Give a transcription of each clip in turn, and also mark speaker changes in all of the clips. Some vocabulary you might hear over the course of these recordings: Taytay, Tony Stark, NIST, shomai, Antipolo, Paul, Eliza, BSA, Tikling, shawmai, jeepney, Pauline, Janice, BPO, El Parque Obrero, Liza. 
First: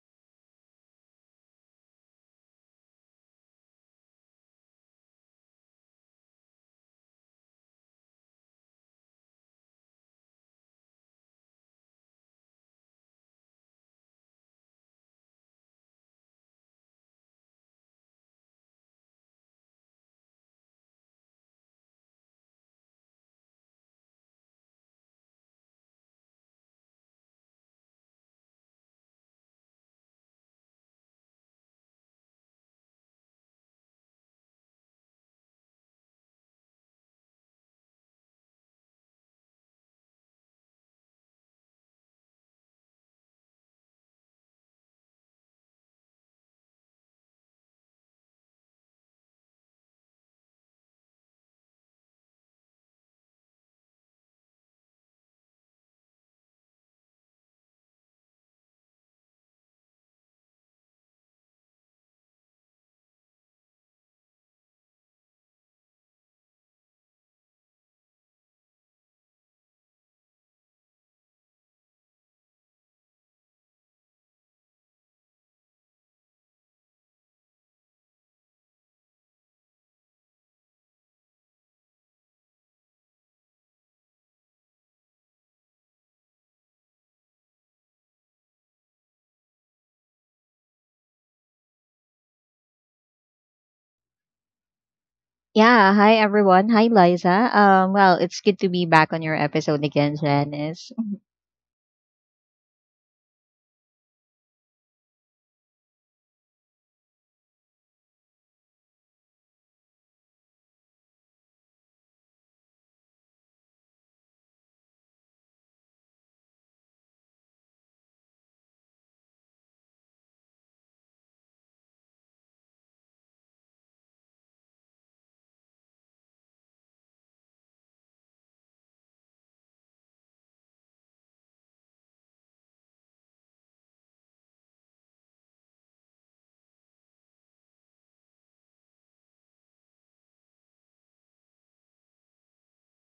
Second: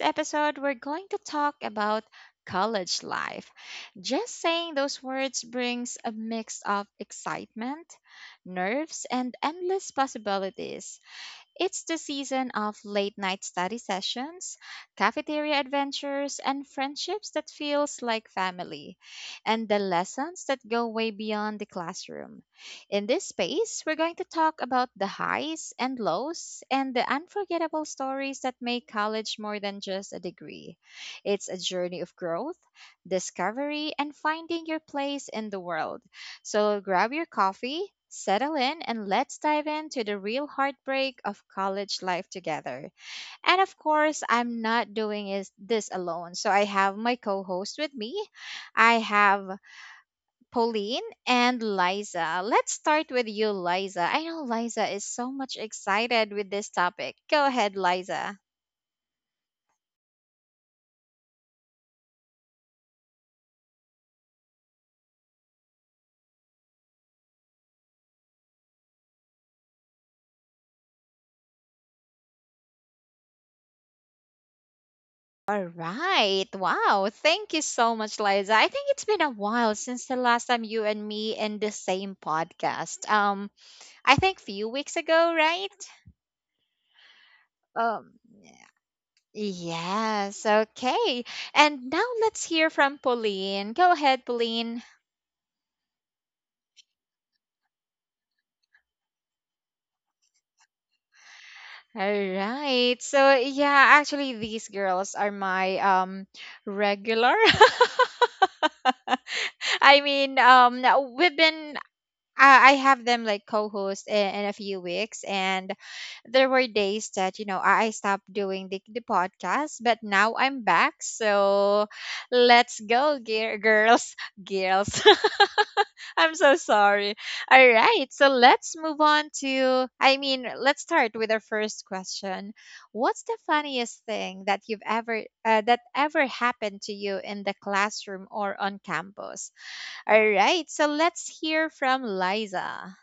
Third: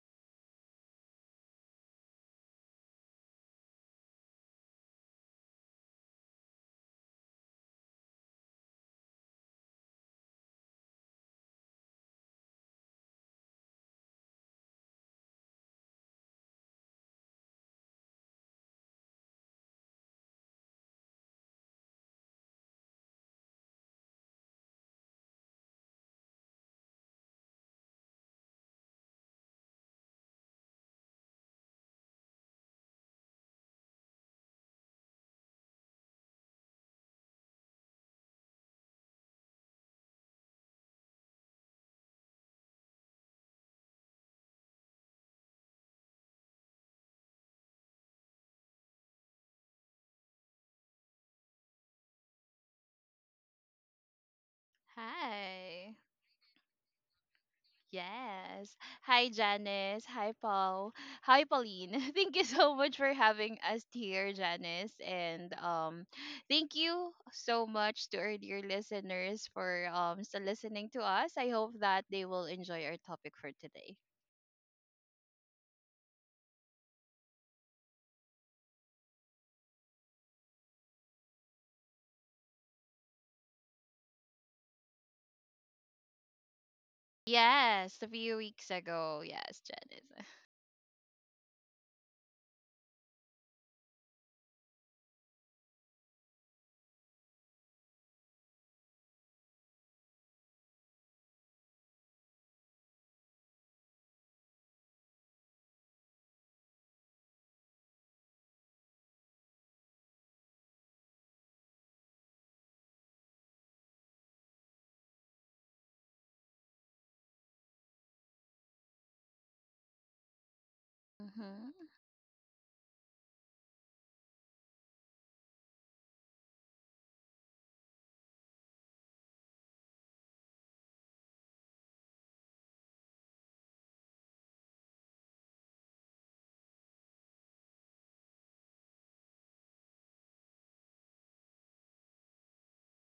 Speaker 1: episode, we're going to talk about college life. Just saying those words brings a mix of excitement, nerves, and endless possibilities. It's the season of late night study sessions, cafeteria adventures, and friendships that feels like family, and the lessons that go way beyond the classroom. In this space, we're going to talk about the highs and lows and the unforgettable stories that make college more than just a degree. It's a journey of growth, discovery, and finding your place in the world. So grab your coffee, settle in, and let's dive into the real heartbreak of college life together. And of course, I'm not doing this alone. So I have my co host with me. I have Pauline and Liza. Let's start with you, Liza. I know Liza is so much
Speaker 2: Hi.
Speaker 1: excited with this topic. Go ahead, Liza.
Speaker 2: Yes. Hi, Janice. Hi, Paul. Hi, Pauline. Thank you so much for having us here, Janice. And Thank you so much to our dear listeners for still listening to us. I hope that they will enjoy our topic for today.
Speaker 1: All right. Wow. Thank you so much, Liza. I think it's been a while since the last time you and me in the same podcast. I think few weeks ago, right?
Speaker 2: Yes, a
Speaker 1: Um,
Speaker 2: few weeks ago. Yes, Janice.
Speaker 1: yes, okay. And now let's hear from Pauline. Go ahead, Pauline.
Speaker 3: Yeah, hi everyone. Hi Liza. Well, it's good to be back on your episode again, Janice.
Speaker 1: All right. So yeah, actually, these girls are my regular. I mean, um, we've been I have them like co-host in a few weeks, and there were days that you know I stopped doing the podcast, but now I'm back.
Speaker 2: Mm-hmm.
Speaker 1: So let's go, gear, girls, girls. I'm so sorry. All right, so let's move on to. I mean, let's start with our first question. What's the funniest thing that you've ever that ever happened to you in the classroom or on campus? All right, so let's hear from Liza.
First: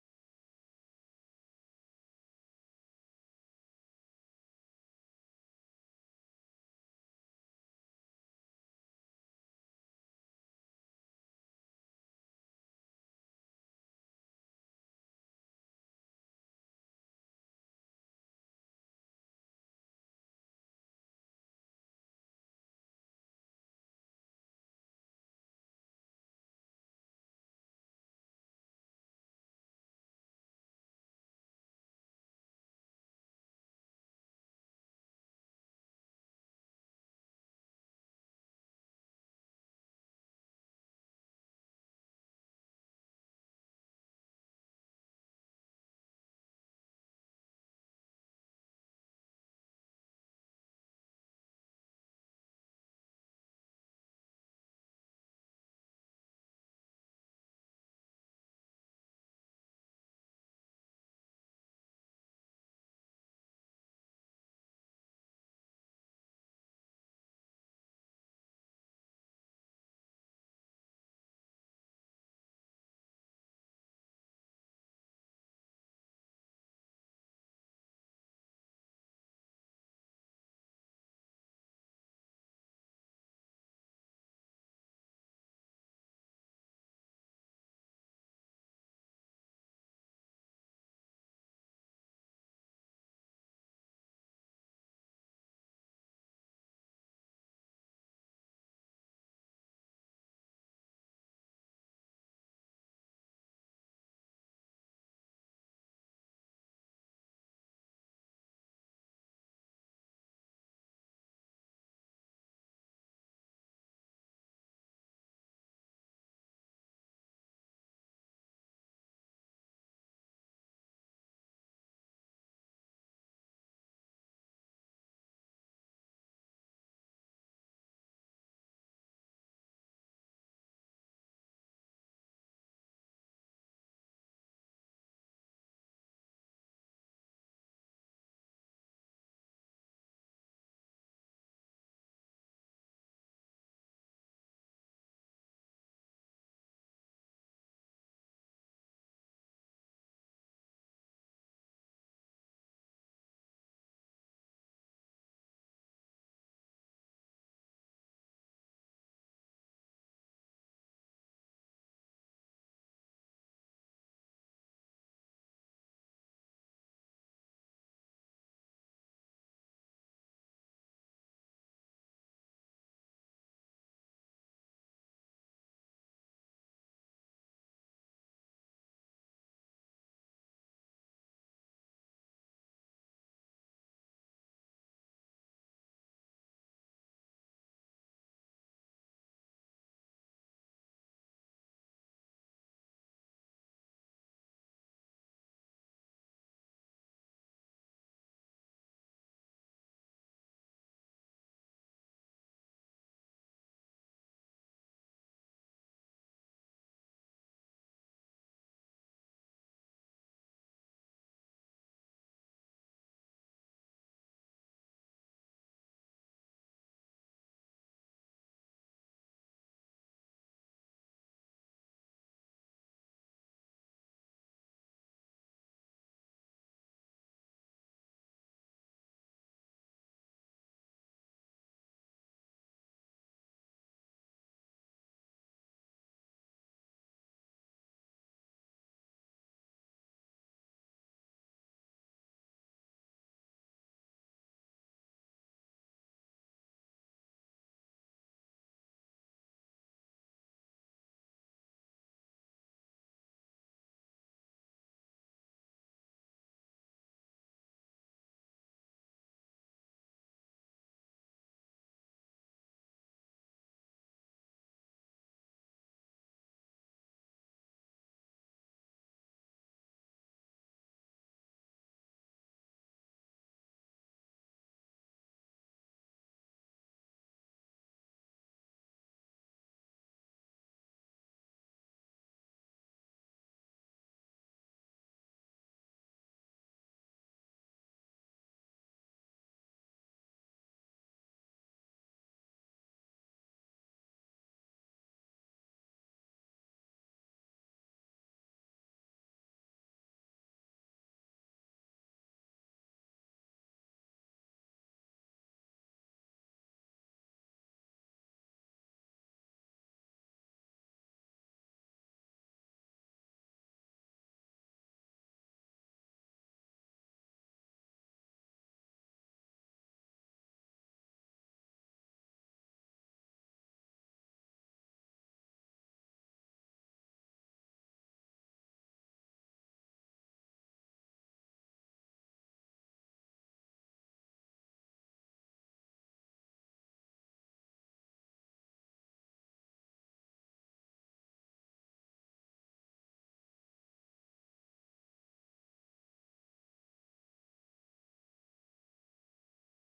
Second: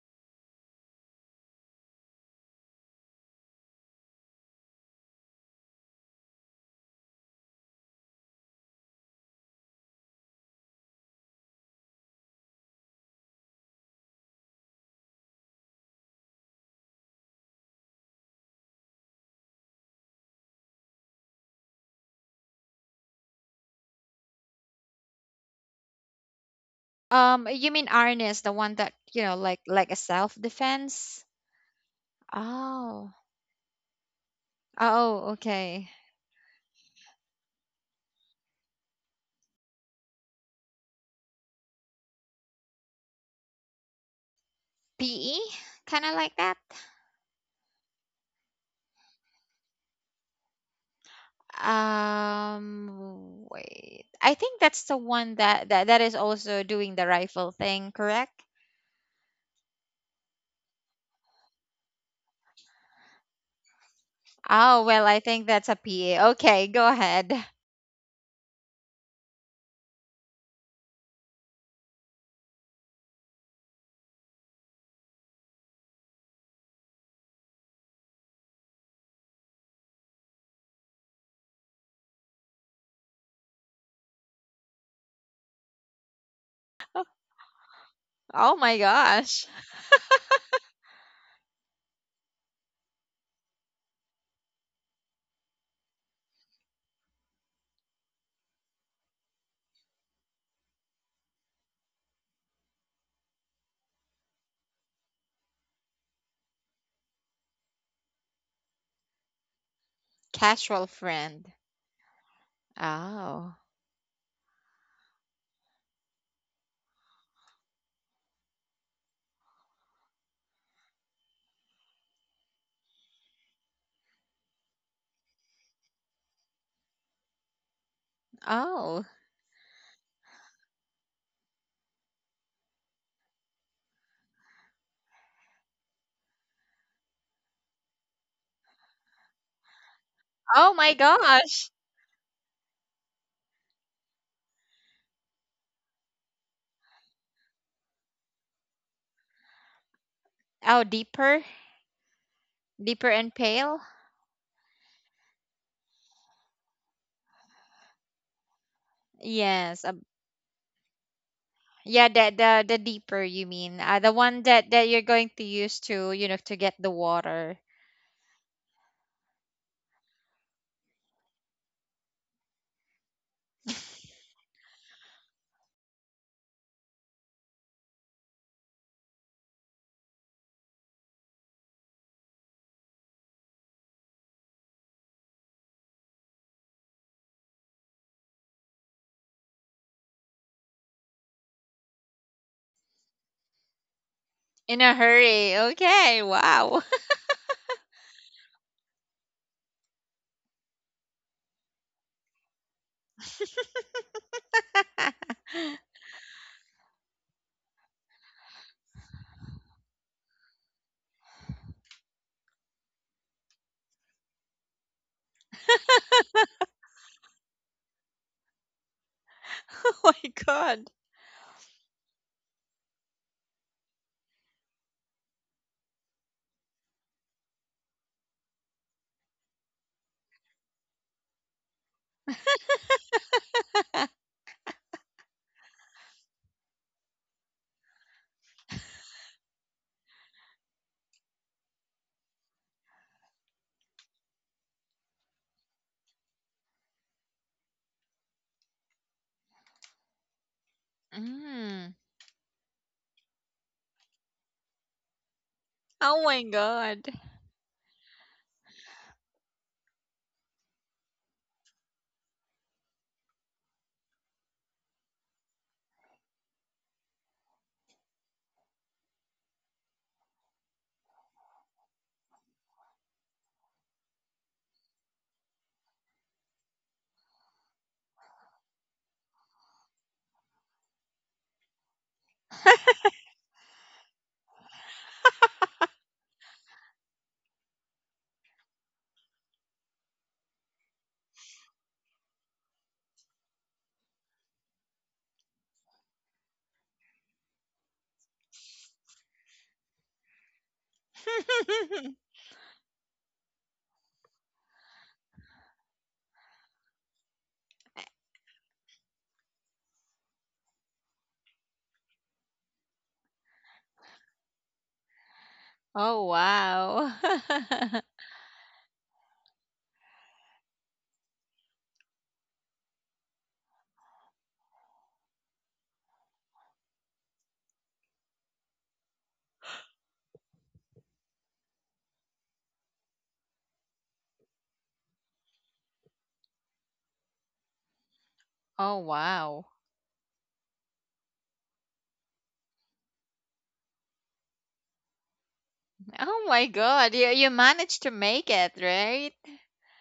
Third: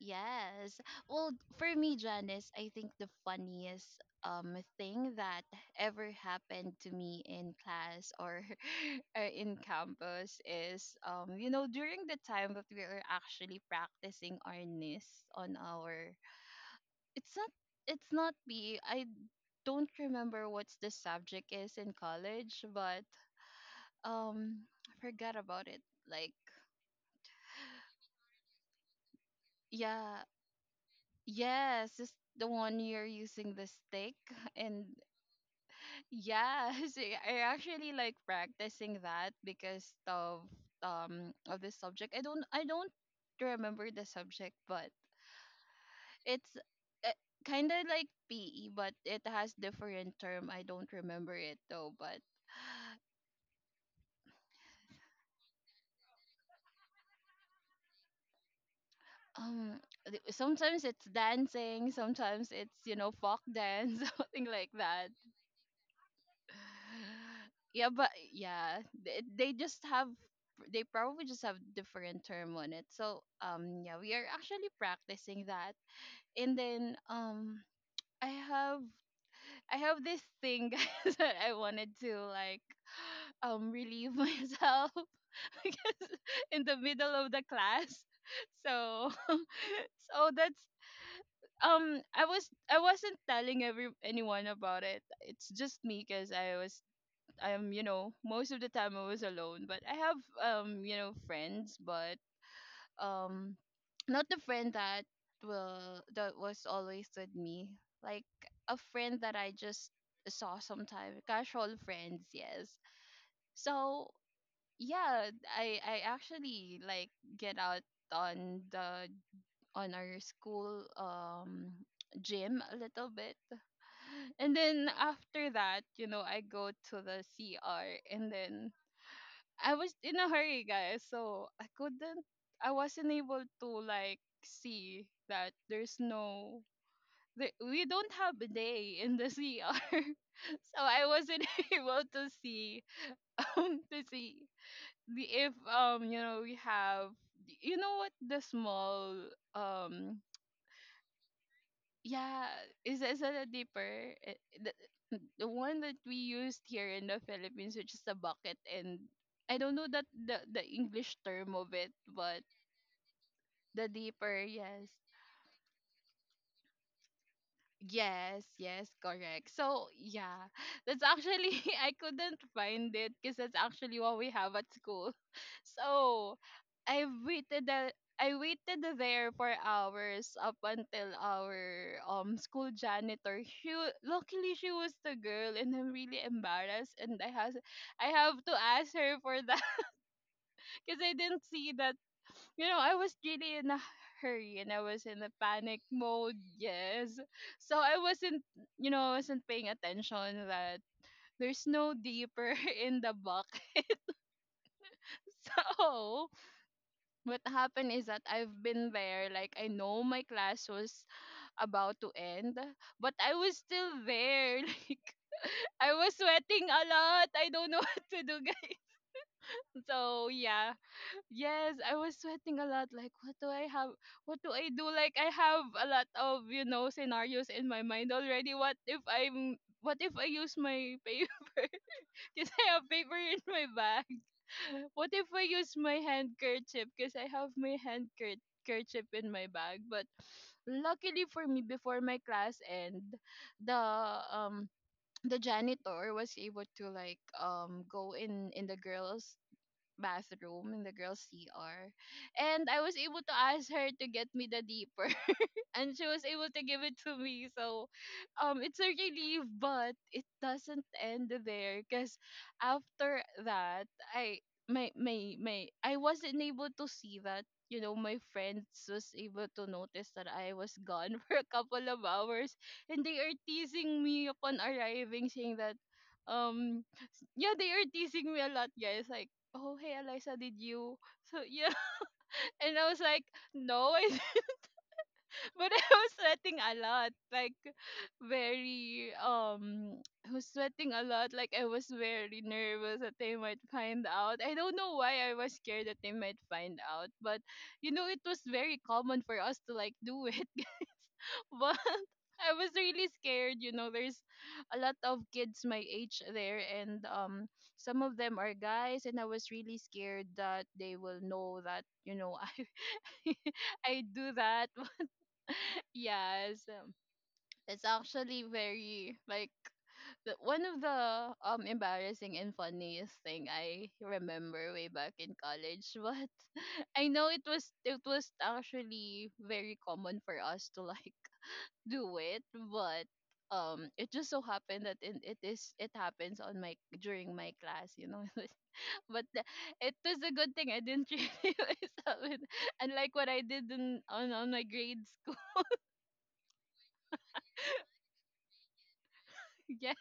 Speaker 2: Yes. Well, for me, Janice, I think the funniest thing that ever happened to me in class or in campus is you know during the time that we are actually practicing our NIST on our it's not it's not PE. I don't remember what's the subject is in college, but I forgot about it. Like
Speaker 1: You mean Arnis, the one that, you know, like a
Speaker 2: yeah,
Speaker 1: self-defense?
Speaker 2: yes, just the one you're
Speaker 1: Oh.
Speaker 2: using the stick and
Speaker 1: Oh, okay.
Speaker 2: yes, I actually like practicing that because of the subject. I don't remember the subject, but
Speaker 1: PE? Kind of like
Speaker 2: it's
Speaker 1: that?
Speaker 2: uh, kind of like PE, but it has different term. I don't remember it though, but
Speaker 1: Wait. I think that's the one that is also doing the rifle thing, correct?
Speaker 2: um sometimes it's dancing, sometimes it's you know folk dance, something like
Speaker 1: Oh, well,
Speaker 2: that.
Speaker 1: I think that's a PA. Okay, go ahead.
Speaker 2: Yeah, they just have they probably just have different term on it. So yeah, we are actually practicing that. And then I have I have this thing guys that I wanted to like relieve myself because in the middle of the class.
Speaker 1: Oh my
Speaker 2: So
Speaker 1: gosh.
Speaker 2: so that's I wasn't telling every anyone about it. It's just me because I was you know most of the time I was alone but I have you know friends but um not the friend that will that was always with me like a friend that I just saw
Speaker 1: Casual
Speaker 2: sometime
Speaker 1: friend.
Speaker 2: casual friends yes
Speaker 1: Oh.
Speaker 2: so yeah I actually like get out on the on our school gym a little bit, and then after that, you know, I go to the CR. And then
Speaker 1: Oh.
Speaker 2: I was in a hurry, guys, so I couldn't. I wasn't able to like see that there's no. There, we don't have a day in the CR,
Speaker 1: Oh
Speaker 2: so
Speaker 1: my
Speaker 2: I wasn't
Speaker 1: gosh.
Speaker 2: able to see the if you know we have you know what the small um
Speaker 1: Oh, deeper,
Speaker 2: yeah,
Speaker 1: deeper
Speaker 2: is
Speaker 1: and
Speaker 2: that a
Speaker 1: pale.
Speaker 2: deeper? Eh, the one that we used here in the Philippines, which is the bucket, and I don't know
Speaker 1: Yes. A,
Speaker 2: that the English term of it,
Speaker 1: yeah, the
Speaker 2: but
Speaker 1: the the deeper you
Speaker 2: the
Speaker 1: mean, the
Speaker 2: deeper,
Speaker 1: one that
Speaker 2: yes.
Speaker 1: that you're going to use to you know to get the water
Speaker 2: Yes, yes, correct. So, yeah, that's actually, I couldn't find it because that's actually what we have at school. So, I waited the I waited there for hours up until our school janitor. Luckily she was the girl, and I'm really embarrassed, and I have to ask her for that because I didn't see that, you know, I was really in a hurry and I
Speaker 1: in a
Speaker 2: was in a
Speaker 1: hurry.
Speaker 2: panic
Speaker 1: Okay,
Speaker 2: mode,
Speaker 1: wow.
Speaker 2: yes. So I wasn't, you know, I wasn't paying attention that there's no deeper in the bucket. So what happened is that I've been there, like I know my class was about to end, but I was still there. Like I was sweating a lot. I don't know what to do, guys.
Speaker 1: Oh
Speaker 2: So
Speaker 1: my
Speaker 2: yeah.
Speaker 1: god.
Speaker 2: Yes, I was sweating a lot. Like, what do I have? What do I do? Like, I have a lot of, you know, scenarios in my mind already. What if I use my paper? Because I have paper in my bag. What if I use my handkerchief? Because I have my handkerchief in my bag. But luckily for me, before my class end, the, um, the janitor was able to like go in the girls bathroom in the girls' CR.
Speaker 1: Mm.
Speaker 2: And I was able to ask her to get me the deeper, and she was
Speaker 1: Oh my
Speaker 2: able to give it
Speaker 1: god.
Speaker 2: to me. So, it's a relief, but it doesn't end there because after that, I my my my I wasn't able to see that. You know, my friends was able to notice that I was gone for a couple of hours, and they are teasing me upon arriving, saying that, yeah, they are teasing me a lot, guys. Like, oh, hey, Eliza, did you? So yeah, and I was like, no, I but I was sweating a lot, like very I was sweating a lot. Like I was very nervous that they might find out. I don't know why I was scared that they might find out, but you know it was very common for us to like do it. But I was really scared. You know, there's a lot of kids my age there, and some of them are guys, and I was really scared that they will know that you know I I do that.
Speaker 1: Oh
Speaker 2: Yes.
Speaker 1: wow.
Speaker 2: It's actually very like one of the embarrassing and funniest thing I remember way back in college. But I know it was actually very common for us to like do it, but it just so happened that it is it happens on my during my class you know.
Speaker 1: Oh
Speaker 2: But
Speaker 1: wow.
Speaker 2: it was a good thing I didn't really myself it, unlike what I did in, on my grade school.
Speaker 1: Oh my god. You managed to make it, right?
Speaker 2: Yes,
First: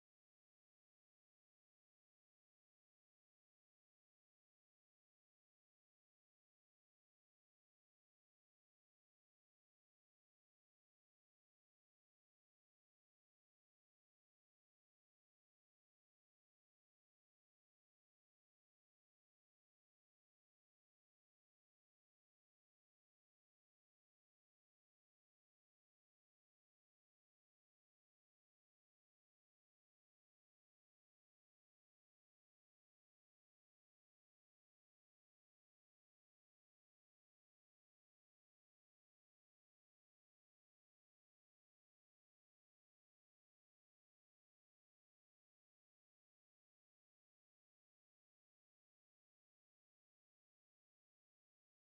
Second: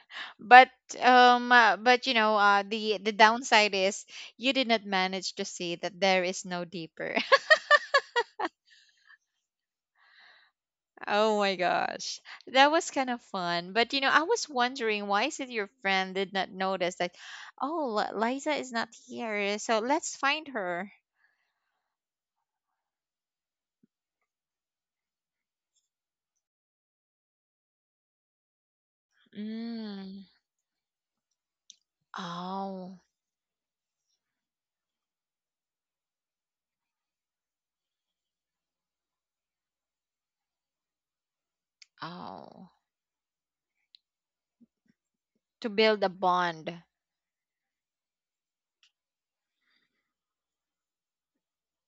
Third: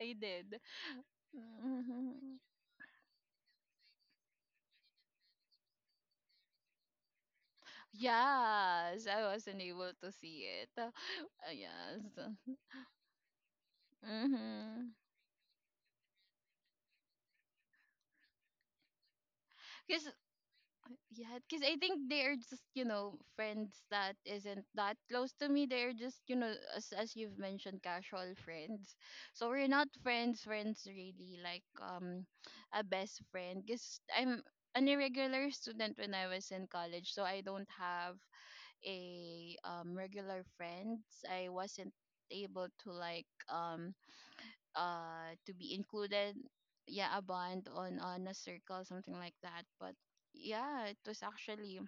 Speaker 2: I did.
Speaker 1: But but you know, the downside is you did not manage to see that there is no deeper.
Speaker 2: Yes, I wasn't able to see it.
Speaker 1: Oh my gosh.
Speaker 2: Yes.
Speaker 1: That was kind of fun. But you know, I was
Speaker 2: Mm-hmm.
Speaker 1: wondering why is it your friend did not notice that, oh, Liza is not here, so
Speaker 2: Cause
Speaker 1: let's find her.
Speaker 2: yeah, cause I think they're just you know friends that isn't that close to me. They're just you know as you've mentioned, casual friends. So we're not
Speaker 1: Mm.
Speaker 2: friends, friends really like a
Speaker 1: Oh,
Speaker 2: best friend. Cause I'm an irregular student when I was in college, so I don't have a regular friends. I wasn't able
Speaker 1: oh.
Speaker 2: to like to
Speaker 1: To
Speaker 2: be
Speaker 1: build a
Speaker 2: included,
Speaker 1: bond.
Speaker 2: yeah, a bond on a circle something like that but yeah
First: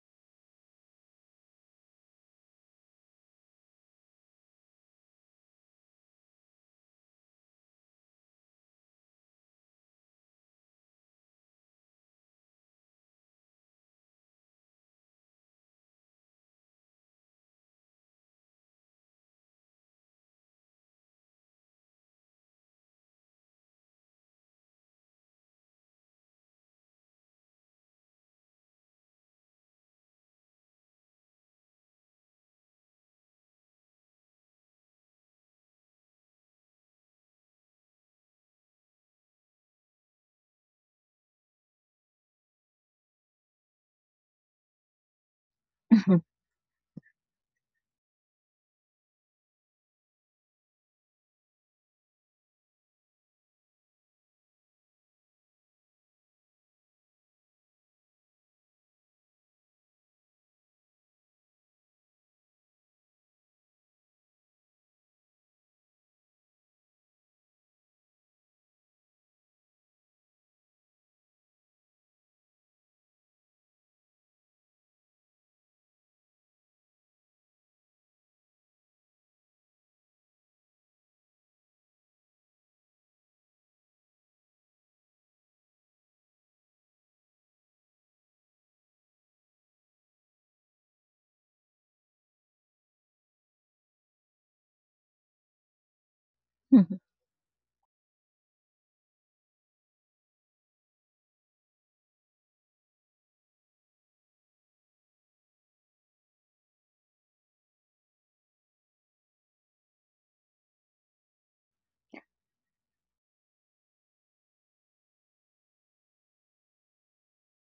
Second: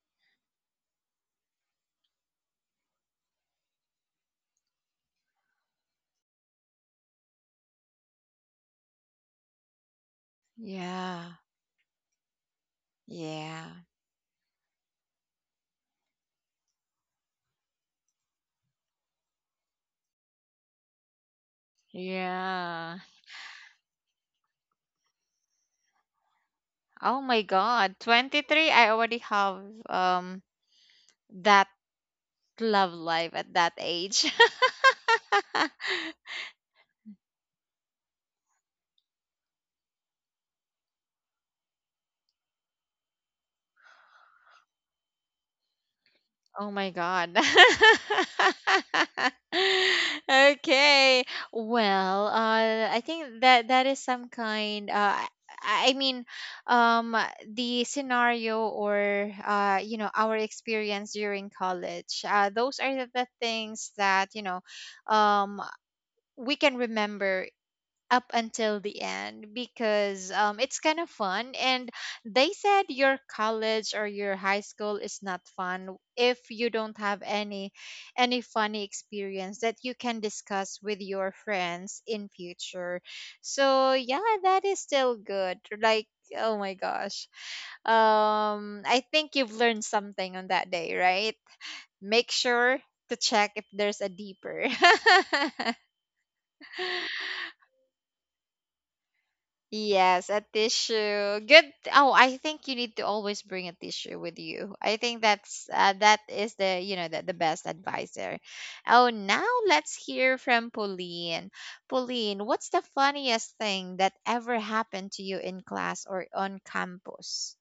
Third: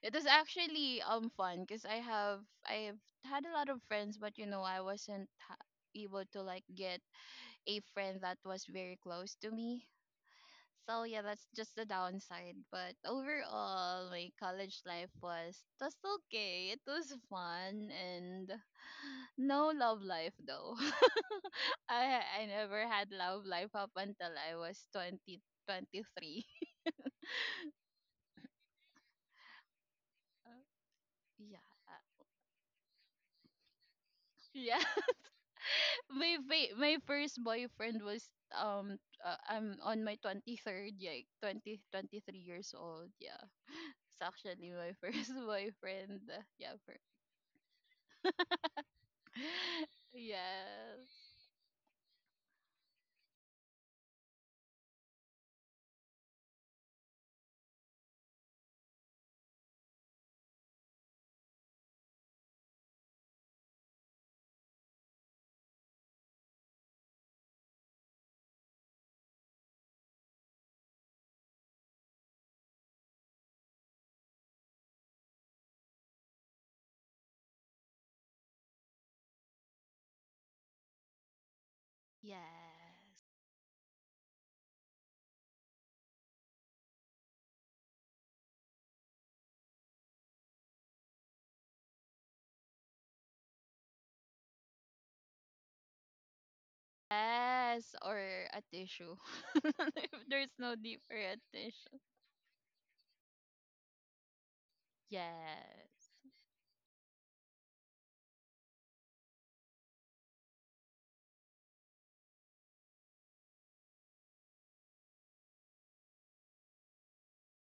Speaker 2: it was actually fun because I have I've had a lot of friends but you know I wasn't ha- able to like get a friend that was very close to me. So yeah,
Speaker 1: Yeah.
Speaker 2: that's just the downside, but
Speaker 1: Yeah.
Speaker 2: overall my college life was just okay. It was fun, and no love life though. I never
Speaker 1: Yeah.
Speaker 2: had love life up until I was twenty twenty three.
Speaker 1: Oh my God. 23, I already have um
Speaker 2: Yeah.
Speaker 1: that love life at that age.
Speaker 2: Yeah. My first boyfriend was I'm on my 23rd, like 20 23 years old. Yeah. It's actually my first boyfriend.
Speaker 1: Oh
Speaker 2: Yeah.
Speaker 1: my
Speaker 2: For,
Speaker 1: God.
Speaker 2: yeah.
Speaker 1: Okay. Well, I think that that is some kind, I mean, um, the scenario or, you know, our experience during college. Those are the things that, you know, um, we can remember up until the end because it's kind of fun. And they said your college or your high school is not fun if you don't have any funny experience that you can discuss with your friends in
Speaker 2: Yes.
Speaker 1: future. So yeah, that is still good. Like oh my gosh, I think you've learned something on that day, right? Make sure to check if there's a deeper.
Speaker 2: Yes, or a tissue. If
Speaker 1: Yes, a
Speaker 2: there's no need for a
Speaker 1: tissue. Good.
Speaker 2: tissue.
Speaker 1: Oh, I think you need to always bring a tissue with you. I think that's
Speaker 2: Yes.
Speaker 1: that is the you know the best advice there. Oh, now let's hear from Pauline. Pauline, what's the funniest thing that ever happened to you in class or on campus?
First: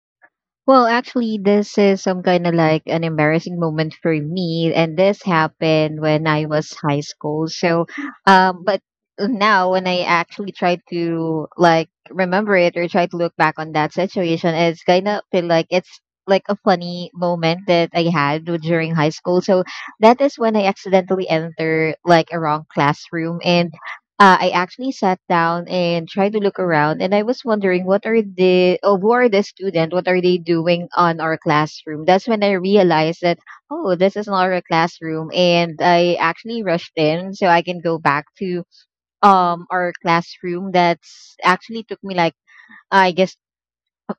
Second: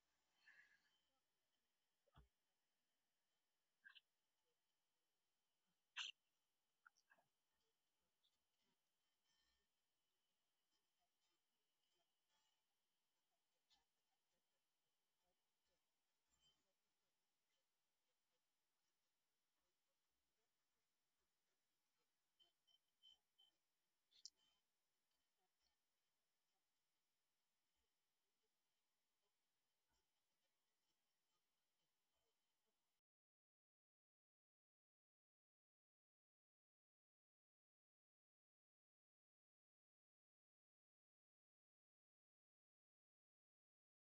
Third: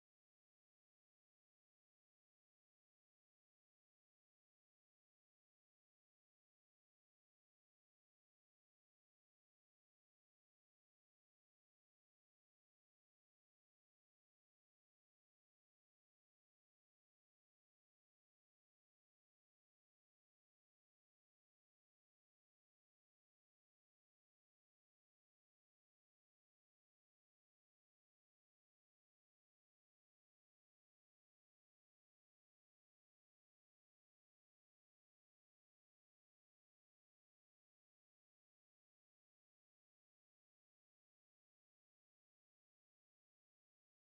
Speaker 3: Well, actually, this is some kind of like an embarrassing moment for me, and this happened when I was high school. So, but now when I actually try to like remember it or try to look back on that situation, it's kind of feel like it's like a funny moment that I had during high school. So that is when I accidentally enter like a wrong classroom. And I actually sat down and tried to look around, and I was wondering what are the oh, who are the student? What are they doing on our classroom? That's when I realized that oh, this is not our classroom, and I actually rushed in so I can go back to our classroom. That's actually took me like I guess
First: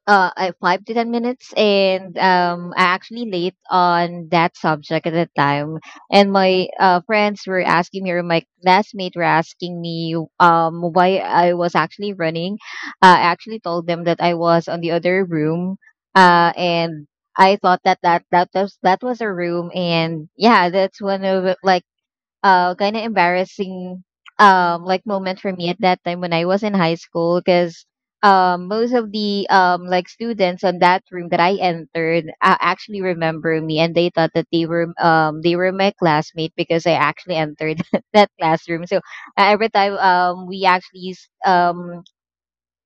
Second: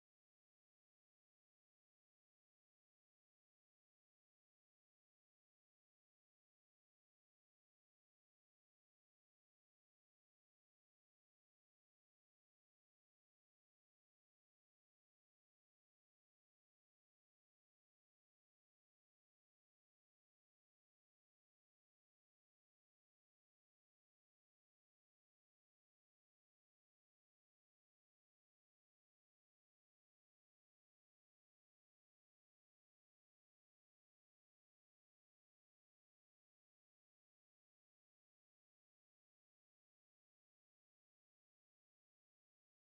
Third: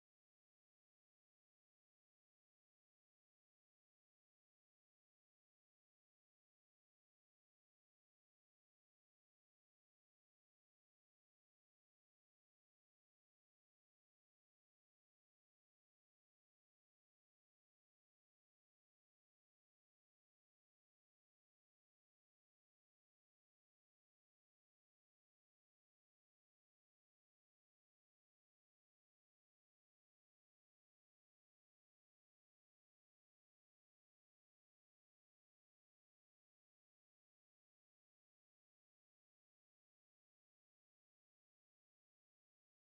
Speaker 3: 5 to 10 minutes, and I actually late on that subject at the time. And my friends were asking me, or my classmates were asking me, why I was actually running. Uh, I actually told them that I was on the other room and I thought that that that was a room. And yeah, that's one of it, like kind of embarrassing like moment for me at that time when I was in high school, because most of the like students on that room that I entered actually remember me, and they thought that they were my classmate because I actually entered that classroom. So every time we actually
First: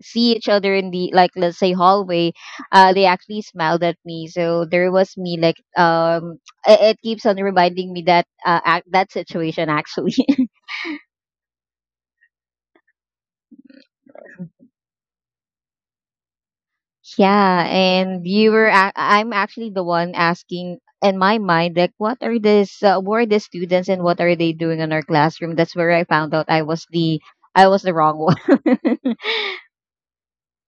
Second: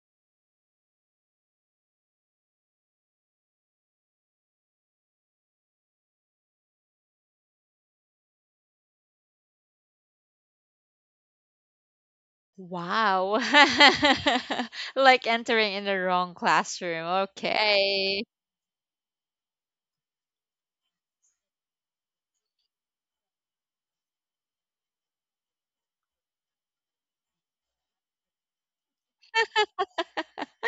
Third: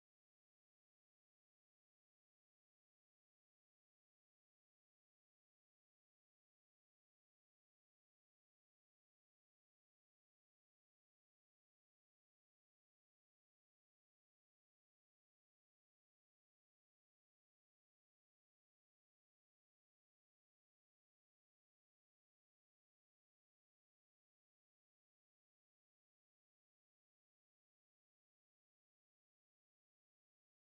Speaker 3: see each other in the, like, let's say, hallway, they actually smiled at me. So there was me like it keeps on reminding me that ac that situation actually
Speaker 1: Wow. Like entering in the wrong classroom.
Speaker 3: yeah.
Speaker 1: Okay.
Speaker 3: And I'm actually the one asking in my mind like, what are this who are the students and what are they doing in our classroom? That's where I found out I was the wrong one.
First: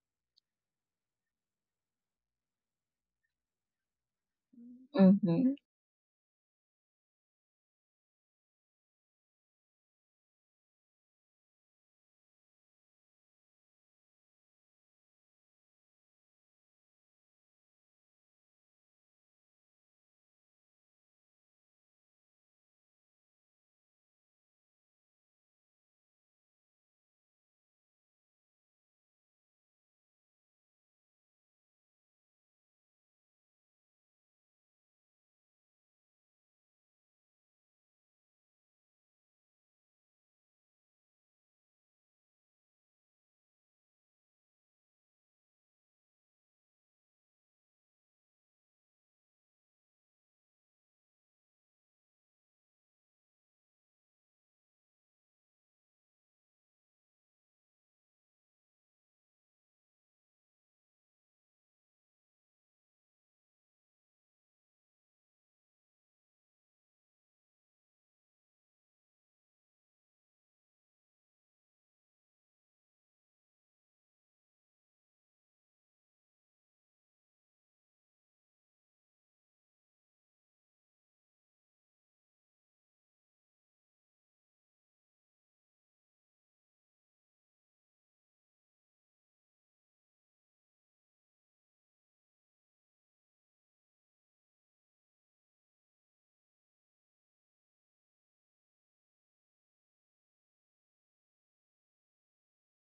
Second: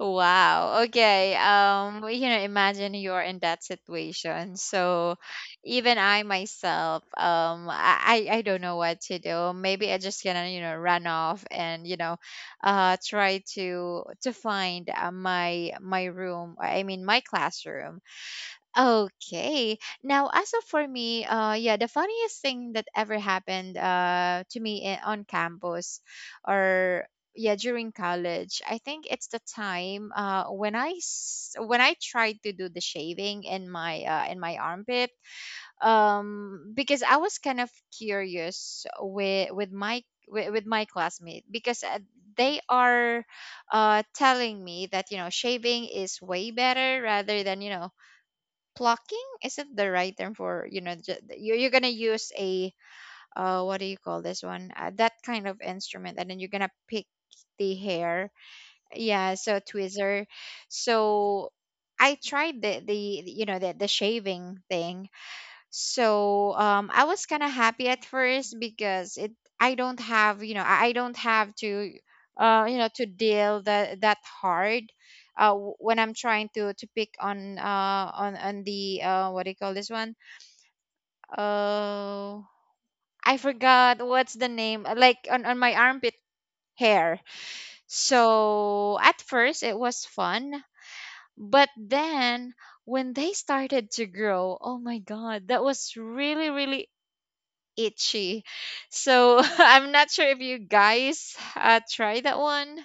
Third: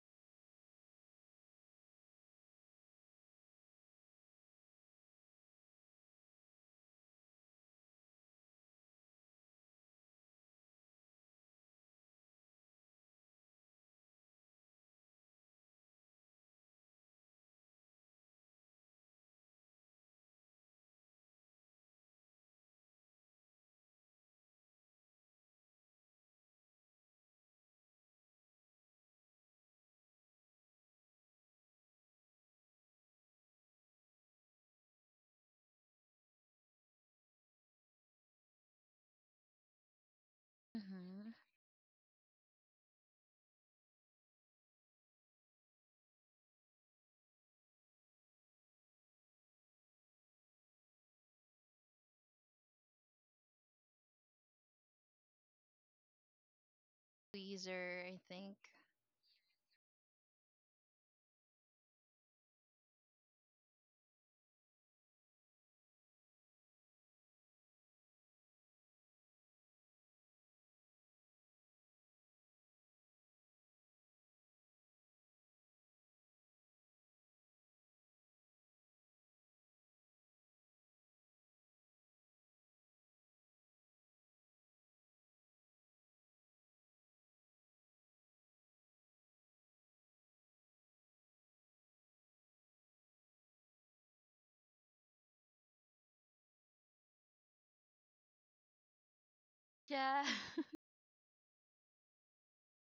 Speaker 1: Wow. Okay. You know, imagine you're in that situation. So
Speaker 3: Hmm.
Speaker 1: even I myself, I don't know what to do. Maybe I just gonna, you know, run off and, you know, try to find my my room, I mean my classroom. Okay. Now, as of for me, yeah, the funniest thing that ever happened to me on campus or yeah, during college, I think it's the time when I tried to do the shaving in my armpit because I was kind of curious with my with my
Speaker 2: Mm-hmm.
Speaker 1: classmate because they are telling me that you know shaving is way better rather than you know plucking isn't the right term for, you know, you you're gonna use a, what do you call this one? That kind of instrument, and then you're gonna pick the
Speaker 2: Tweezer, I
Speaker 1: hair.
Speaker 2: think.
Speaker 1: Yeah, so tweezer. So I tried the you know the shaving thing, so I was kind of happy at first because it I don't have you know I don't have to you know to deal that that hard, when I'm trying to pick on on the what do you call this one? Oh, I forgot what's the name like on my armpit hair. So at first it was fun, but then when they started to grow, oh my god, that was really really itchy. So I'm not
Speaker 2: Yeah.
Speaker 1: sure if you guys try that one.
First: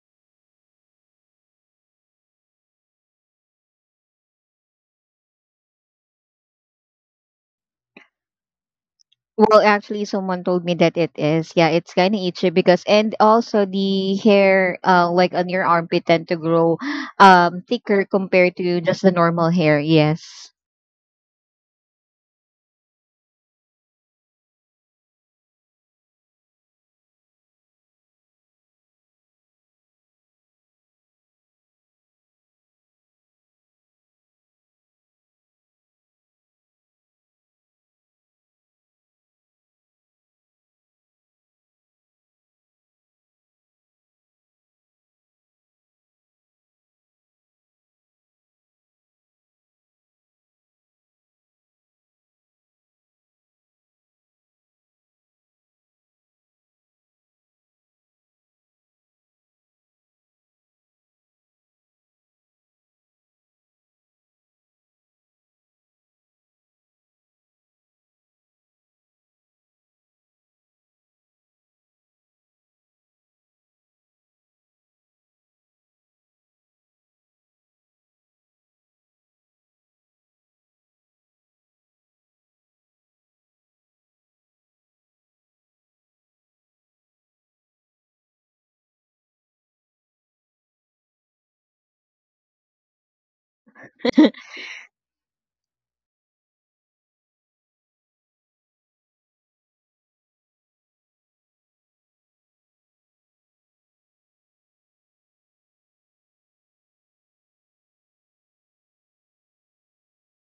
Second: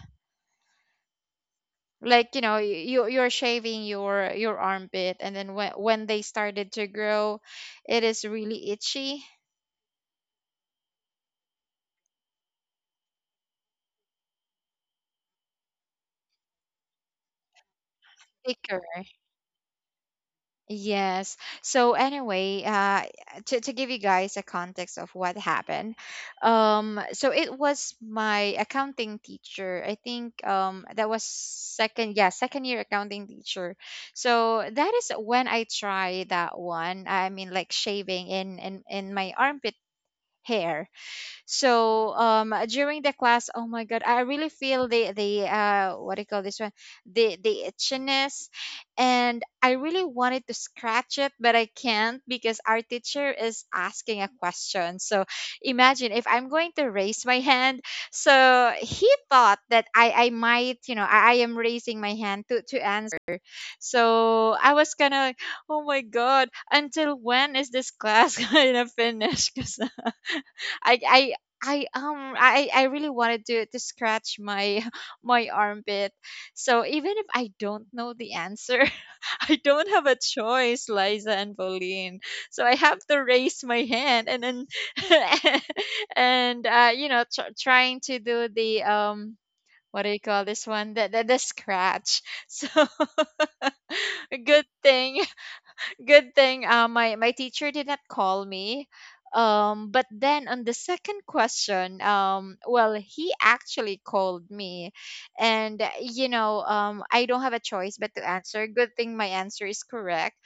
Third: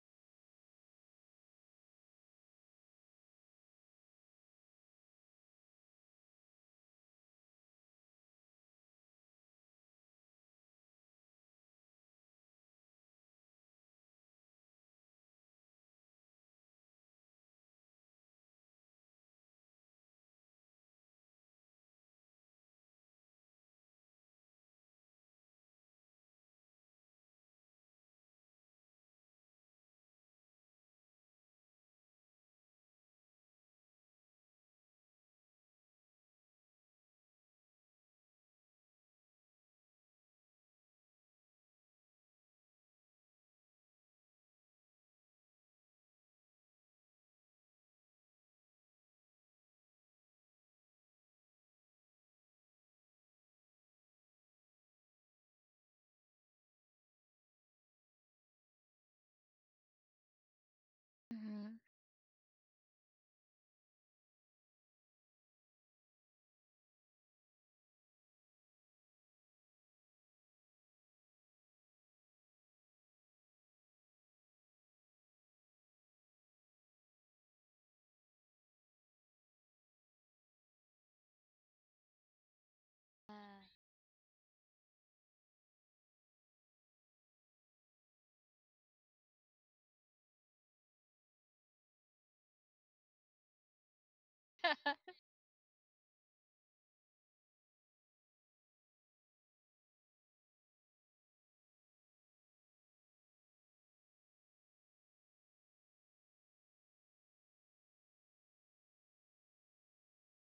Speaker 1: Like you know, you you're shaving your armpit, and then when they started to grow, it is really itchy,
Speaker 3: Well, actually, someone told me that it is. Yeah, it's kind of itchy because, and also the hair, like on your armpit, tend to grow, thicker compared
Speaker 1: thicker.
Speaker 3: to just the normal hair. Yes.
Speaker 1: Yes. So anyway, to give you guys a context of what happened, so it was my accounting teacher. I think that was second year accounting teacher. So that is when I tried that one. I mean, like shaving in my armpit hair, so during the class, oh my god, I really feel the what do you call this one? The itchiness, and I really wanted to scratch it, but I can't because our teacher is asking a question. So imagine if I'm going to raise my hand. So he thought that I might, you know, I am
Speaker 2: Hmm.
Speaker 1: raising my hand to answer. So I was kind of like, oh my god, until when is this class gonna finish? Because I I I really wanted to scratch my my armpit. So even if I don't know the answer, I don't have a choice, Liza and Pauline. So I have to
Speaker 2: Yeah.
Speaker 1: raise my hand, and then and you know trying to do the what do you call this one? The the scratch. So a good thing good thing my my teacher did not call me. But then on the second question, well, he actually called me, and you know, I don't have a choice but to answer. Good thing my answer is correct.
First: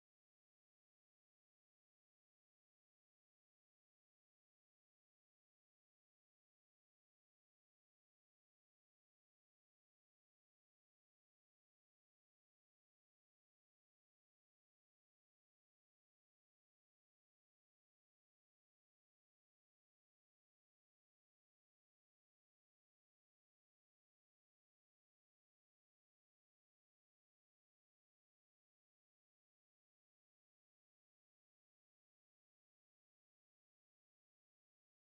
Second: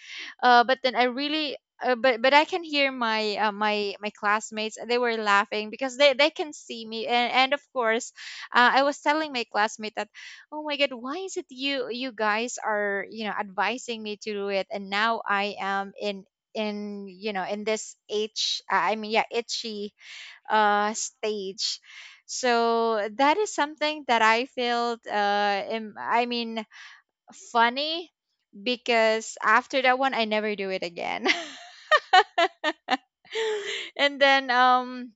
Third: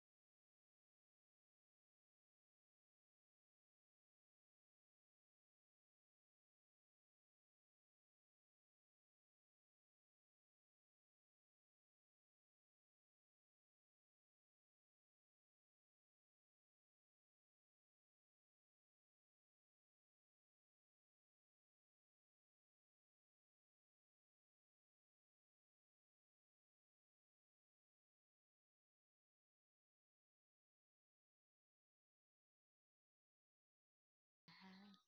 Speaker 1: But then I really. But I can hear my my my classmates. They were laughing because they can see me, and of course, I was telling my classmate at oh my god, why is it you you guys are, you know, advising me to do it, and now I am in you know in this itch I mean yeah itchy stage. So that is something that I felt funny, because after that one I never do it again. And then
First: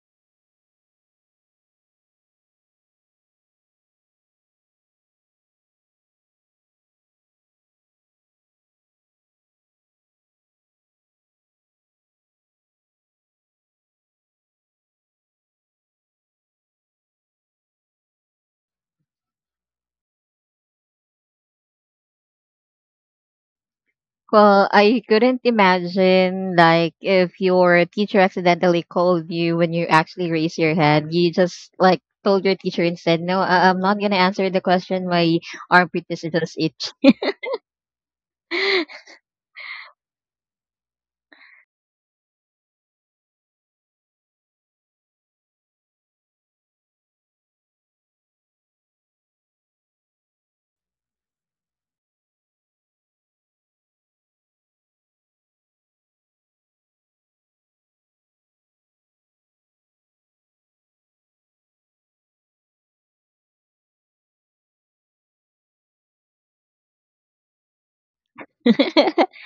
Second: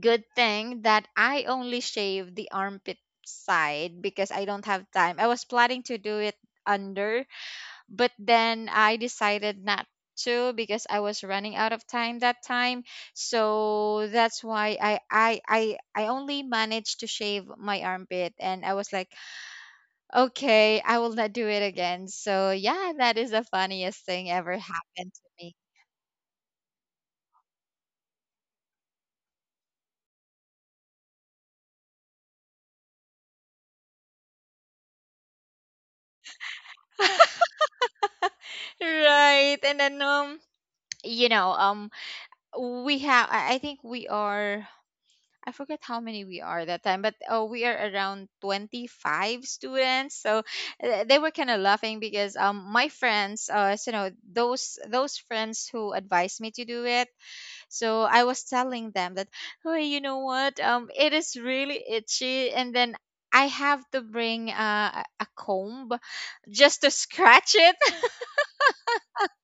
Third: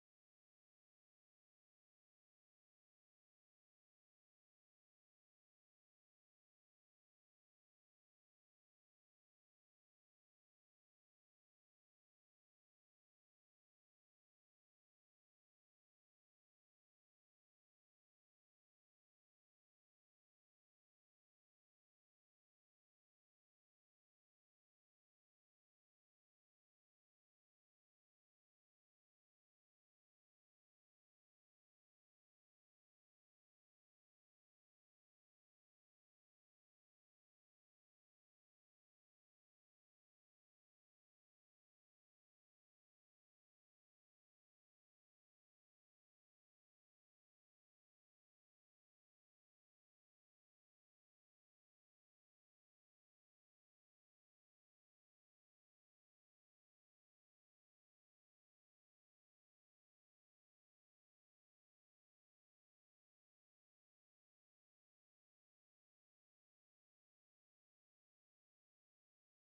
Speaker 1: good thing that I only shaved the armpit side because I don't have time. I was planning to do it under, but then I decided not to because I was running out of time that time. So that's why I only managed to shave my armpit, and I was like, okay, I will not do it again. So yeah, that is the funniest thing ever
Speaker 3: Well, I
Speaker 1: happened to
Speaker 3: couldn't
Speaker 1: me.
Speaker 3: imagine like if your teacher accidentally called you when you actually raise your hand, you just like told your teacher and said, "No, I'm not gonna answer the question. My armpit is just itch."
Speaker 1: Right. And then you know, we have I think we are I forget how many we are that time, but oh, we are around 25 students. So they were kind of laughing because my friends, so, you know, those friends who advised me to do it. So I was telling them that, oh, you know what, it is really itchy, and then I have to bring a comb just to scratch it.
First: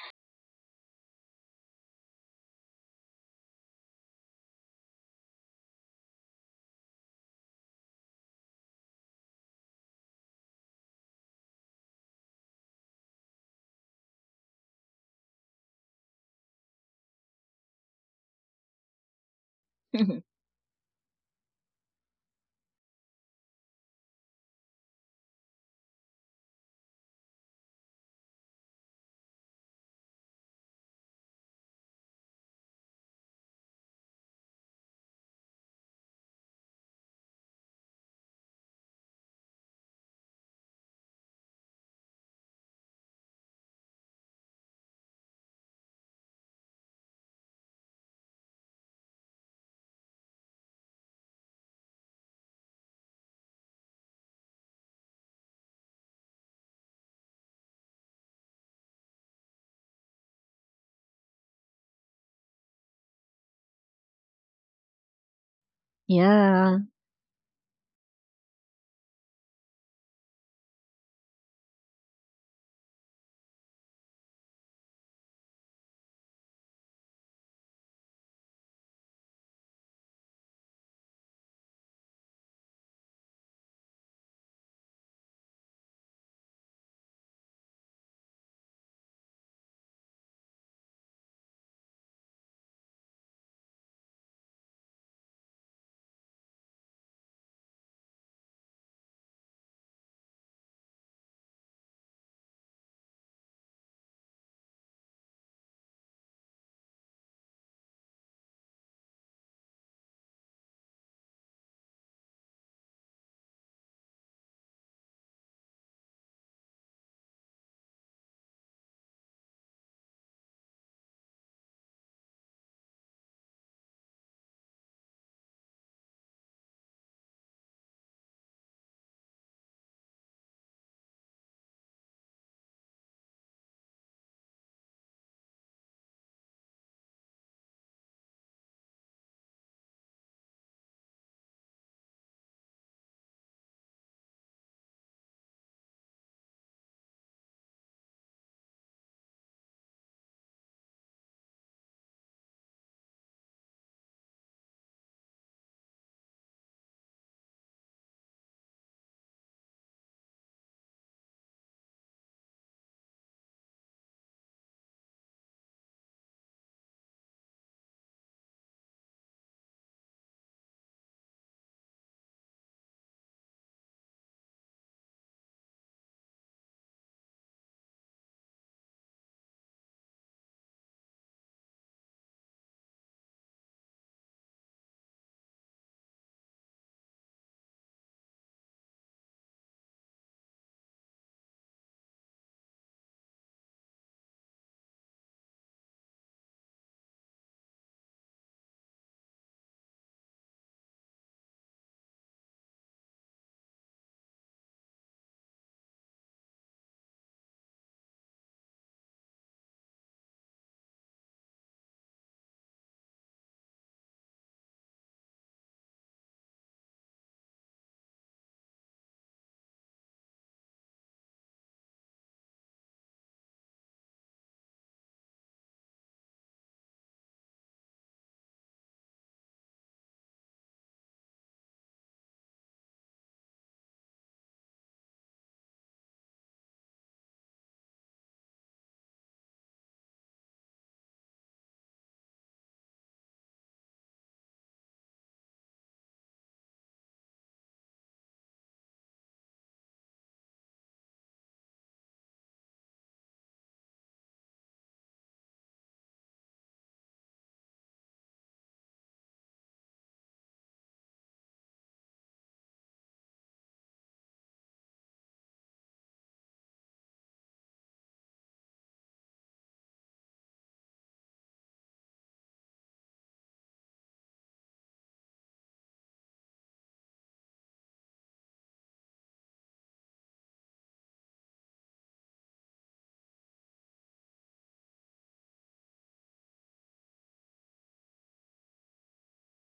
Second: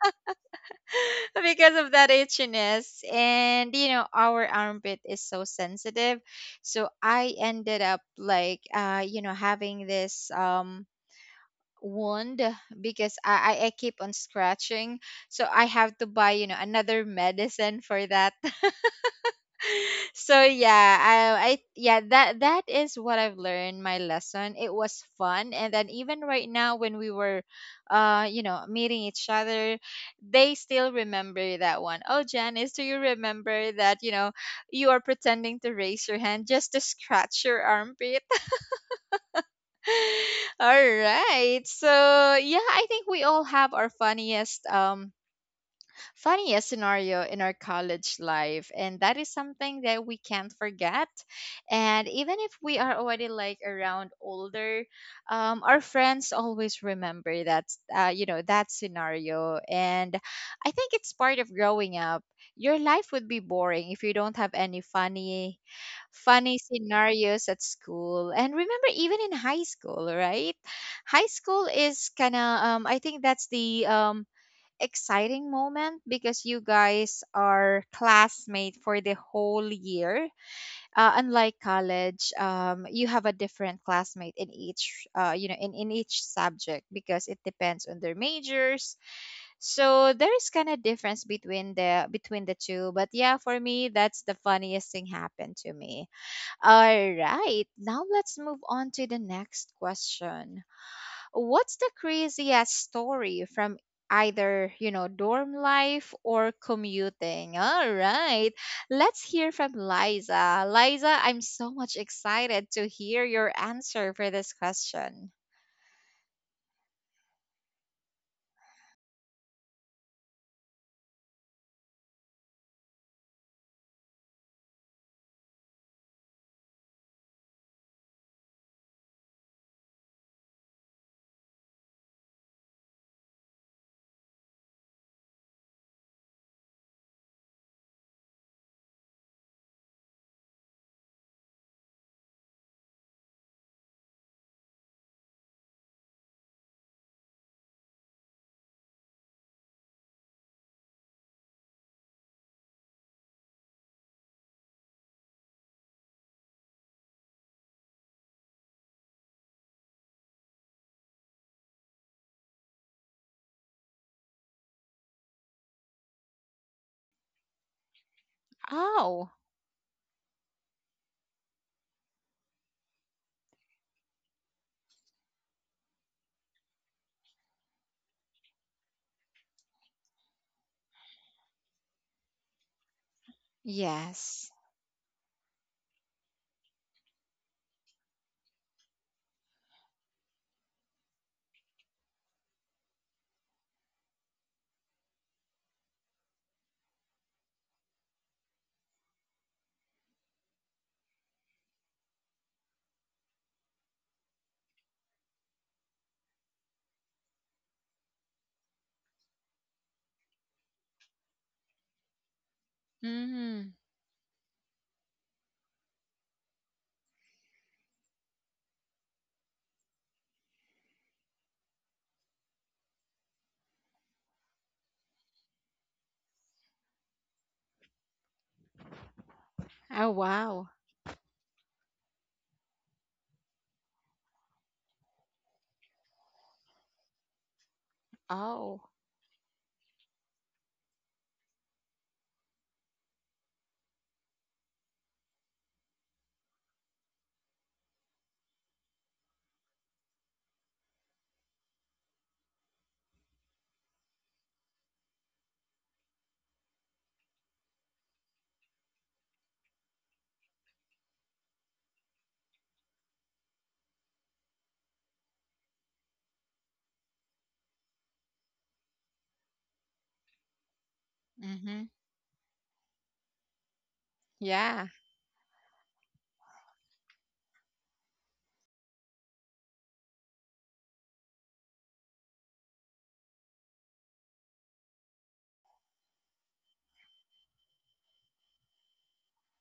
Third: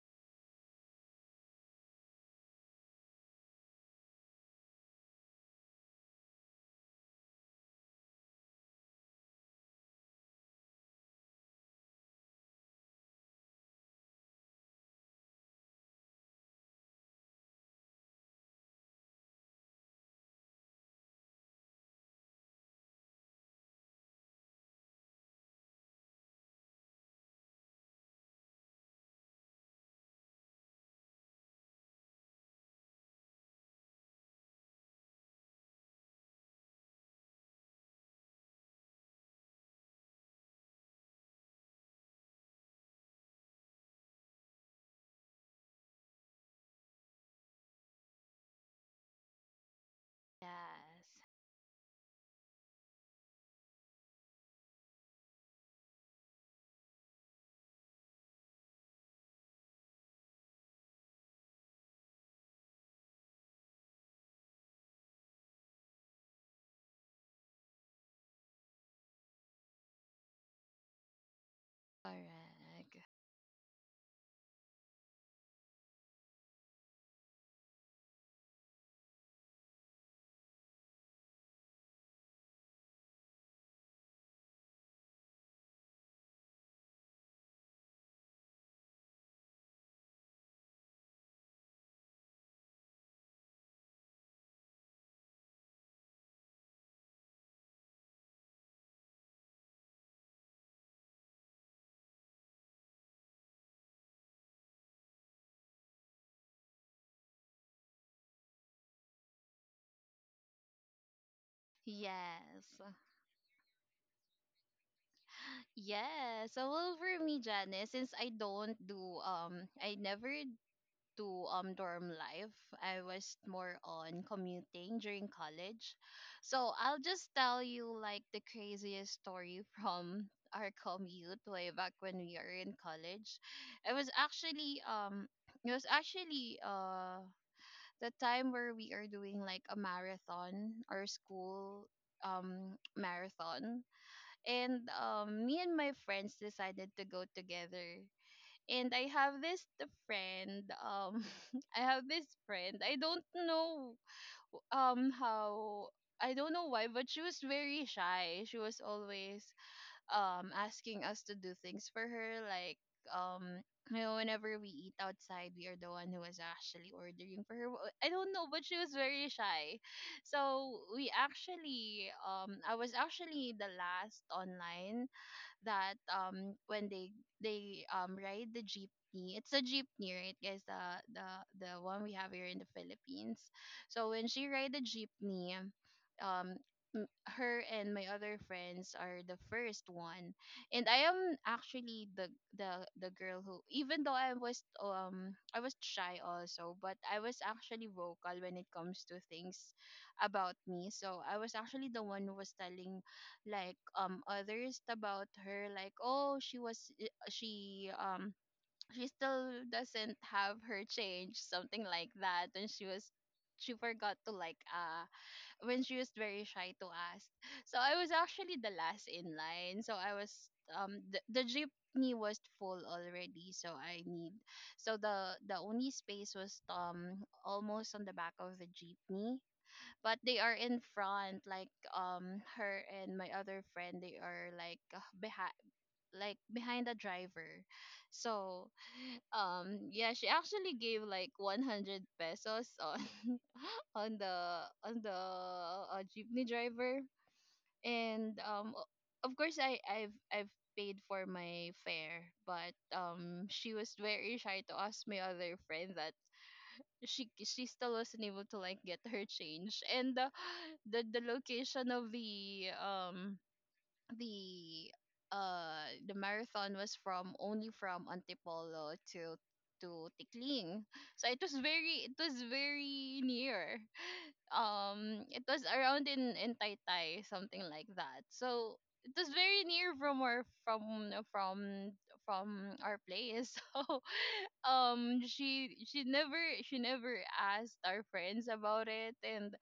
Speaker 1: because of that itchiness. And you know, our armpit is so sensitive, so I ended up like having this wound because I keep on scratching. So I have to buy another medicine for that. So yeah, I yeah, that is what I've learned. My lesson. It was fun, and then even right now when we were, meeting each other, they still remember that one. Oh, Janice, do you remember that? You are pretending to raise your hand just to scratch your armpit. All right. So yeah, I think we all have our funniest scenario in our college life, and that is something that we can't forget.
Speaker 2: Yes.
Speaker 1: And even if we are already like around older, our friends always remember that that scenario. And I think it's part of growing up. Your life would be boring if you don't have any funny
Speaker 3: Yeah.
Speaker 1: scenarios at school. And remember, even in high school, right? High school is kind of
Speaker 2: Correct.
Speaker 1: I think that's the exciting moment because you guys are classmate for the whole year. Unlike college, you have a different classmate in each, in each subject because it depends on their majors. So there's kind of difference between the two. But yeah, for me, that's the funniest thing happened to me. All right, now let's move on to the next question. What's the craziest story from either, dorm life or commuting? All right. Let's hear from Liza. Liza, I'm so much excited
Speaker 2: Yes.
Speaker 1: to hear your answer for this question.
Speaker 2: Yes. So well for me, Janice, since I don't do I never do dorm life. I was more on commuting during college. So I'll just tell you like the craziest story from our commute way back when we are in college. It was actually um it was actually the time where we are doing like a marathon or school marathon, and me and my friends decided to go together, and I have this the friend I have this friend, I don't know how, I don't know why, but she was very shy. She was always asking us to do things for her, like um you know, whenever we eat outside we are the one who was actually ordering for her. I don't know, but she was very
Speaker 1: Oh,
Speaker 2: shy. So we actually I was actually the last online that when they ride the jeepney. It's a jeepney, right guys, the the one we have here in the Philippines. So when she
Speaker 1: yes.
Speaker 2: ride the jeepney, um her and my other friends are the first one, and I am actually the girl who, even though I was shy also, but I was actually vocal when it comes to things about me. So I was actually the one who was telling like others about her, like oh, she was she still doesn't have her change, something like that, and she was she
Speaker 1: Mm-hmm.
Speaker 2: forgot to like when she was very shy to ask. So I was actually the last in line, so I was the jeepney was full already, so I need, so the only space was almost on the back of the jeepney,
Speaker 1: Oh,
Speaker 2: but they are
Speaker 1: wow.
Speaker 2: in front, like her and my other friend, they are like behind, like behind the driver. So
Speaker 1: Oh.
Speaker 2: yeah, she actually gave like 100 pesos on on the jeepney driver, and of course I've paid for my fare, but she was very shy to ask my other friend that she still wasn't able to like get her change and the The location of the the marathon was from only from Antipolo to Tikling, so it was
Speaker 1: Mm-hmm.
Speaker 2: very, it was very near.
Speaker 1: Yeah.
Speaker 2: It was around in Taytay, something like that. So it was very near from our place so um she she never she never asked our friends about it, and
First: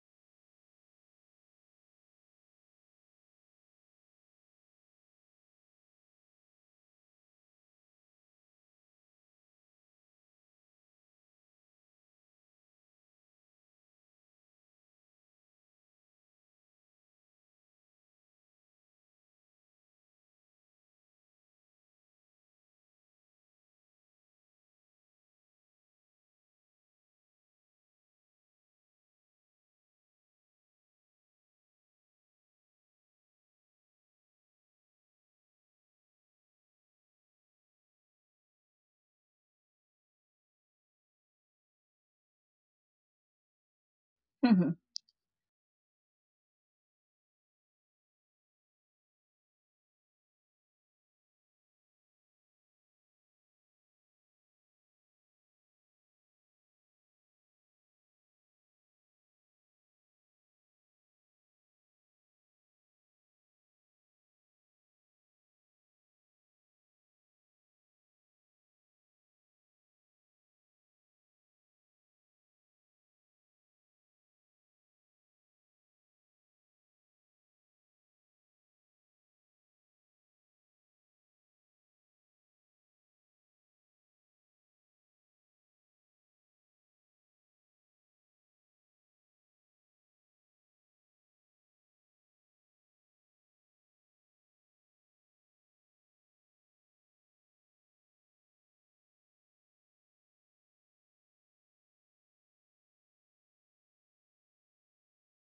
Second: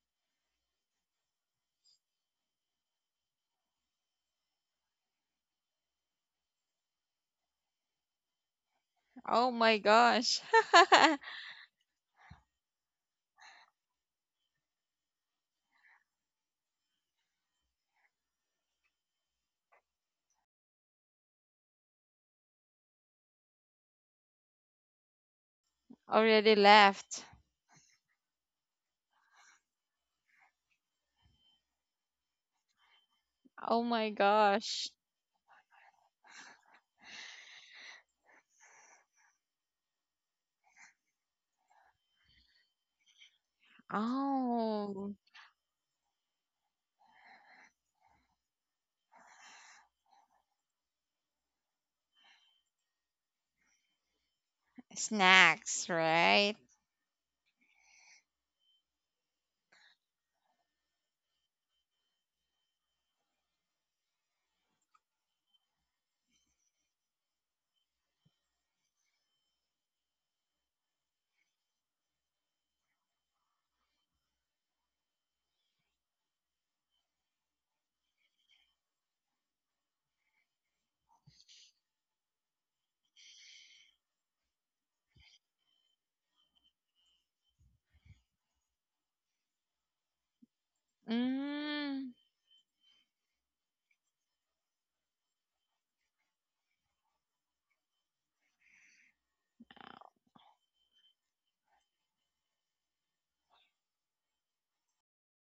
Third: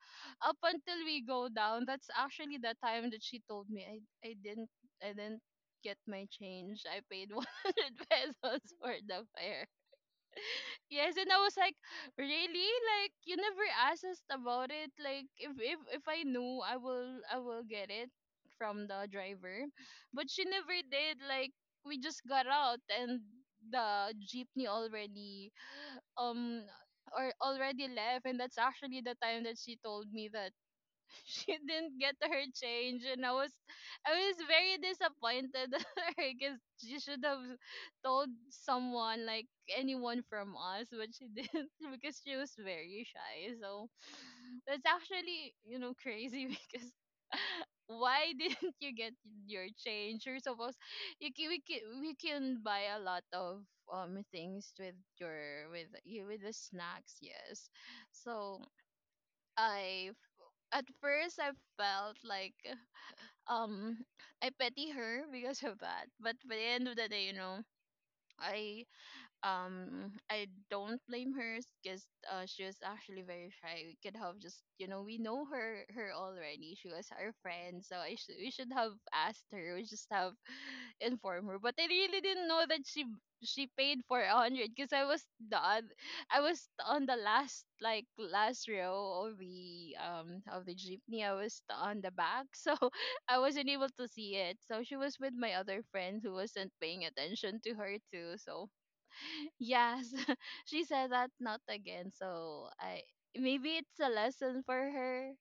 Speaker 2: up until we go down, that's actually the time that she told me, i didn't I didn't get my change. I paid 100 pesos for the
Speaker 1: Oh
Speaker 2: fare.
Speaker 1: my gosh.
Speaker 2: Yes, and I was like, really? Like, you never asked us about it. Like, if I knew, I will get it from the driver, but she never did. Like, we just got out and the jeepney already
Speaker 1: Already
Speaker 2: um
Speaker 1: left.
Speaker 2: or already left, and that's actually the time that she told me that she didn't get her change. And I was,
Speaker 1: Oh my
Speaker 2: I was very
Speaker 1: gosh.
Speaker 2: disappointed at her, because she should have told someone, like anyone from us, but she didn't because she was very shy. So that's
Speaker 1: Oh,
Speaker 2: actually, crazy because why didn't you get your change? You're supposed, you can, we can buy a lot of things with your
Speaker 1: snacks,
Speaker 2: with you with
Speaker 1: right?
Speaker 2: the snacks. Yes. So I, at first, I felt like, um I pity her because of that. But by the end of the day, you know, I, I don't blame her because she was actually very shy. We could have just, you know, we know her already. She was our friend, so I should we should have asked her. We just have informed her. But I really didn't know that she paid for a hundred because I was the I was on the last, like, last row of the jeepney. I was on
Speaker 1: Mm,
Speaker 2: the back, so I wasn't able to see it. So she was with my other friend, who wasn't paying attention to her too. So yes, she said that not again. So I, maybe it's a lesson for her,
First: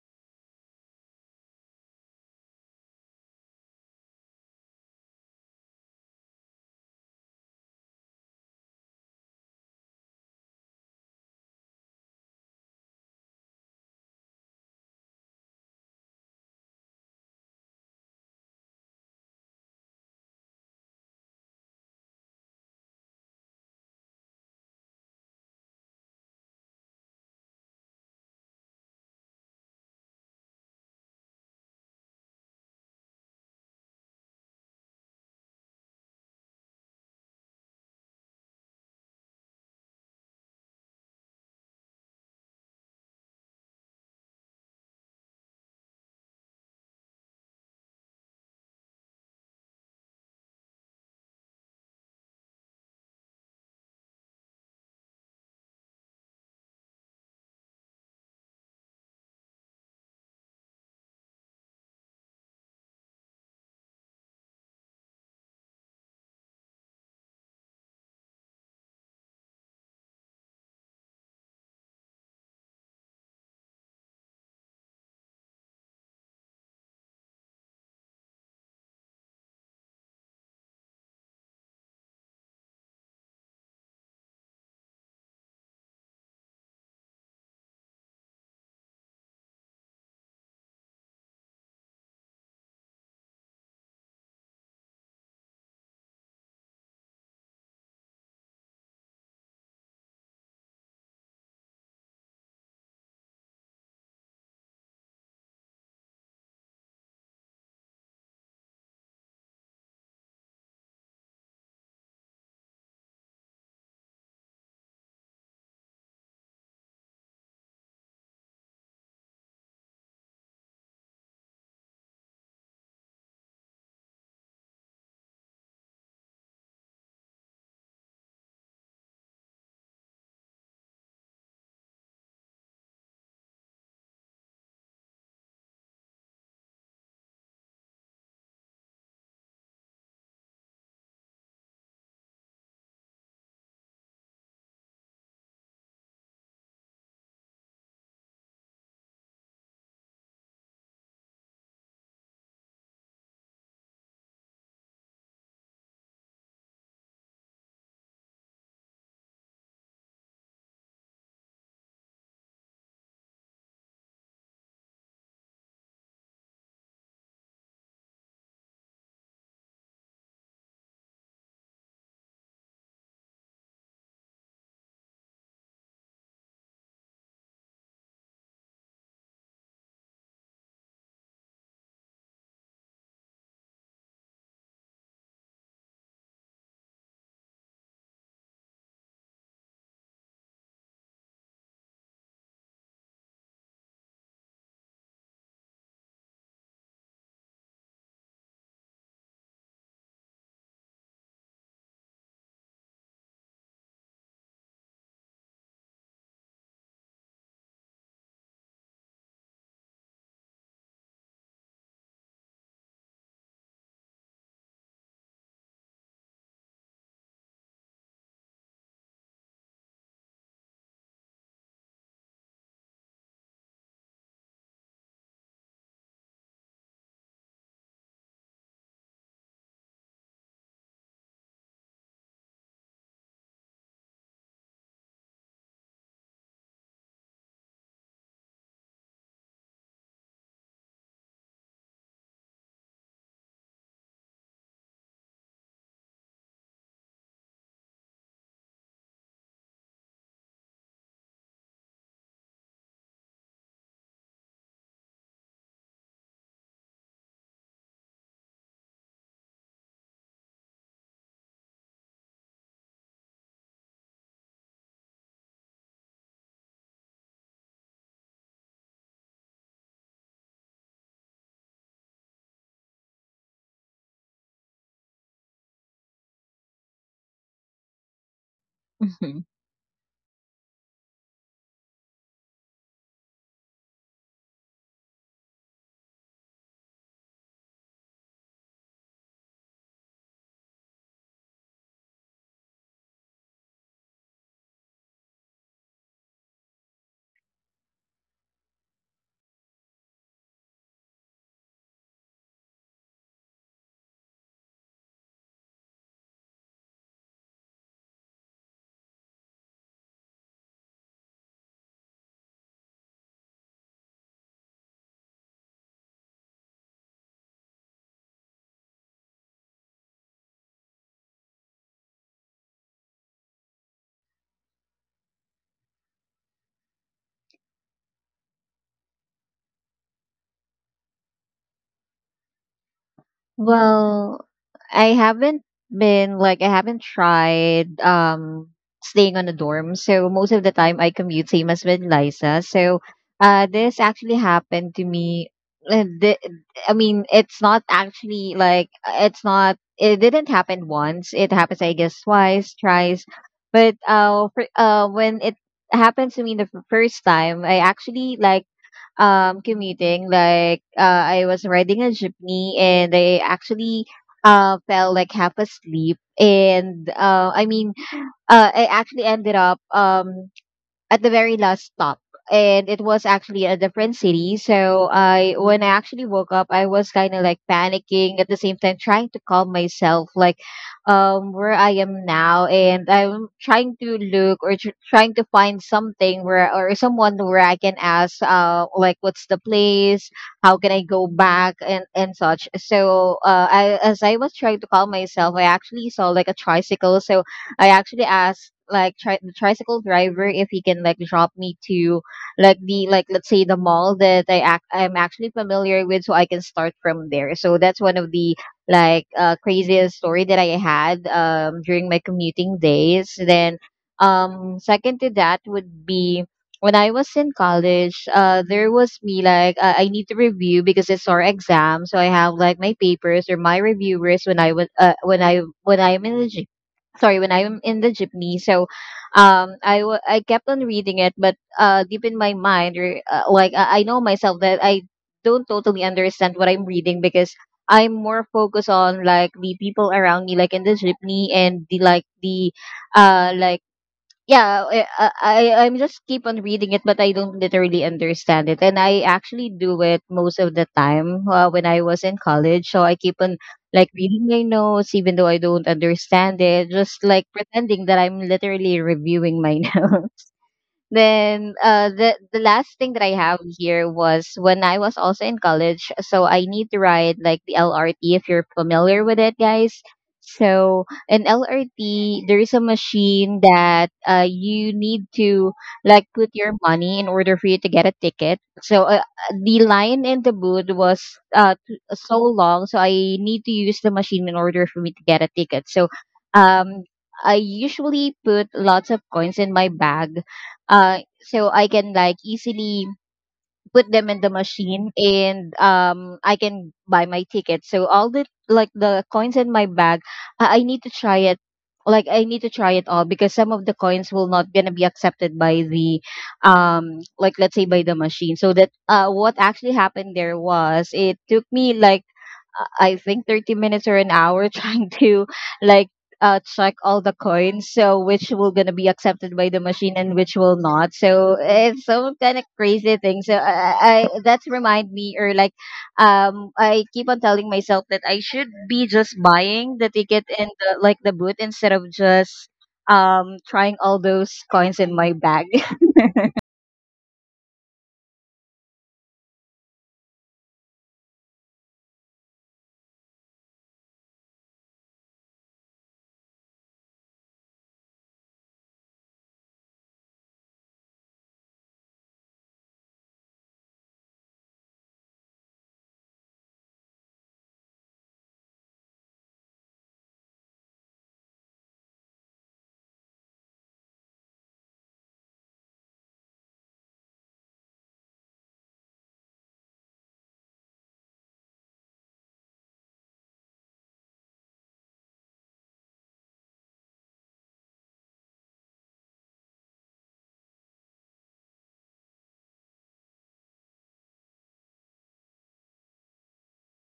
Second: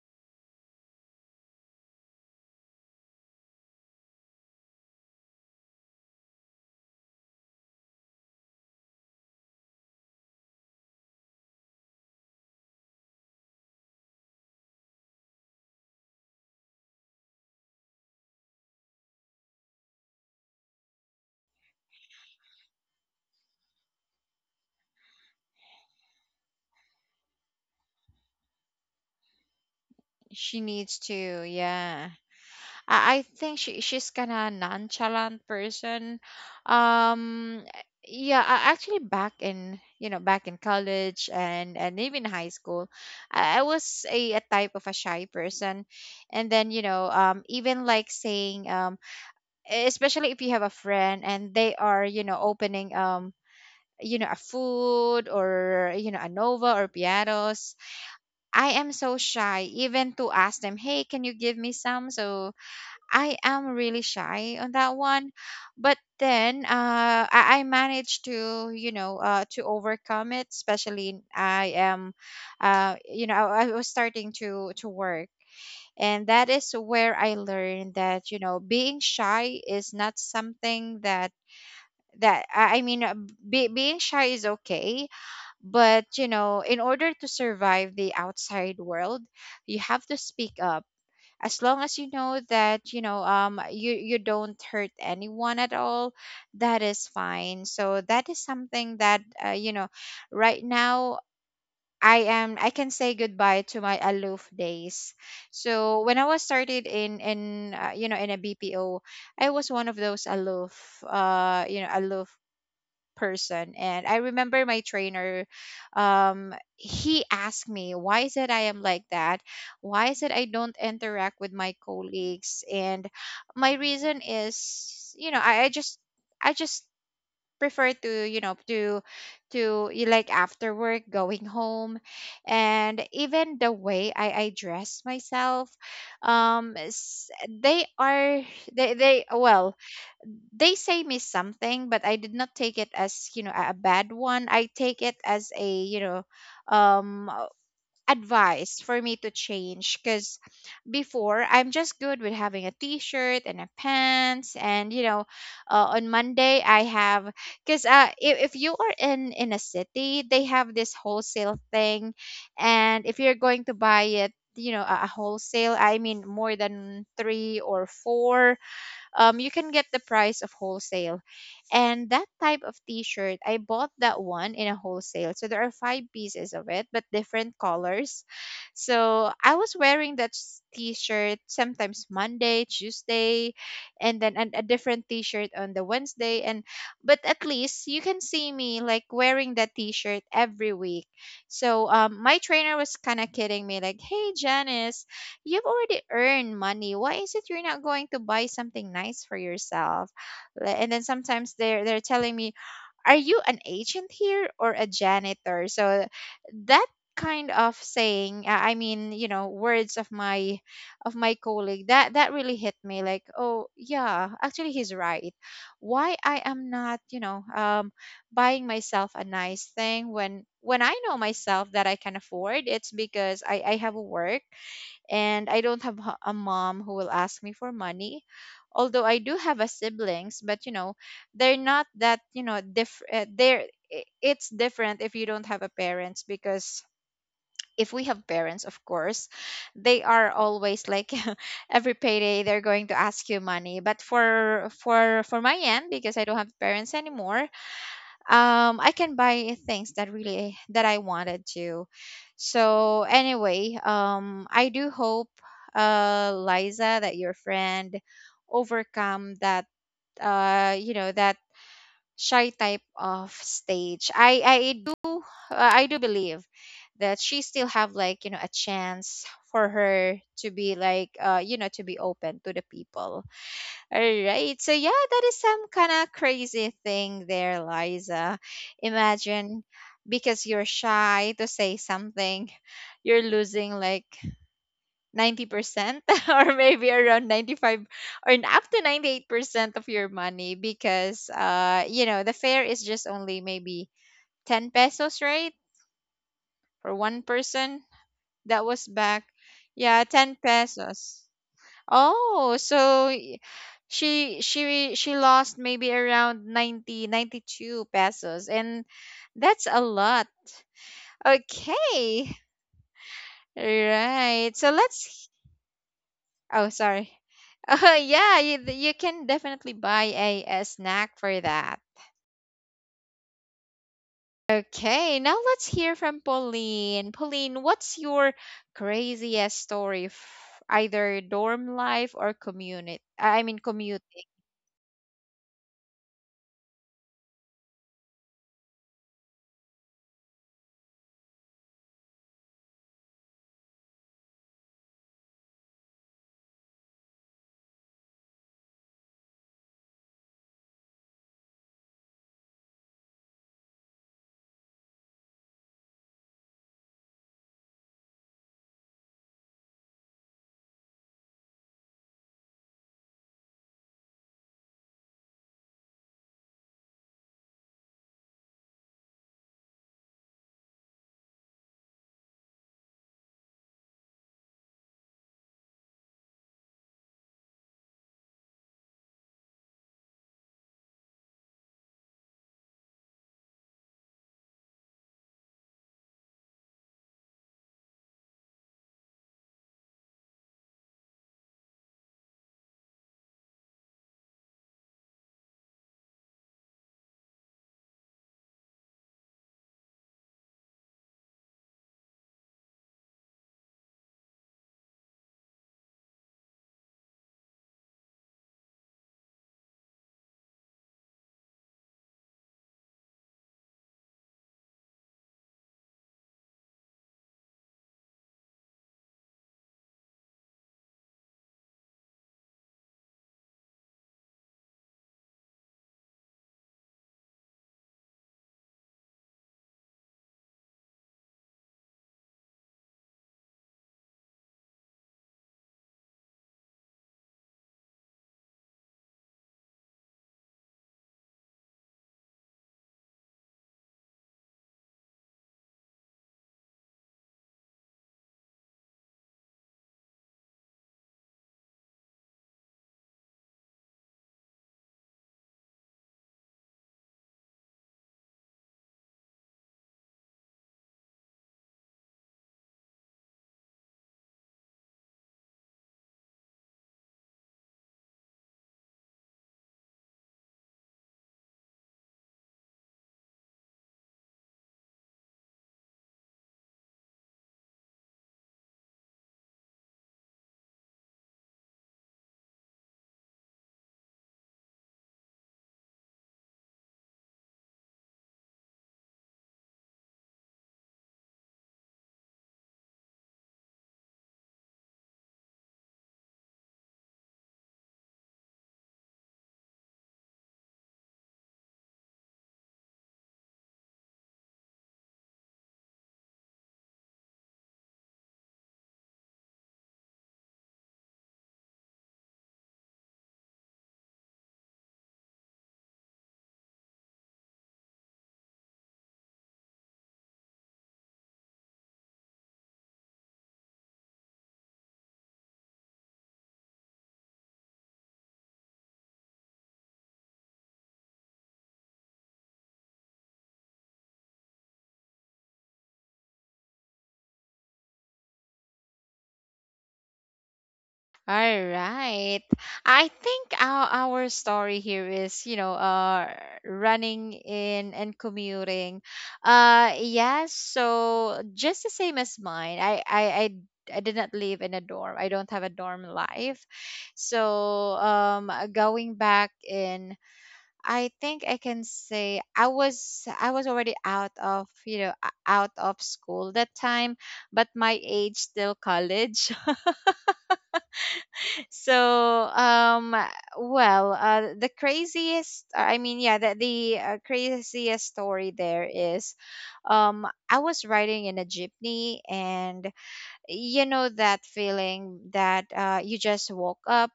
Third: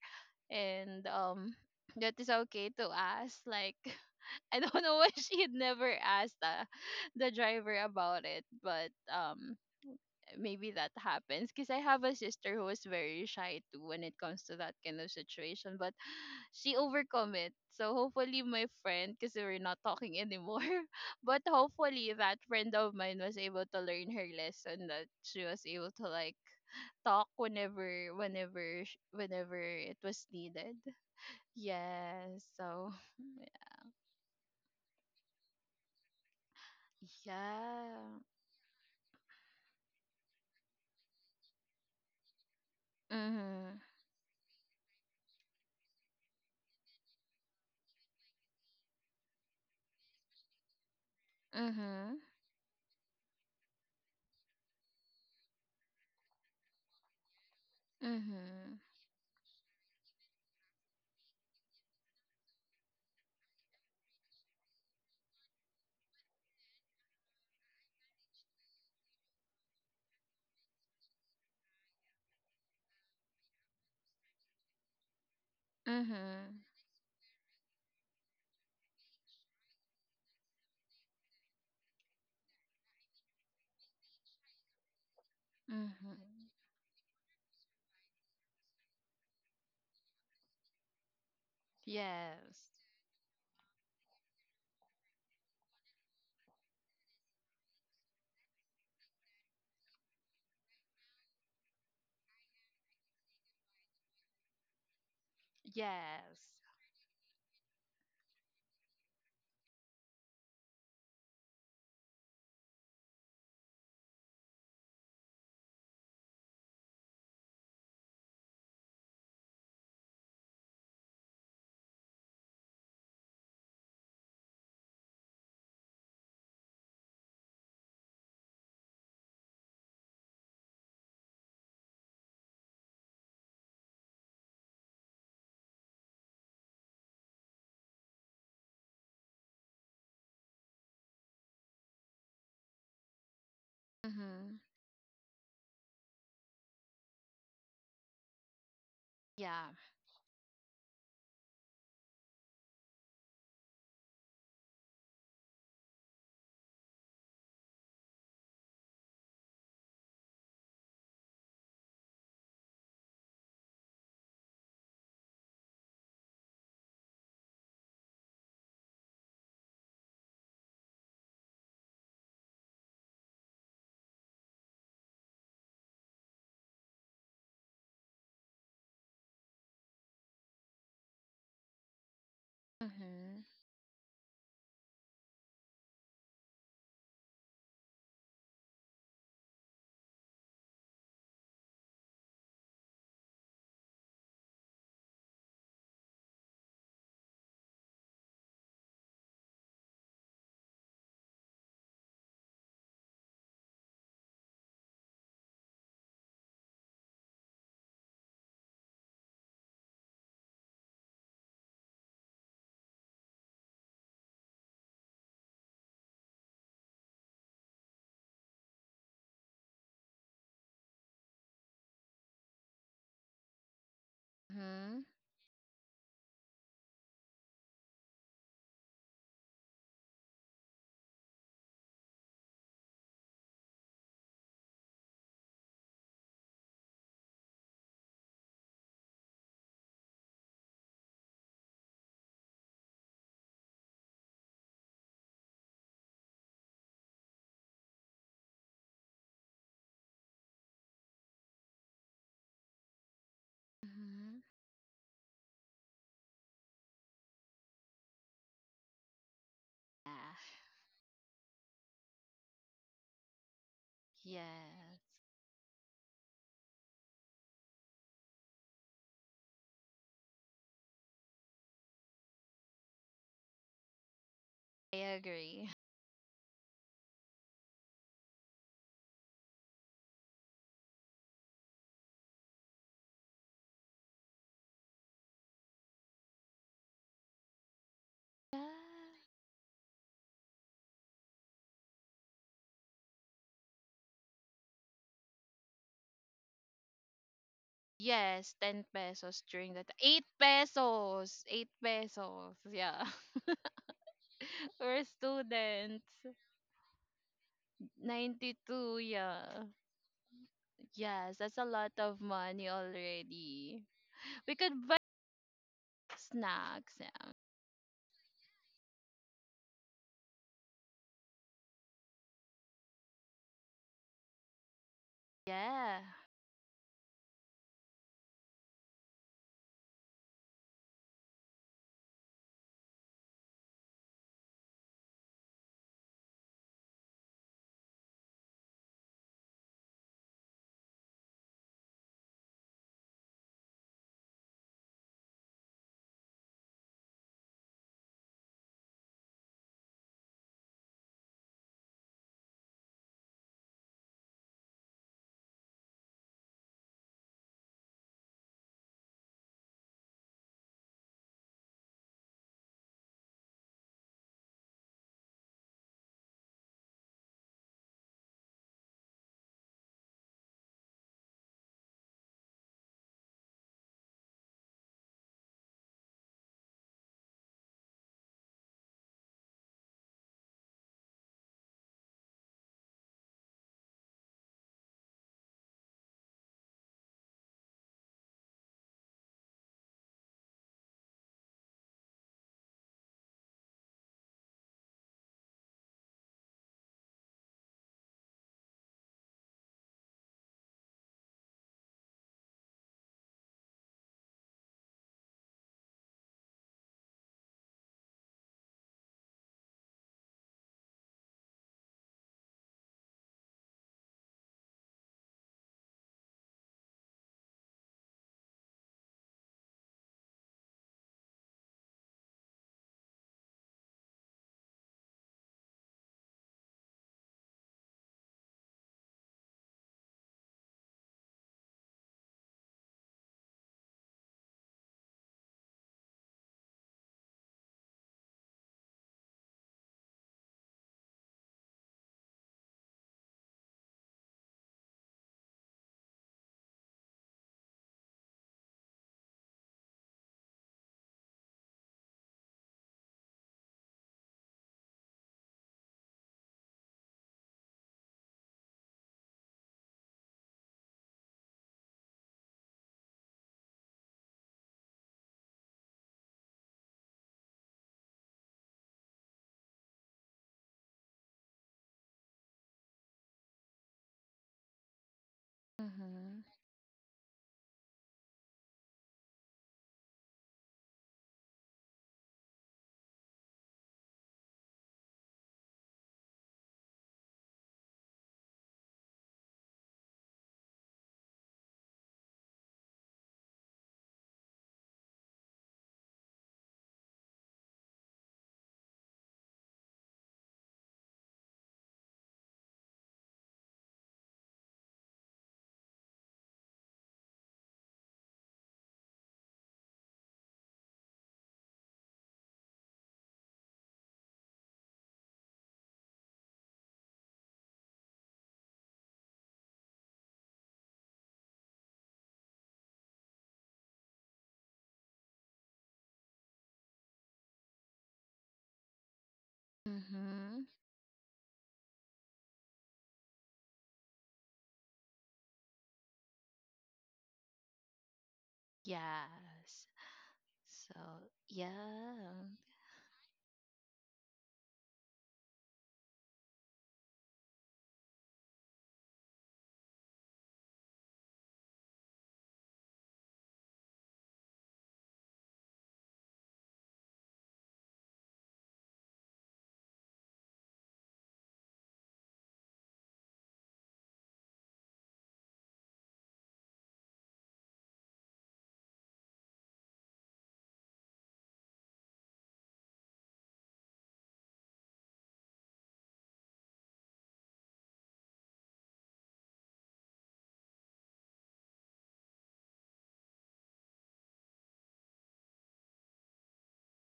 Speaker 2: and that is okay to ask. Like, I don't know why she had never asked the driver about it. But maybe that happens because I have a sister who is very shy too when it comes to that kind of situation. But she overcome it. So hopefully my friend, because we're not talking anymore, but hopefully that friend of mine was able to learn her lesson, that she was able to, like, talk whenever, whenever, whenever it was
Speaker 1: she
Speaker 2: needed.
Speaker 1: needs to, yeah.
Speaker 2: Yeah. So
Speaker 1: I think she's kind of nonchalant person. Um,
Speaker 2: yeah.
Speaker 1: yeah, I, actually back in, back in college and even high school, I
Speaker 2: Mhm.
Speaker 1: was a type of a shy person. And then, you know, even like saying, e, especially if you have a friend and they are,
Speaker 2: Mhm.
Speaker 1: you know, opening, you know, a food or, you know, a Nova or Piatos. I
Speaker 2: Mhm.
Speaker 1: am so shy even to ask them, "Hey, can you give me some?" So I am really shy on that one. But then I managed to, you know, to overcome it. Especially I am, you know, I was starting to work, and that
Speaker 2: Mhm.
Speaker 1: is where I learned that you know being shy is not something that that be, being shy is okay, but,
Speaker 2: Mhm.
Speaker 1: you know, in order to survive the outside world, you have to speak up. As long as you know
Speaker 2: Yes.
Speaker 1: that, you know, you, you don't hurt anyone at all, that is fine. So that is something that, you know, right now I am, I can say goodbye to my aloof days. So when I was
Speaker 2: Yes.
Speaker 1: started in, you know, in a BPO, I was one of those aloof, you know, aloof person. And I remember my trainer, he asked me why is it I am like that, why is it I don't interact with my colleagues. And my reason is, you know, I just prefer to you know to you like after work going home. And even the way I dress myself, they are, they well, they say me something but I did not take it as you know a bad one.
Speaker 2: Mhm.
Speaker 1: I take it as a you know um uh, advice for me to
Speaker 2: Yeah.
Speaker 1: change because before I'm just good with having a t-shirt and a pants. And you know, on Monday I have, because if you are in a city, they have this wholesale thing, and if you're going to buy it you know a wholesale, I mean, more than three or four, you can get the price of wholesale. And that type of t-shirt, I bought that one in a wholesale. So there are five pieces of it, but different colors. So I was wearing t-shirt sometimes Monday,
Speaker 2: Mhm.
Speaker 1: Tuesday, and then a different t-shirt on the Wednesday. And but at least you can see me like wearing that t-shirt every week. So my trainer was kind of kidding me like, "Hey, Janice. You've already earned money. Why is it you're not going to buy something nice for yourself?" And then sometimes they're telling me, "Are you an agent here or a janitor?" So that kind of saying, I mean, you know, words of my colleague that that really hit me. Like, oh yeah, actually he's right. Why I am not, you know, buying myself a nice thing when I know myself that I can afford, it's because I have a work,
Speaker 2: Mhm.
Speaker 1: and I don't have a mom who will ask me for money. Although I do have a siblings, but you know, they're not that, you know, different. They're it's different if you don't have a parents, because if we have parents, of course, they are always like every payday they're going to ask you money. But for my end, because I don't have parents anymore, I can buy things that really that I wanted to. So anyway,
Speaker 2: Mhm.
Speaker 1: um, I do hope, uh, Liza, that your friend overcome that
Speaker 2: Yeah.
Speaker 1: you know that shy type of stage. I do
Speaker 2: Yes,
Speaker 1: I do believe that she still have like you know a chance for her to be like you know to be open to the people. All right. So
Speaker 2: I
Speaker 1: yeah, that is
Speaker 2: agree.
Speaker 1: some kind of crazy thing there, Liza. Imagine, because you're shy to say something, you're losing like 90% or maybe around 95 or
Speaker 2: Yeah.
Speaker 1: up to 98% of your money because you know, the fare is just only maybe 10 pesos, right? For one person.
Speaker 2: Yes,
Speaker 1: That
Speaker 2: 10
Speaker 1: was back.
Speaker 2: pesos during that.
Speaker 1: Yeah,
Speaker 2: 8
Speaker 1: 10 pesos.
Speaker 2: pesos. 8 pesos.
Speaker 1: Oh,
Speaker 2: Yeah.
Speaker 1: she she
Speaker 2: We're
Speaker 1: she lost maybe
Speaker 2: students.
Speaker 1: around 90 92 pesos, and
Speaker 2: 92, yeah.
Speaker 1: that's a lot.
Speaker 2: Yes, that's a lot of
Speaker 1: Okay.
Speaker 2: money already. We
Speaker 1: Right. So
Speaker 2: could buy
Speaker 1: let's Oh,
Speaker 2: snacks.
Speaker 1: sorry.
Speaker 2: Yeah.
Speaker 1: Oh, yeah, you can definitely buy a snack for that. Okay, now let's hear
Speaker 2: Yeah.
Speaker 1: from Pauline. Pauline, what's your craziest story, either dorm life or commute? I mean, commute.
Speaker 3: Well, I haven't I haven't tried staying on a dorm. So most of the time I commute, same as with Liza. So this actually happened to me, uh, th- I mean, it's not actually, like, it's not, it didn't happen once. It happens, I guess, twice, thrice. But when it happens to me the first time, I actually like commuting like, I was riding a jeepney and I actually fell like half asleep, and I mean, I actually ended up at the very last stop, and it was actually a different city. So I when I actually woke up, I was kind of like panicking at the same time trying to calm myself, like, where I am now, and I'm trying to look or trying to find something where, or someone where I can ask like what's the place, how can I go back, and such. So I as I was trying to calm myself, I actually saw like a tricycle. So I actually asked like, the tricycle driver, if he can like drop me to, like, the, like, let's say, the mall that I'm actually familiar with, so I can start from there. So that's one of the, like, craziest story that I had during my commuting days. Then second to that would be when I was in college, there was me like, I need to review because it's our exam, so I have like my papers or my reviewers when I'm in the jeepney. So I kept on reading it, but deep in my mind, or like, I know myself that I don't totally understand what I'm reading because I'm more focused on like the people around me, like in the jeepney, and the, like the, like, yeah, I'm just keep on reading it, but I don't literally understand it. And I actually do it most of the time when I was in college, so I keep on like reading my notes even though I don't understand it, just like pretending that I'm literally reviewing my notes. Then the last thing that I have here was when I was also in college. So I need to ride like the LRT if you're familiar with it, guys. So in LRT, there is a machine that you need to like
Speaker 2: Mhm.
Speaker 3: put your money in order for you to get a ticket. So the line in the booth was so long, so I need to use the machine in order for me to get a ticket. So um, I usually put lots of coins in my bag, so I can like easily put them in the machine, and I can buy my ticket. So all the coins in my bag, I need to try it. Like I need to try it all, because some of the coins will not gonna be accepted by the, like, let's say, by the machine. So that what actually happened there was, it took me like, I think, 30 minutes or an hour trying to like check all the coins, so which will gonna be accepted by the machine and which will not. So it's some kind of crazy thing. So that's remind me, or like, I keep on telling myself that I should be just buying the ticket
Speaker 2: Mhm.
Speaker 3: and the, like the boot, instead of just trying all those coins in my bag.
Speaker 2: Yes. So,
Speaker 1: All right.
Speaker 2: yeah.
Speaker 1: I think our story here is, you know, running in and commuting. Yes, so just the same as mine. I did not live in a dorm. I don't have a dorm life. So, um, going back in, I think I can say I was already out of, you know, out of school that time, but my age still college. So, well, the craziest, I mean, yeah, the craziest story there is, I was riding in a jeepney, and you know that feeling that you just woke up,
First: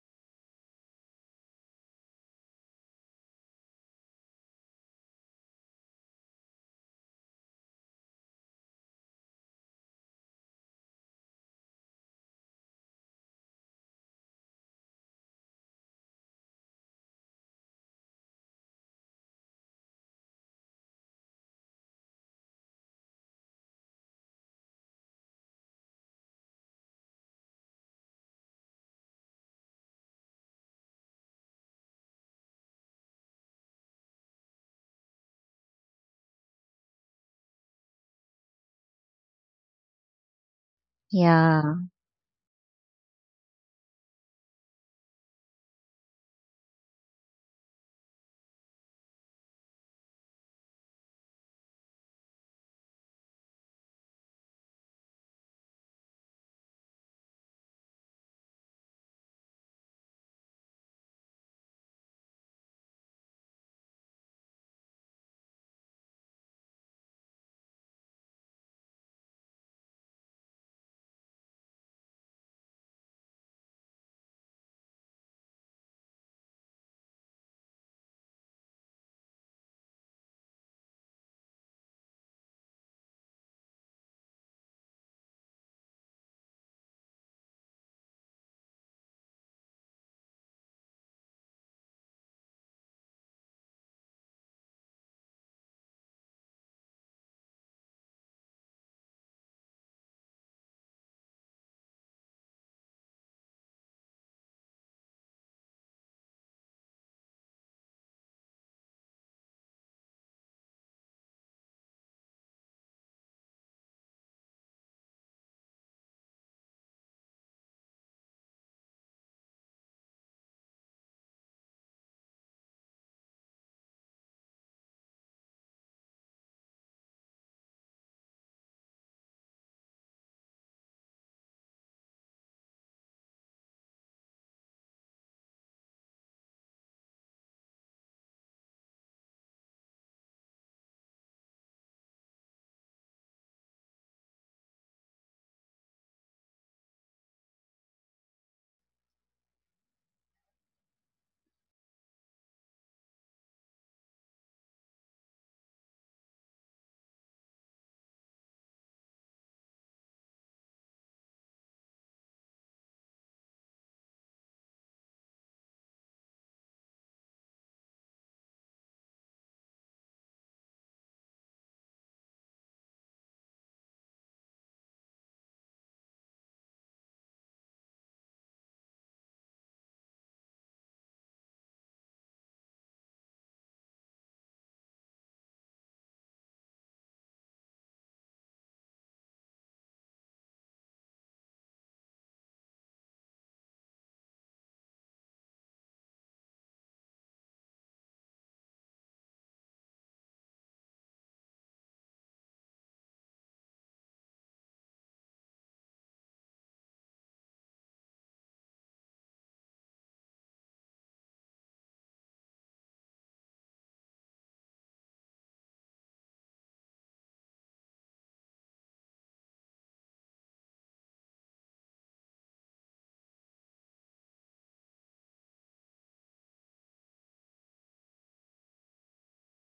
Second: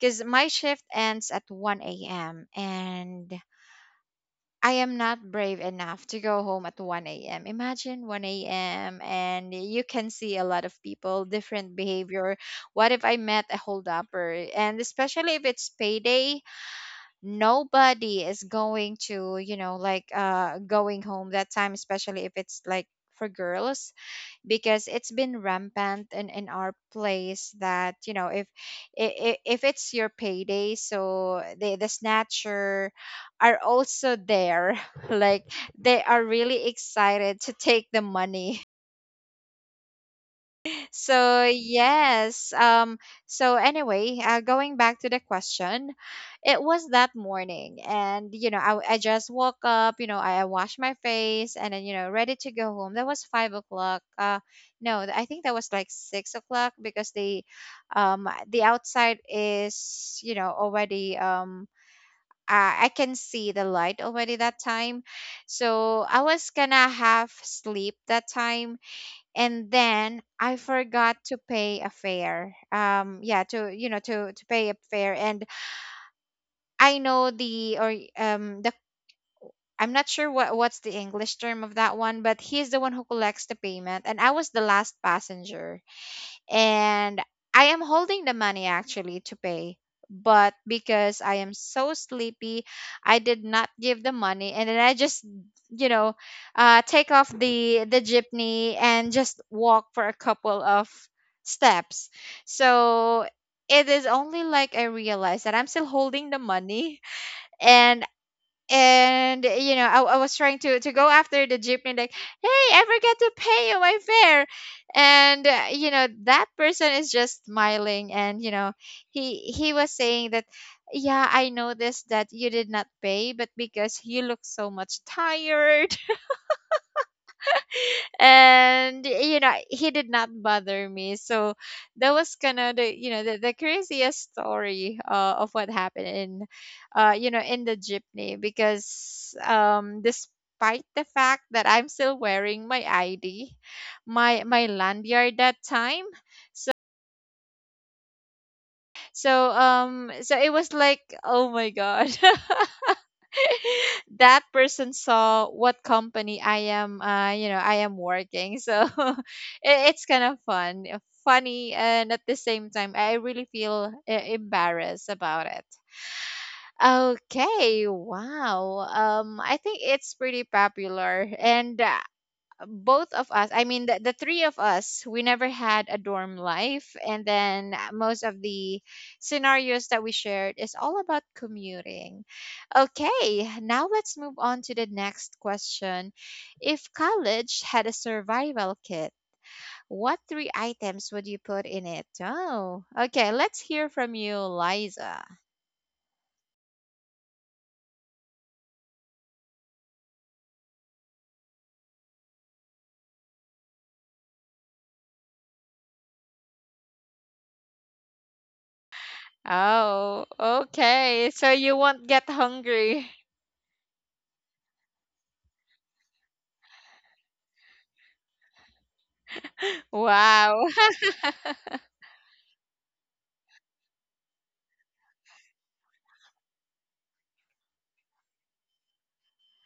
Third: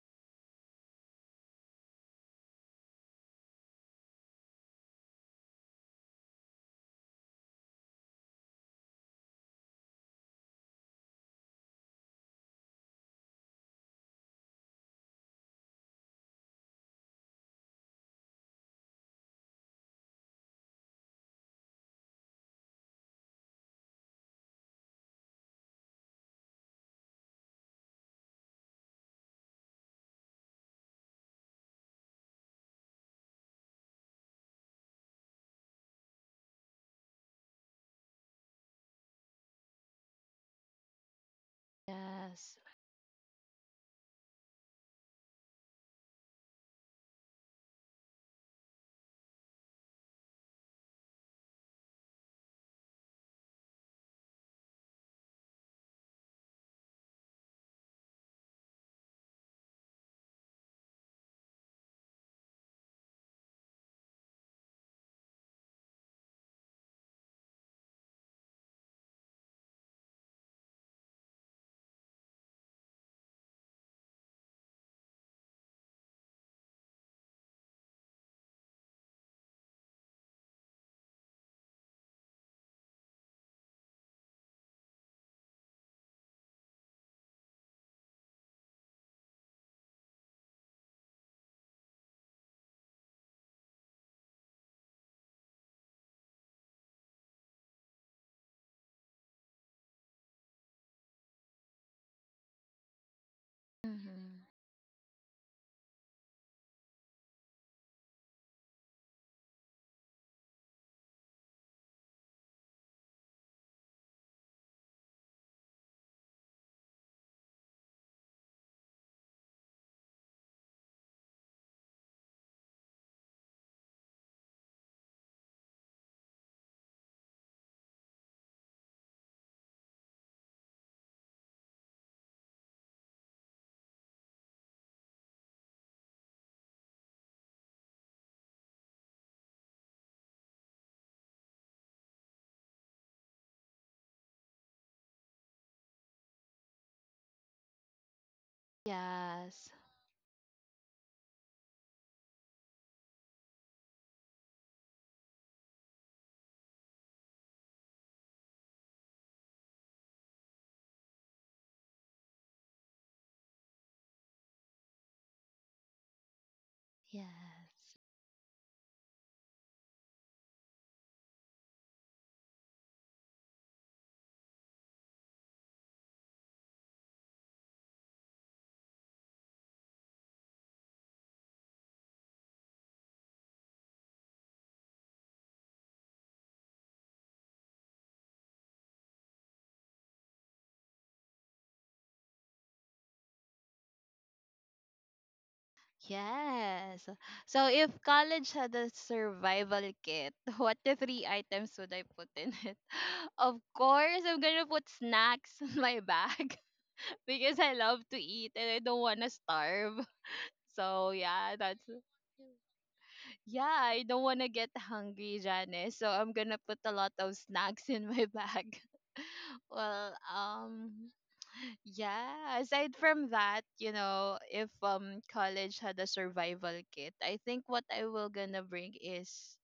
Speaker 1: because my shift ends at 1 a.m. and I am not brave enough to go home at 1 a.m. Imagine 1 a.m. and you can see a lot of people, different behavior. What if I met a holdupper? And especially if it's payday, nobody is going to, you know, like going home that time, especially if it's like for girls, because it's been rampant in our place that you know if if it's your payday, so the snatcher are also there like they are really excited to take the money. So
Speaker 3: Yeah.
Speaker 2: Yes.
Speaker 1: yes, um, so anyway, going back to the question, it was that morning, and you know, I just woke up, you know, I washed my face and then you know, ready to go home. That was 5 o'clock. No, I think that was like 6 o'clock because the outside is, you know, already I can see the light already that time. So I was gonna have sleep that time, and then I forgot to pay a fare. Yeah, to you know to pay a fare, and I know the or the I'm not sure what what's the English term of that one, but he's the one who collects the payment, and I was the last passenger, and I am holding the money actually to pay. But because I am so sleepy, I did not give the money, and then I just, you know, take off the jeepney and just walk for a couple of steps. So it is
Speaker 2: Mhm.
Speaker 1: only like I realized that I'm still holding the money, and and I was trying to go after the jeepney like, "Hey, I forgot to pay you my fare." And you know, that person is just smiling, and you know, he was saying that, "Yeah, I noticed that you did not pay, but because you look so much tired." And you know, he did not bother me. So that was kind of the, the craziest story of what happened in, you know, in the jeepney, because despite the fact that I'm still wearing my ID, my lanyard that time. so
Speaker 2: Yes.
Speaker 1: um so it was like, "Oh my God." That person saw what company I am, you know, I am working. So it's kind of fun, funny, and at the same time I really feel embarrassed about it. Okay,
Speaker 2: Yes.
Speaker 1: wow. I think it's pretty popular. And both of us, I mean, the three of us, we never had a dorm life. And then most of the scenarios that we shared is all about commuting. Okay, now let's move on to the next question. If college had a survival kit, what three items would you put in it? Oh, okay, let's hear from you, Liza.
Speaker 2: Yes. So if college had a survival kit, what the three items would I put in it? Of course, I'm gonna put snacks in my bag because I love to eat and I don't wanna starve.
Speaker 1: Oh,
Speaker 2: So
Speaker 1: okay, so
Speaker 2: yeah,
Speaker 1: you
Speaker 2: that's,
Speaker 1: won't get hungry.
Speaker 2: yeah, I don't wanna get hungry, Janice. So I'm gonna put a lot of snacks in my bag. Well,
Speaker 1: Wow.
Speaker 2: yeah, aside from that, you know, if college had a survival kit, I think what I will gonna bring is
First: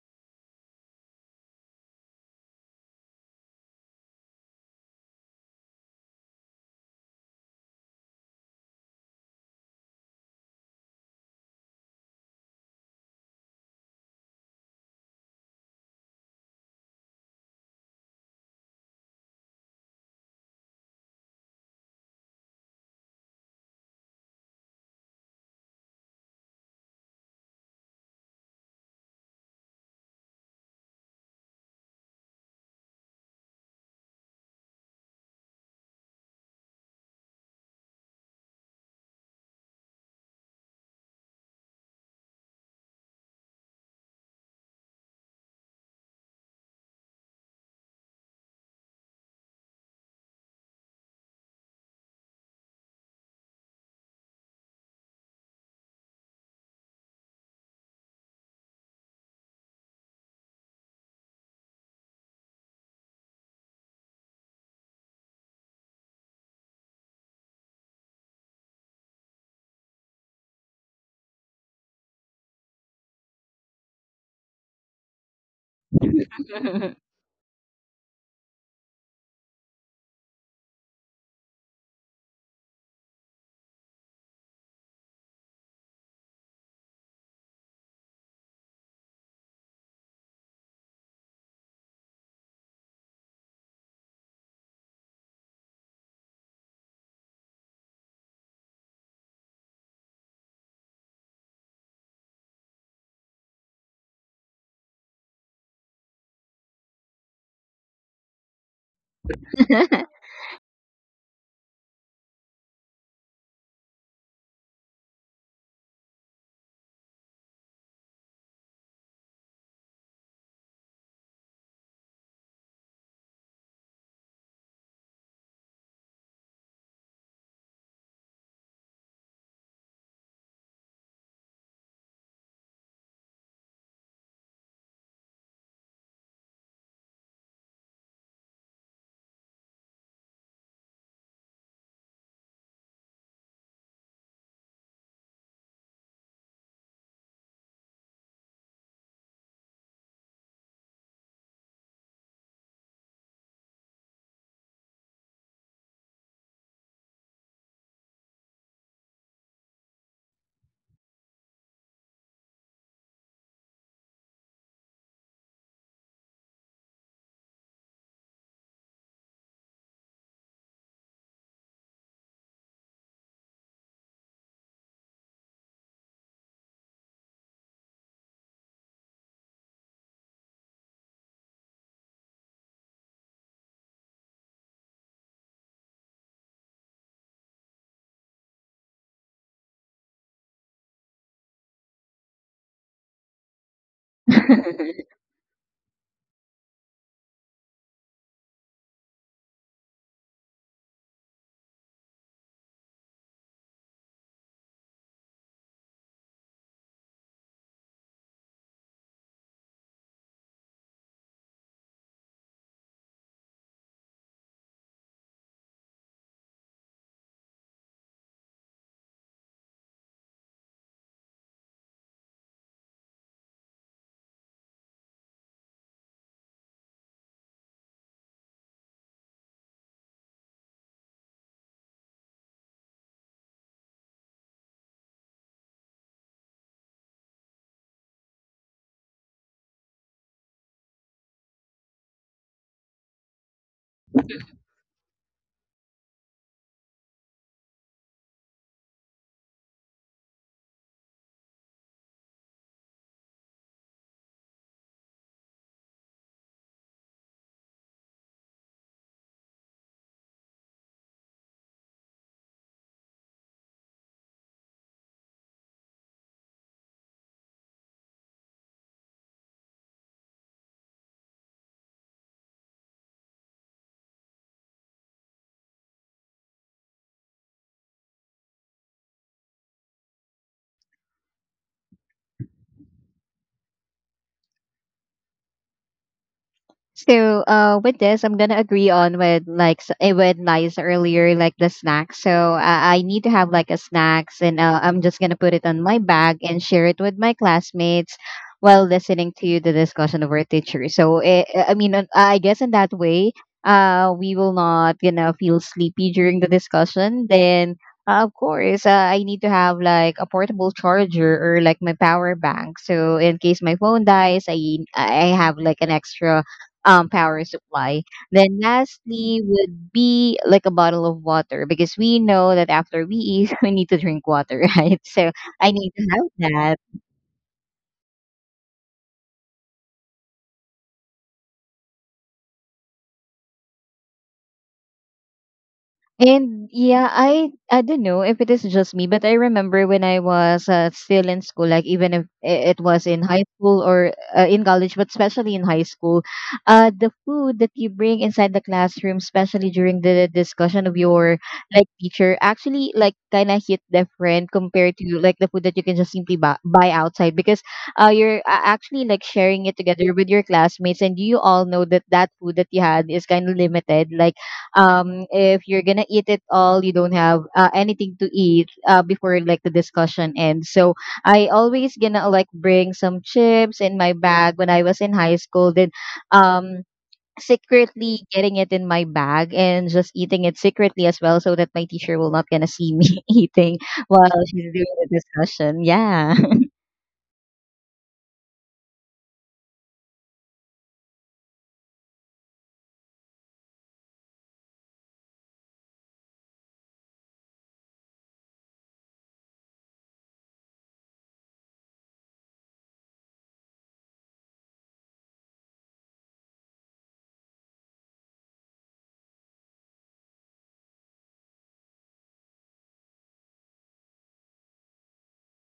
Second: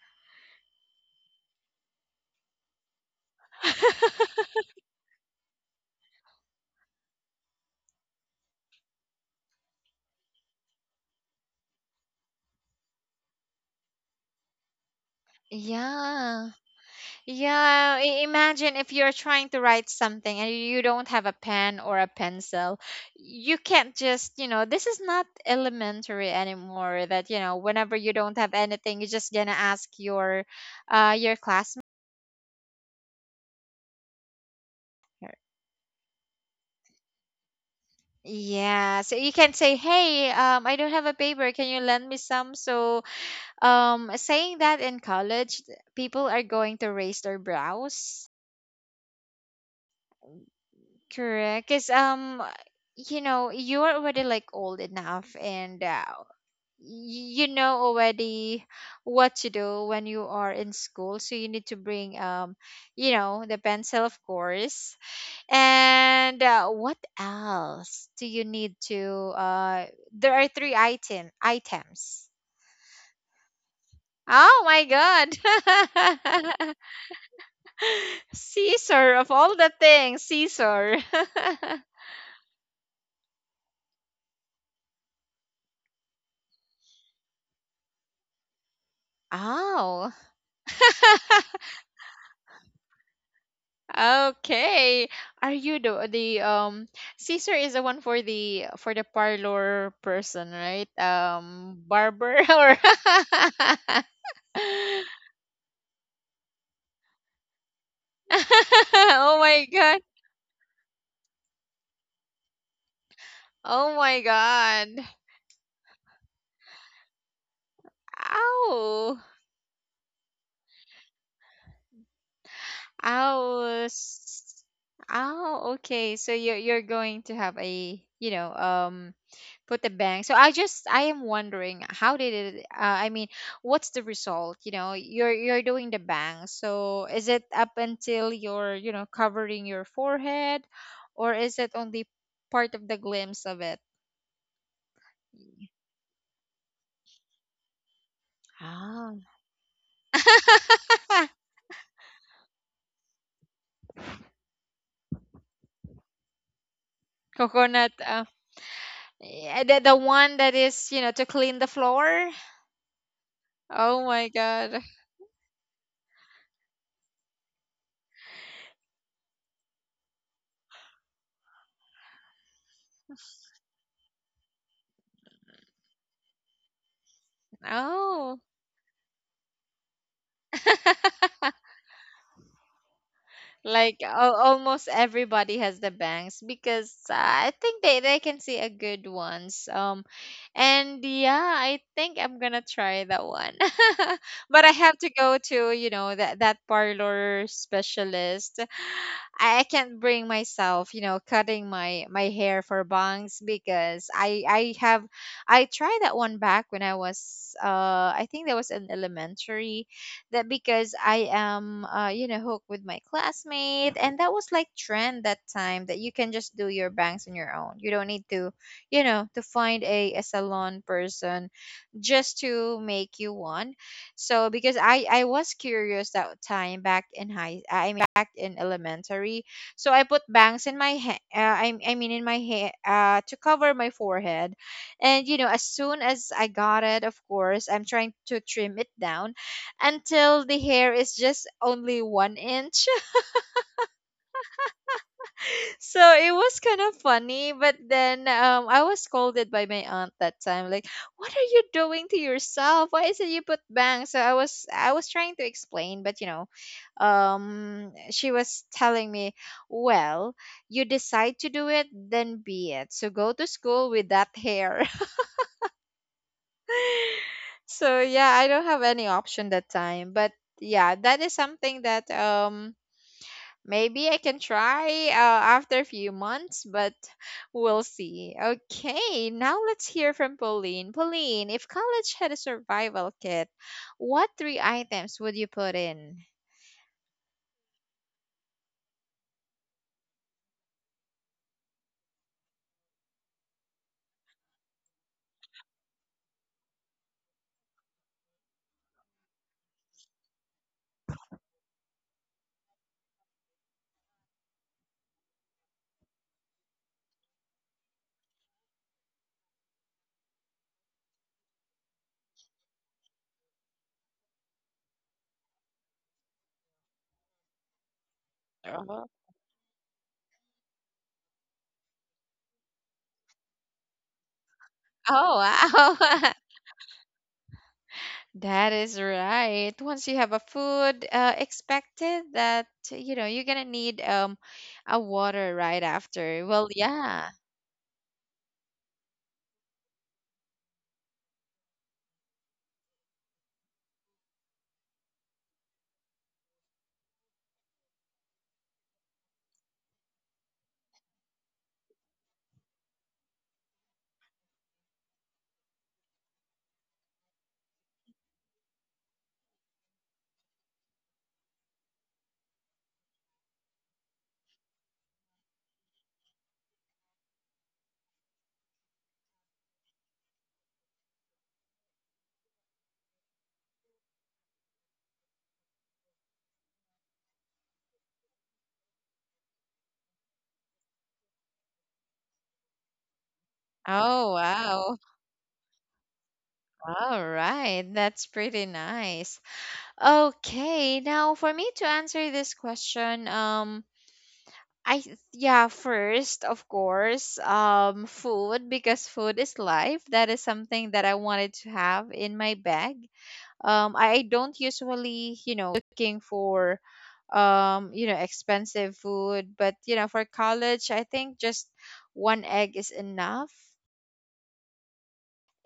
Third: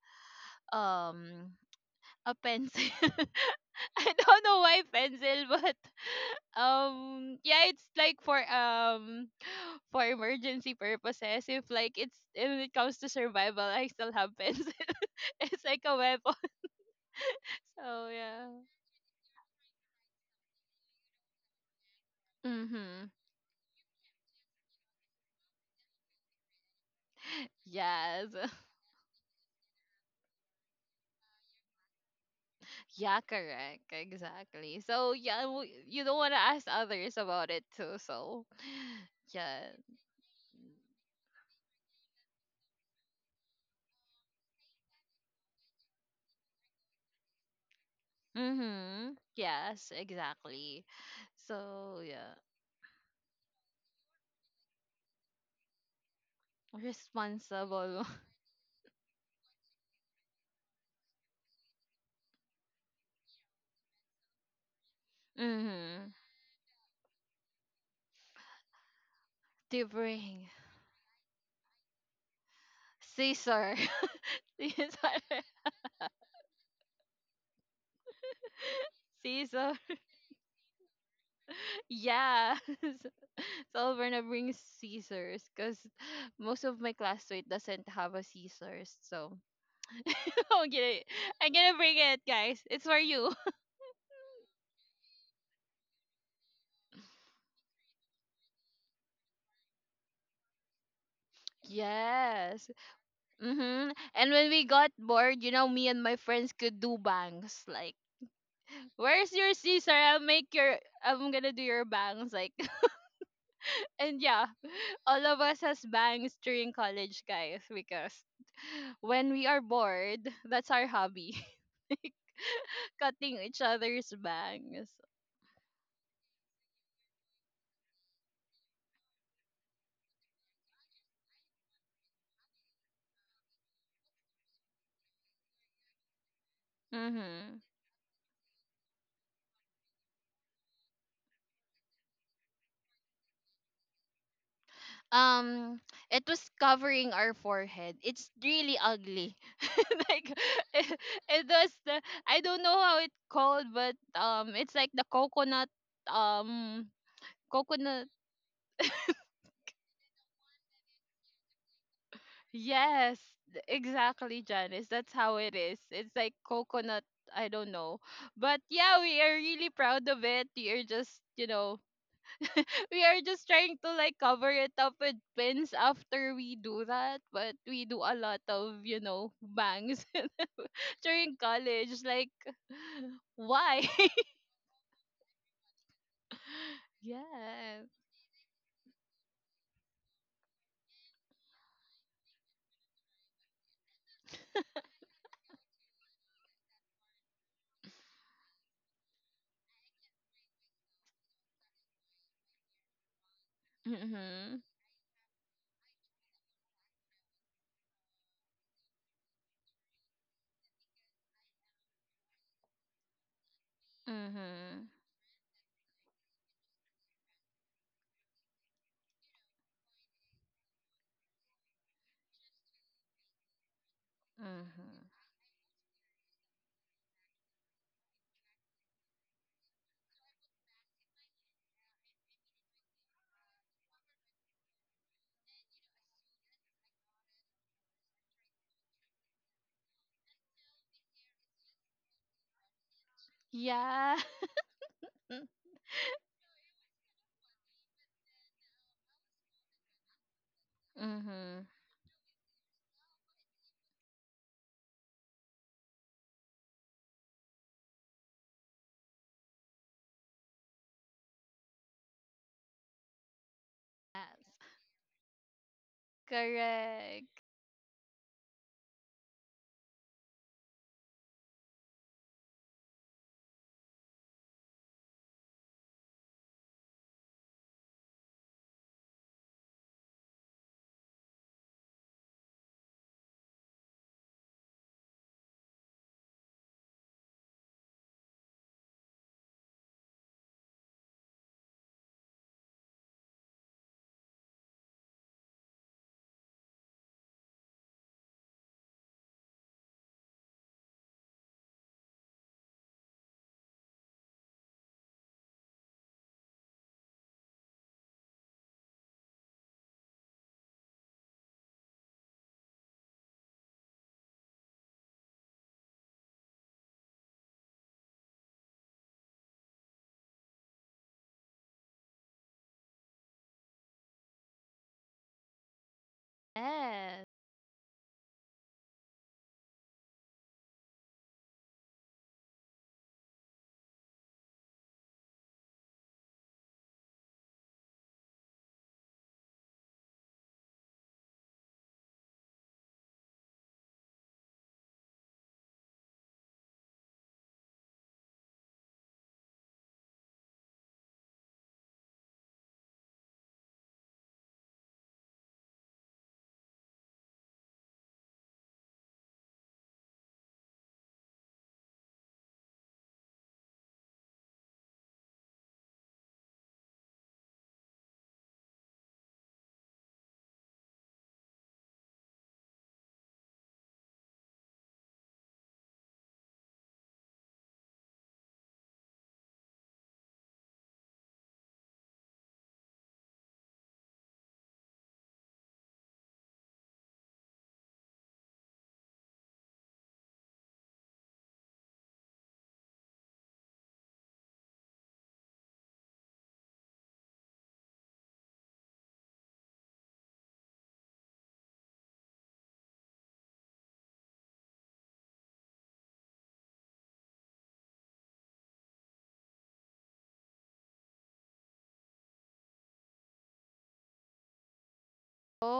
Speaker 2: um a pencil. I don't know why pencil, but yeah, it's like for for emergency purposes. If like, it's, when it comes to survival, I still have pencil. It's like a weapon.
Speaker 1: Yeah. Yeah,
Speaker 2: So yeah.
Speaker 1: imagine if you're trying to write something and you don't have a pen or a pencil.
Speaker 2: Mhm.
Speaker 1: You can't just, you know, this is not elementary anymore, that, you know, whenever you
Speaker 2: Yes.
Speaker 1: don't have anything, you're just gonna ask your classmate.
Speaker 2: Yeah, correct. Exactly. So yeah, you don't want to ask others about it too. So
Speaker 1: Yeah, so you can
Speaker 2: yeah.
Speaker 1: say, "Hey, I don't have a paper. Can you lend me some?" So, saying that in college, people are going to raise their brows.
Speaker 2: Mhm. Yes, exactly.
Speaker 1: Correct. Because,
Speaker 2: So yeah,
Speaker 1: you know, you're already like old enough and you know
Speaker 2: responsible.
Speaker 1: already what to do when you are in school. So you need to bring, you know, the pencil, of course.
Speaker 2: Mhm.
Speaker 1: And what else do you need to?
Speaker 2: To
Speaker 1: Uh, there are
Speaker 2: bring
Speaker 1: three items.
Speaker 2: Caesar.
Speaker 1: Oh my
Speaker 2: Caesar.
Speaker 1: God. Caesar, of all the
Speaker 2: Caesar.
Speaker 1: things, Caesar.
Speaker 2: Yeah. So we're gonna bring Caesars because most of my classmate doesn't have a Caesars. So
Speaker 1: Oh.
Speaker 2: I'm gonna I'm gonna bring it, guys. It's for you.
Speaker 1: Okay. Are you the Caesar is the one for the parlor person, right? Um, barber
Speaker 2: Yes.
Speaker 1: or
Speaker 2: Mm-hmm. And when we got bored, you know, me and my friends could do bangs. Like, where's
Speaker 1: oh
Speaker 2: your
Speaker 1: my
Speaker 2: scissor?
Speaker 1: God.
Speaker 2: I'll make your. I'm gonna do your bangs. Like,
Speaker 1: Oh
Speaker 2: and
Speaker 1: my
Speaker 2: yeah,
Speaker 1: God.
Speaker 2: all of us has bangs during college, guys, because
Speaker 1: Ow.
Speaker 2: when we are bored, that's our hobby, cutting each
Speaker 1: Ow.
Speaker 2: other's
Speaker 1: S-
Speaker 2: bangs.
Speaker 1: ow. Okay. So you are, you're going to have a, you know, um, put the bank. So I just, I am wondering how did it, I mean, what's the result? You know, you're doing the bang. So is it
Speaker 2: Mm-hmm.
Speaker 1: up until you're, you know, covering your forehead, or is it only part of the glimpse of it?
Speaker 2: um it was covering our forehead. It's really
Speaker 1: Ah.
Speaker 2: ugly. Like, it, it was the, I don't know how it's called, but it's like the coconut, um
Speaker 1: Coconut,
Speaker 2: coconut.
Speaker 1: yeah, the one that is, you know, to clean the floor.
Speaker 2: Yes,
Speaker 1: Oh my
Speaker 2: exactly,
Speaker 1: God.
Speaker 2: Janice, that's how it is. It's like coconut. I don't know, but yeah, we are really proud of it. We are just, you know, we are just trying to like cover it up with pins after we do that. But we do a lot
Speaker 1: Oh.
Speaker 2: of, you know, bangs during college. It's like, why?
Speaker 1: Like, al almost everybody has the bangs because I think
Speaker 2: Yes.
Speaker 1: they can see a good ones. Um, and yeah, I think I'm gonna try that one. But I have to go to, you know, that parlor specialist. I can't bring myself, you know, cutting my hair for bangs,
Speaker 2: Yeah.
Speaker 1: because I
Speaker 2: Mhm.
Speaker 1: I have, I tried that one back when I was, I think that was in elementary. That because I am, you know, hooked with my classmate, and that was like
Speaker 2: Mhm.
Speaker 1: trend that time, that you can just do your bangs on your own. You don't need to, you know, to find a salon person just to make you one. So because i
Speaker 2: Mhm.
Speaker 1: i was curious that time back in high, I mean back in elementary, so I put bangs in my hair, I mean in my hair, to cover my forehead. And you know, as soon as I got it, of course I'm trying to trim it down until the hair is just only one inch.
Speaker 2: Yeah.
Speaker 1: So it was kind of funny, but then I was scolded by my aunt that time. Like, what are
Speaker 2: Mhm.
Speaker 1: you doing to yourself? Why is it you put bang? So I was, I was trying to explain, but you know, she was telling me, well, you decide to do it, then be it. So go to school with
Speaker 2: Yes.
Speaker 1: that hair.
Speaker 2: Correct.
Speaker 1: So yeah, I don't have any option that time, but yeah, that is something that, maybe I can try after a few months, but we'll see. Okay, now let's hear from Pauline. Pauline, if college had a survival kit, what three items would you put in?
Speaker 3: So, with this, I'm gonna agree on with like, with Liza earlier, like the snacks. So, I need to have like a snacks, and I'm just gonna put it on my bag and share it with my classmates while listening to the discussion of our teacher. So, I mean, I guess in that way, we will not gonna feel sleepy during the discussion. Then, of course, I need to have like a portable charger or like my power bank. So, in case my phone dies, I have like an extra power supply. Then
Speaker 1: Uh-huh.
Speaker 3: lastly would be like a bottle of water, because we know that after we eat, we need to drink water, right? So
Speaker 1: Oh,
Speaker 3: I need
Speaker 1: wow.
Speaker 3: to have.
Speaker 2: Yes.
Speaker 1: That is right. Once you have a food, expected that, you know, you're gonna need a water right after. Well,
Speaker 3: And yeah,
Speaker 1: yeah.
Speaker 3: I don't know if it is just me, but I remember when I was, still in school, like, even if it was in high school or, in college, but especially in high school, the food that you bring inside the classroom, especially during the discussion of your like teacher, actually like kind of hit different compared to like the food that you can just simply buy outside, because you're actually like sharing it together with your classmates, and you all know that that food that you had is kind of limited, like, if you're gonna eat it all, you don't have anything to eat before like the discussion ends. So I always gonna like bring some chips in my bag when I was in high school. Then um, secretly getting it in my bag and just eating it secretly as well, so that my teacher will not gonna see me eating while
Speaker 1: Oh,
Speaker 3: she's
Speaker 1: wow.
Speaker 3: doing the discussion. Yeah.
Speaker 1: All right. That's pretty nice. Okay, now for me to answer this question, yeah, first, of course, food, because food is life. That is something that I wanted to have in my bag. I don't usually, you know, looking for you know, expensive food, but you know, for college, I think just one egg is enough.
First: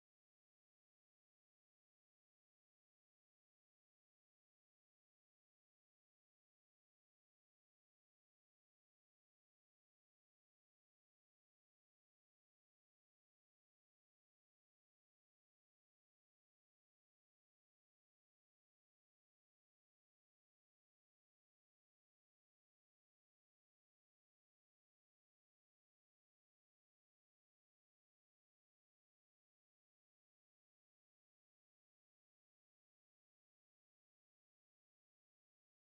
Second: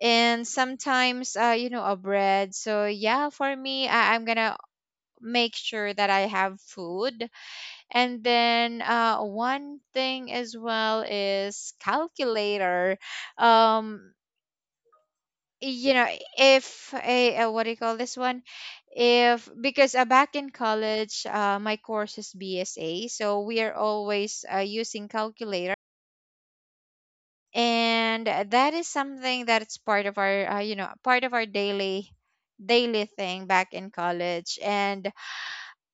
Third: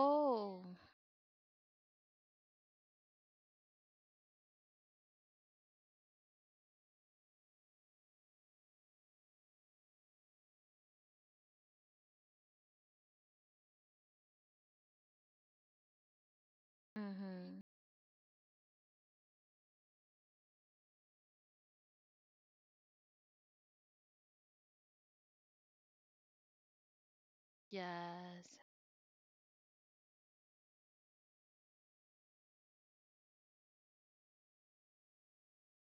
Speaker 1: And sometimes, you know, a bread. So yeah, for me, I'm gonna make sure that I have food. And then one thing as well is calculator. Um, you know, if a, uh, what
Speaker 2: Mhm.
Speaker 1: do you call this one? If, because back in college, my course is BSA, so we are always using calculator, and
Speaker 2: Yes.
Speaker 1: that is something that's part of our you know, part of our daily thing back in college. And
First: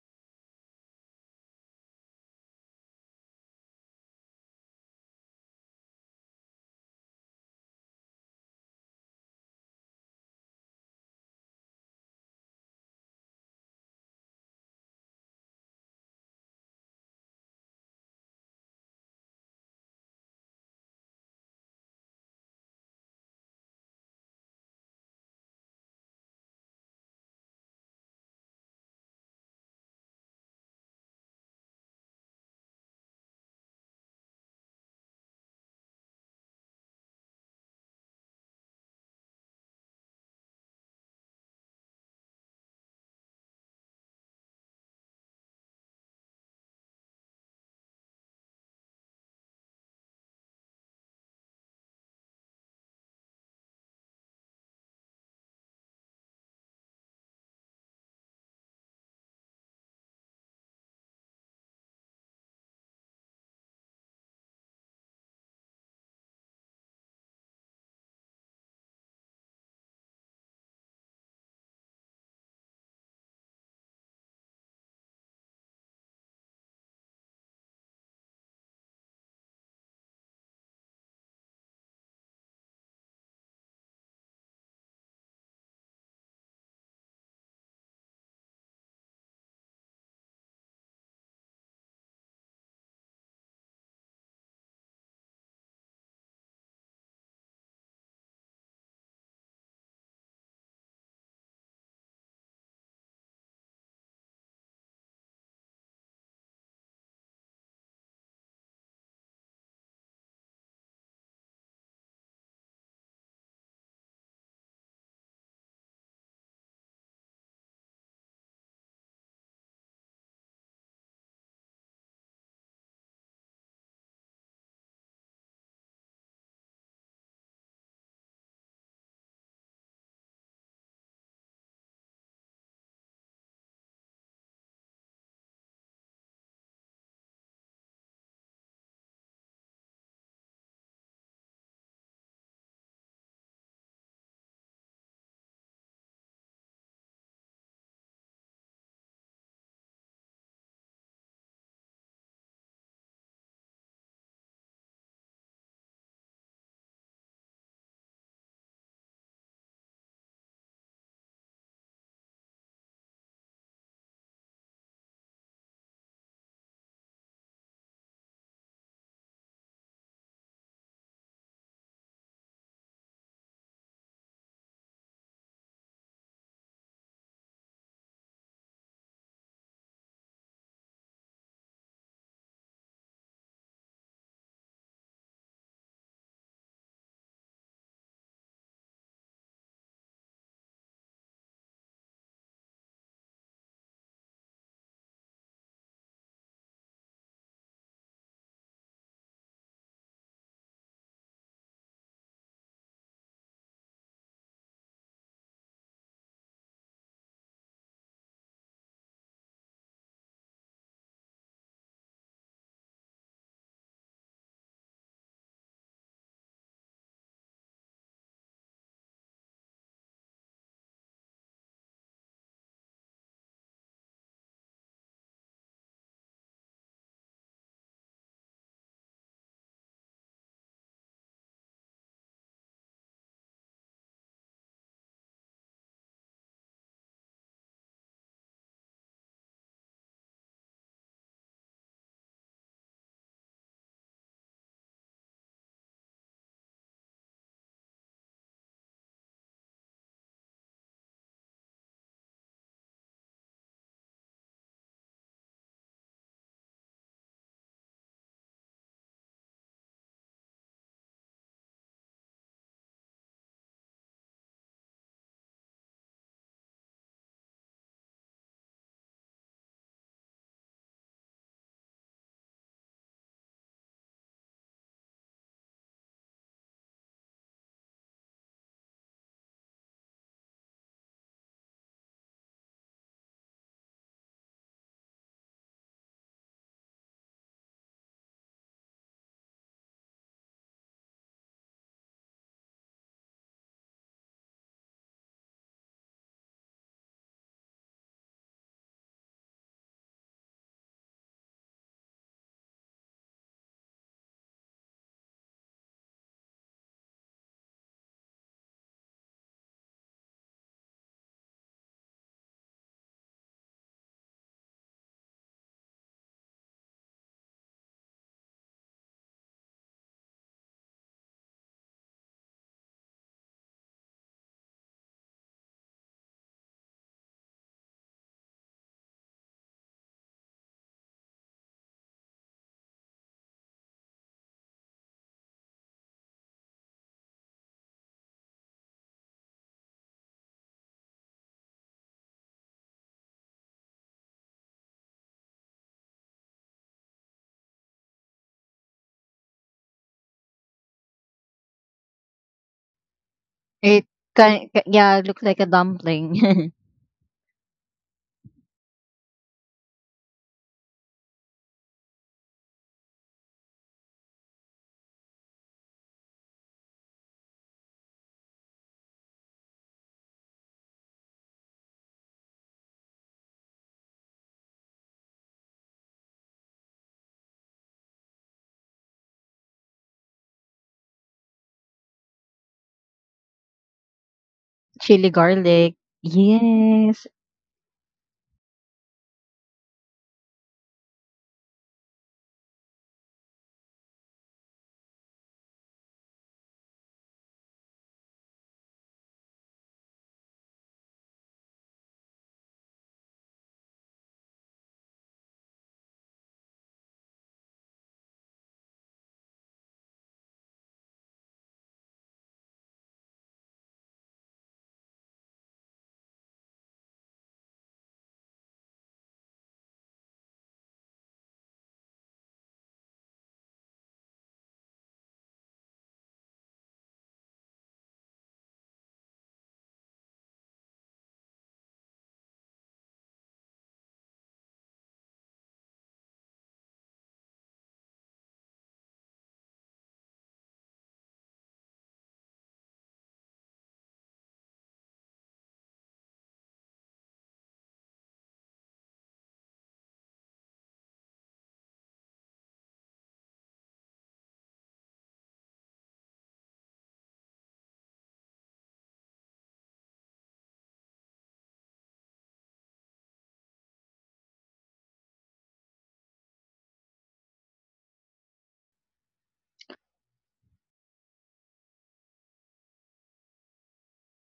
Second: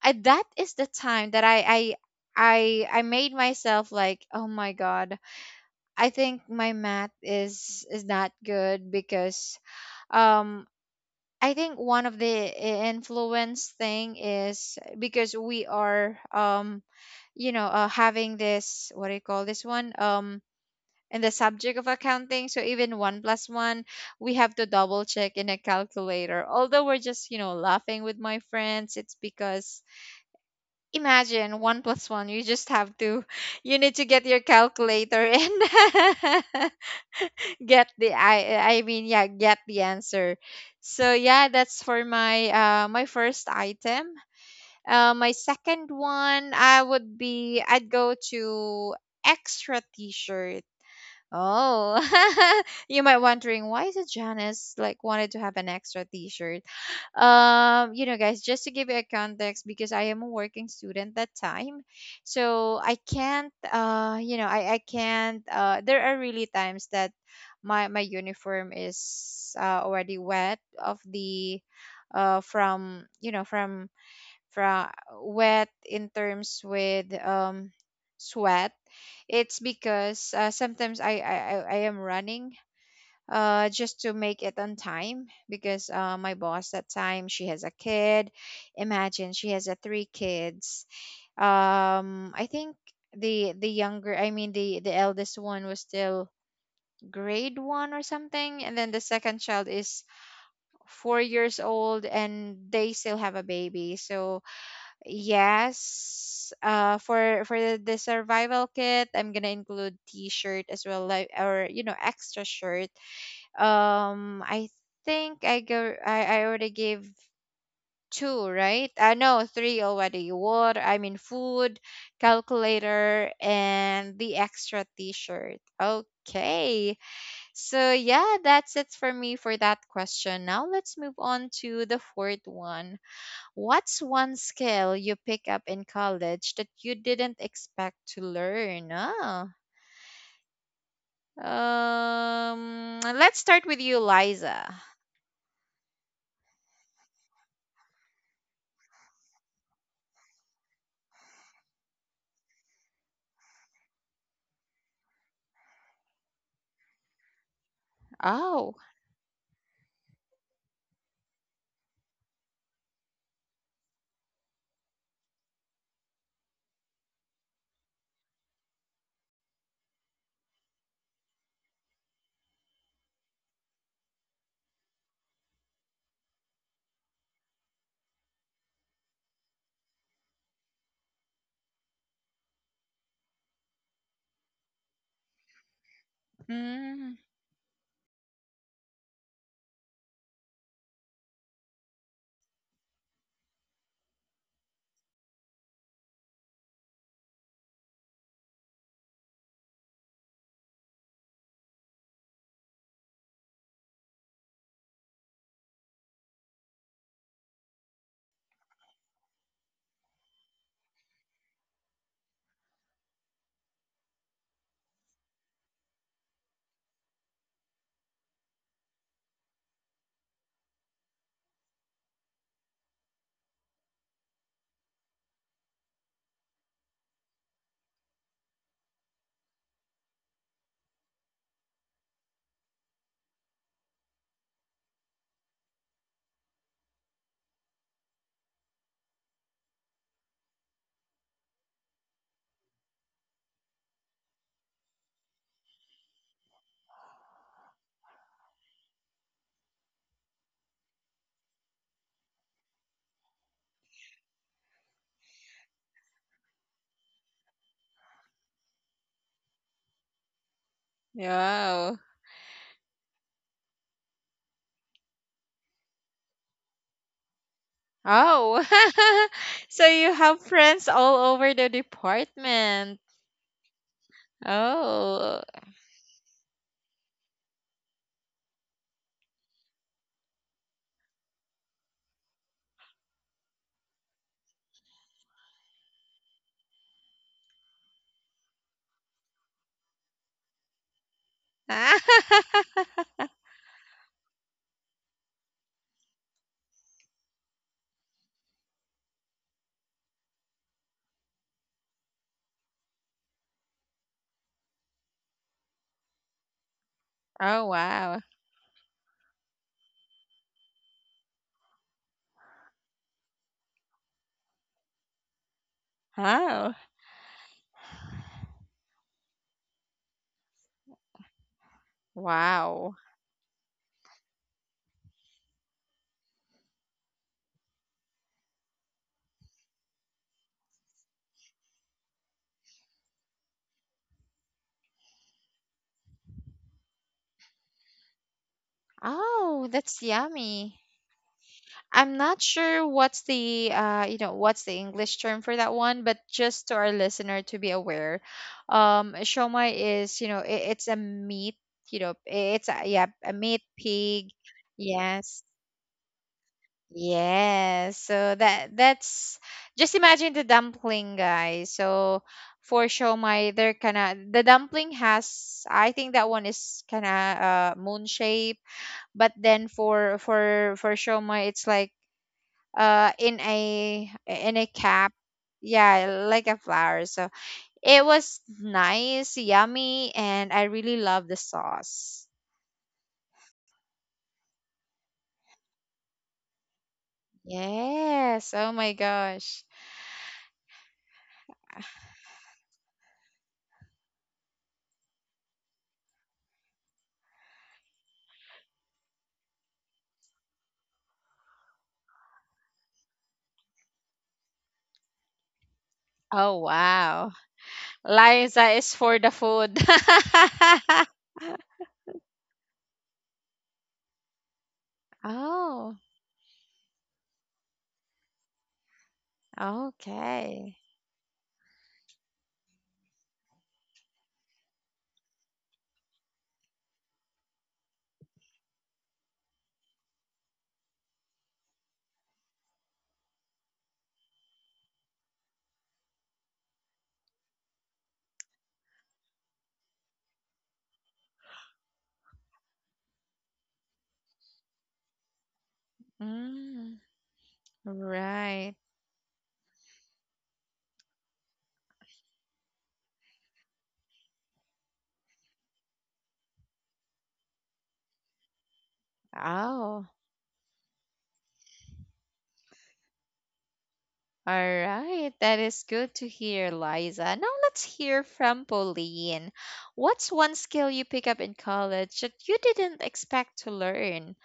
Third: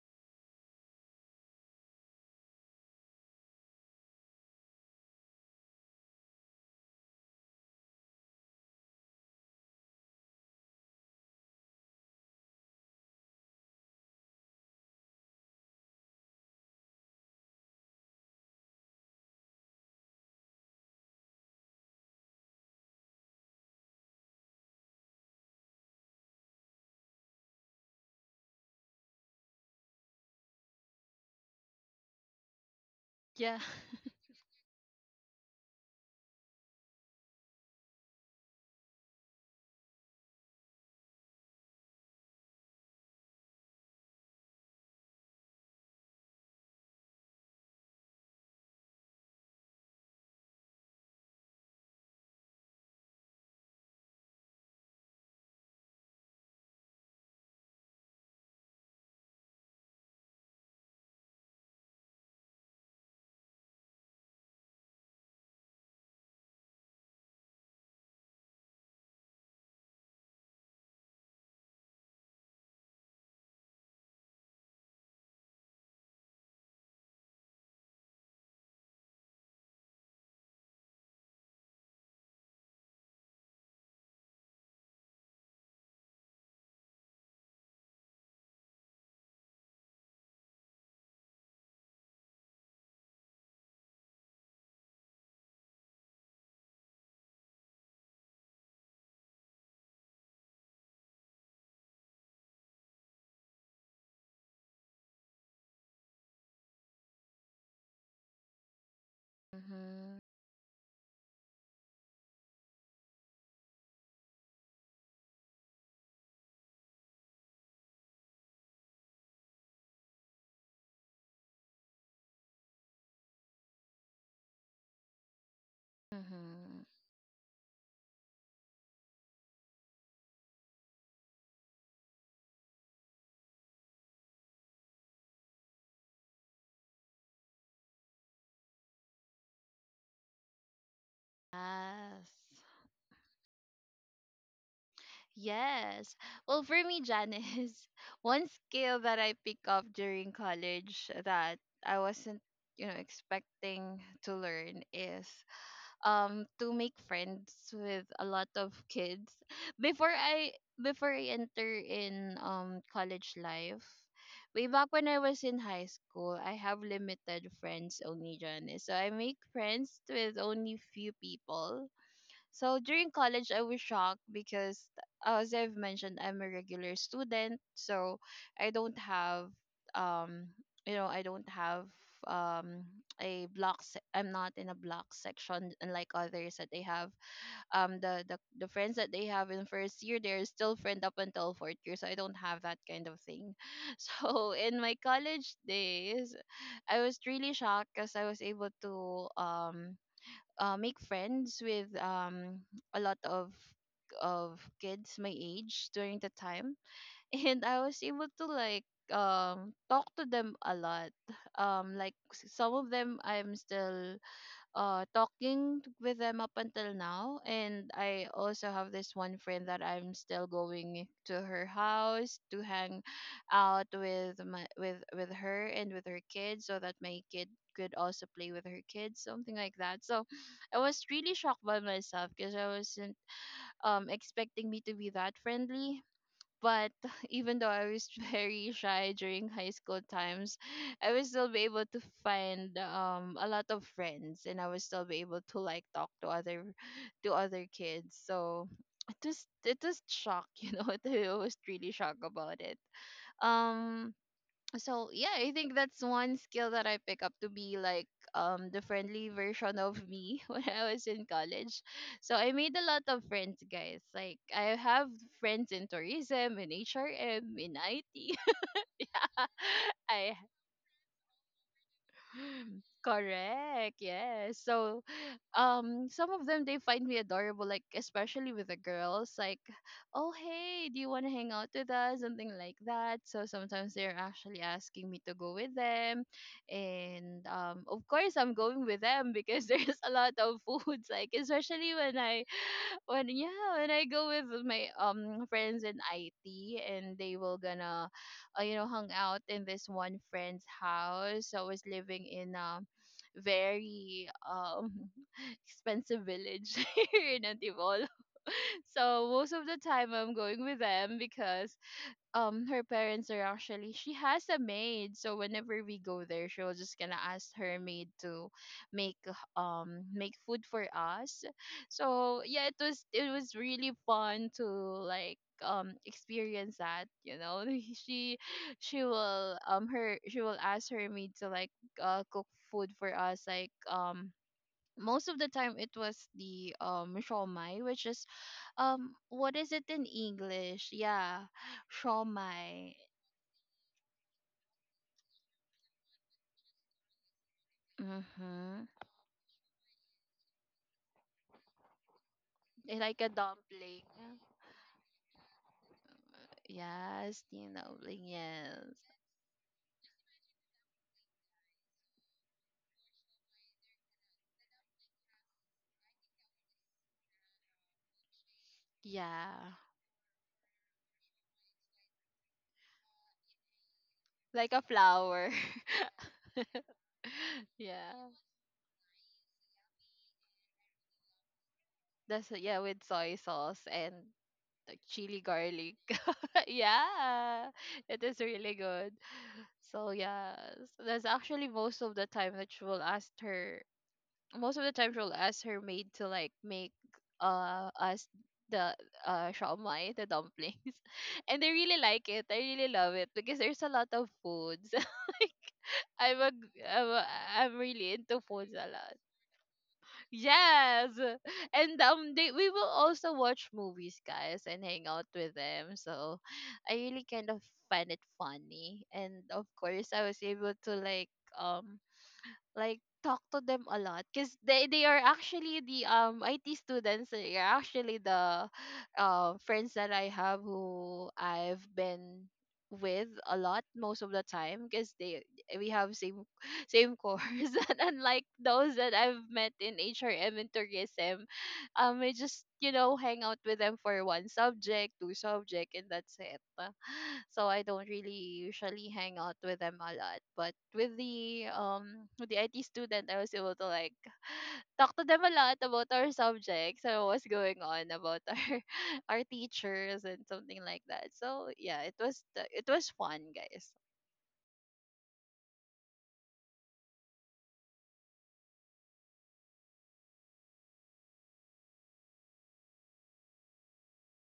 Speaker 1: that is the time that I I made myself like, oh my God, I think my math is not good, because um, I think one of the influence thing is because we are um, you know having this, what do you call this one, um, in the subject of accounting. So even one plus one, we have to double check in a calculator, although we're just, you know, laughing with my friends. It's because, imagine one plus one, you just have to
Speaker 2: Yeah.
Speaker 1: you need to get your calculator in, get the, I mean, yeah, get the answer. So yeah, that's for my uh, my first item. My second one, I would be, I'd go to extra t shirt. Oh, you might wondering, why is it Janice like wanted to have an extra T-shirt? You know, guys, just to give you a context, because I am a working student that time, so I can't. You know, I can't. There are really times that my uniform is already wet of the, from you know, from from wet in terms with um, sweat. It's because sometimes, I am running uh, just to make it on time, because uh, my boss that time, she has a kid. Imagine, she has a three kids. Um, I think the younger, I mean the eldest one was still grade one or something, and then the second child is 4 years old, and they still have a baby. So yes. For the survival kit, I'm gonna include
Speaker 2: Mhm.
Speaker 1: T-shirt as well, like, or you know, extra shirt. I think I go. I already gave two, right? No, three already. Water, I mean food, calculator, and the extra T-shirt.
Speaker 2: Mhm.
Speaker 1: Okay. So yeah, that's it for me for that question. Now let's move on to the fourth one. What's one skill you pick up in college that you didn't expect to learn? Oh,
Speaker 2: Yes.
Speaker 1: let's start with you, Liza.
Speaker 2: Yes. Well, for me, Janice, one skill that I picked up during college that I wasn't, you know, expecting to learn is to make friends with a lot
Speaker 1: Oh,
Speaker 2: of kids before I, before I enter in college life. Way back when I was in high school, I have limited friends only, Johnny. So I make friends with only few people. So during college, I was shocked because, as I've mentioned, I'm a regular student, so I don't have, um, you know, I don't have um a block. I'm not in a block section, unlike others that they have.
Speaker 1: mm,
Speaker 2: The the friends that they have in first year, they're still friend up until fourth year, so I don't have that kind of thing. So in my college days, I was really shocked because I was able to um make friends with a lot of kids my age during the time and I was able to like talk to them a lot. Like, some of them I'm still talking with them up until now. And I also have this one friend that I'm still going to her house to hang out with my with her and with her kids, so that my kid could also play with her kids, something like that. So I was really shocked by myself because I wasn't, expecting me to be that friendly, but even though I was very shy during high school times, I was still be able to find a lot of friends. And I was still be able to like talk to other, to other kids. So it was, it was shock, you know. I was really shocked about it. Um, so yeah, I think that's one skill that I pick up, to be like, the friendly version of me when I was in college.
Speaker 1: yeah.
Speaker 2: So I made a lot of friends, guys. Like, I have friends in tourism, in HRM, in IT.
Speaker 1: Oh, so you
Speaker 2: I
Speaker 1: have friends all over the department.
Speaker 2: correct, yes. So
Speaker 1: Oh,
Speaker 2: some of them, they find me adorable, like especially with the girls, like, oh hey, do you want to hang out with us, something like that. So sometimes they're actually asking me to go with them. And of course I'm going with them because there's a lot of foods. Like especially when I,
Speaker 1: oh,
Speaker 2: when, yeah, when I go with my friends in IT, and they will gonna you know, hung out in this one friend's house. So I was living in a very expensive village here in Antipolo.
Speaker 1: wow.
Speaker 2: So most of the time I'm going with them because her parents are, actually she has a maid. So whenever we go there, she'll
Speaker 1: Oh,
Speaker 2: just gonna ask her maid to make make food for us. So yeah, it
Speaker 1: wow.
Speaker 2: was, it was really fun to like, experience that, you know. she she will, her, she will ask her maid to like cook food for us, like, most of the time it was the shawmai, which is, what
Speaker 1: Oh,
Speaker 2: is it
Speaker 1: that's
Speaker 2: in
Speaker 1: yummy.
Speaker 2: English? Yeah,
Speaker 1: I'm not sure
Speaker 2: shawmai.
Speaker 1: what's the you know, what's the English term for that one, but just to our listener to be aware,
Speaker 2: Mm-hmm.
Speaker 1: shomai is, you know, it's a meat, you know, it's a,
Speaker 2: Eh,
Speaker 1: yeah,
Speaker 2: like a
Speaker 1: a meat
Speaker 2: dumpling.
Speaker 3: It
Speaker 1: pig.
Speaker 3: kind yeah, it
Speaker 1: Yes,
Speaker 3: looks like a dumpling.
Speaker 2: Yes, steam
Speaker 1: yes.
Speaker 2: dumpling,
Speaker 1: So that
Speaker 2: yes.
Speaker 1: that's, just imagine the dumpling, guys. So for shomai, they're kind of the dumpling has, I think that one is kind of moon shape. But then
Speaker 2: Yeah,
Speaker 1: for for shomai, it's like uh, in a, in a
Speaker 2: like a
Speaker 1: cap.
Speaker 2: flower.
Speaker 1: Yeah, like a flower. So it
Speaker 2: Yeah,
Speaker 1: was nice, yummy, and I really love the sauce.
Speaker 2: that's, yeah, with soy sauce and like
Speaker 3: Chili
Speaker 2: chili
Speaker 3: garlic.
Speaker 2: garlic.
Speaker 3: Yes.
Speaker 2: Yeah, it is
Speaker 1: Yes, oh
Speaker 2: really
Speaker 1: my
Speaker 2: good.
Speaker 1: gosh.
Speaker 2: So yes, that's actually most of the time that she will ask her, most of the time she'll ask her maid to like make us the shawmai, the dumplings. And I really like it. I really love it because there's a lot of foods. Like,
Speaker 1: Oh,
Speaker 2: I'm a,
Speaker 1: wow.
Speaker 2: I'm really into
Speaker 1: Liza
Speaker 2: foods a
Speaker 1: is
Speaker 2: lot.
Speaker 1: for the food.
Speaker 2: Yes. And they, we will also watch movies, guys, and hang out with them.
Speaker 1: Oh,
Speaker 2: So I really kind of find it funny. And of course I was able
Speaker 1: okay.
Speaker 2: to um like talk to them a lot because they are actually the IT students. They are actually the friends that I have, who I've been with a lot most of the time because they, we have same course. And unlike those that I've met in HRM and tourism, I just, you know, hang out with them for one subject, two subject, and that's it.
Speaker 1: Mm,
Speaker 2: So I don't really
Speaker 1: right.
Speaker 2: usually hang out with them a lot. But with the IT student, I was able to like talk to them a lot about our subjects and what's going on about our our
Speaker 1: Oh.
Speaker 2: teachers and something like that. So yeah, it was, the, it was fun, guys.
Speaker 1: All right, that is good to hear, Liza. Now let's hear from Pauline. What's one skill you pick up in college that you didn't expect to learn?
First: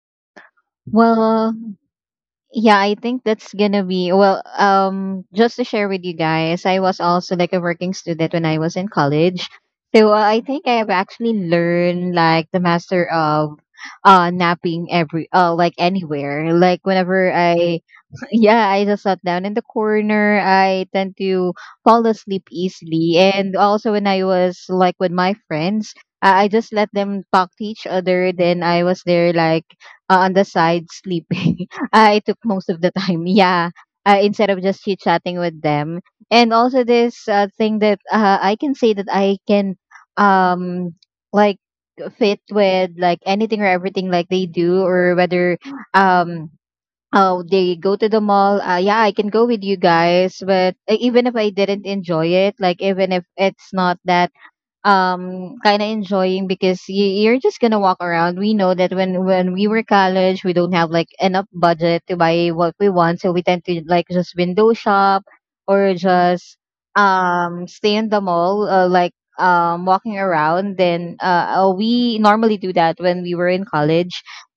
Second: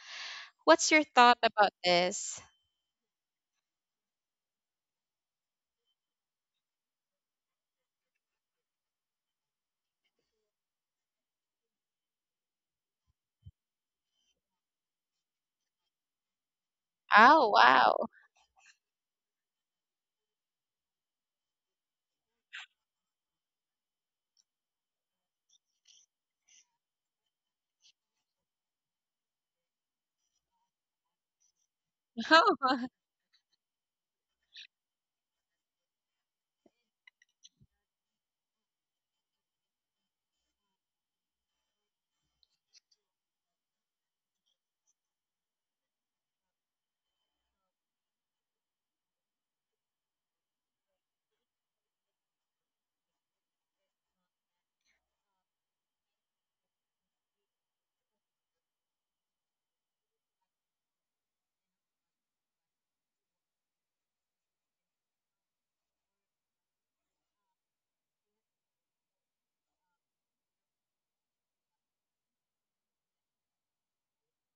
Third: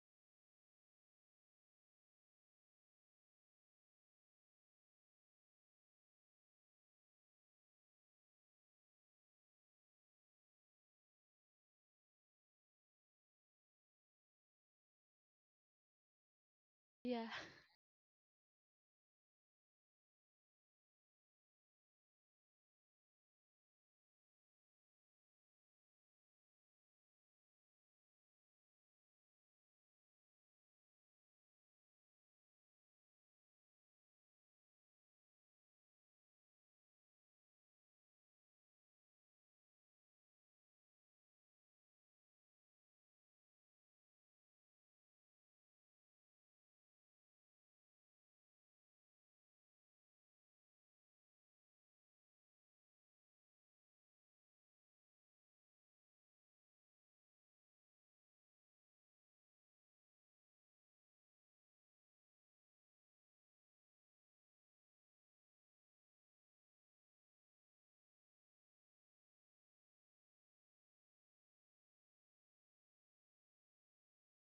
Speaker 1: What's your thought
Speaker 3: Well,
Speaker 1: about this?
Speaker 3: yeah, I think that's gonna be well. Just to share with you guys, I was also like a working student when I was in college. So I think I have actually learned like the master of napping every like anywhere. Like
Speaker 2: Yeah.
Speaker 3: whenever
Speaker 1: Oh,
Speaker 3: I
Speaker 1: wow.
Speaker 3: yeah, I just sat down in the corner. I tend to fall asleep easily. And also, when I was like with my friends, I just let them talk to each other. Then I was there like, on the side sleeping. I took most of the time. Yeah. Instead of just chit chatting with them. And also, this thing that, I can say that I can, um like, fit with like anything or everything like they do, or whether um oh, they go to the mall. Yeah, I can go with you guys, but even if I didn't enjoy it, like even if it's not that kind of enjoying because you're just gonna walk around. We know that when we were college, we don't have like enough budget to buy what we want, so we tend to like just window shop, or just stay in the mall, like, walking around. Then we normally do that when we were in college,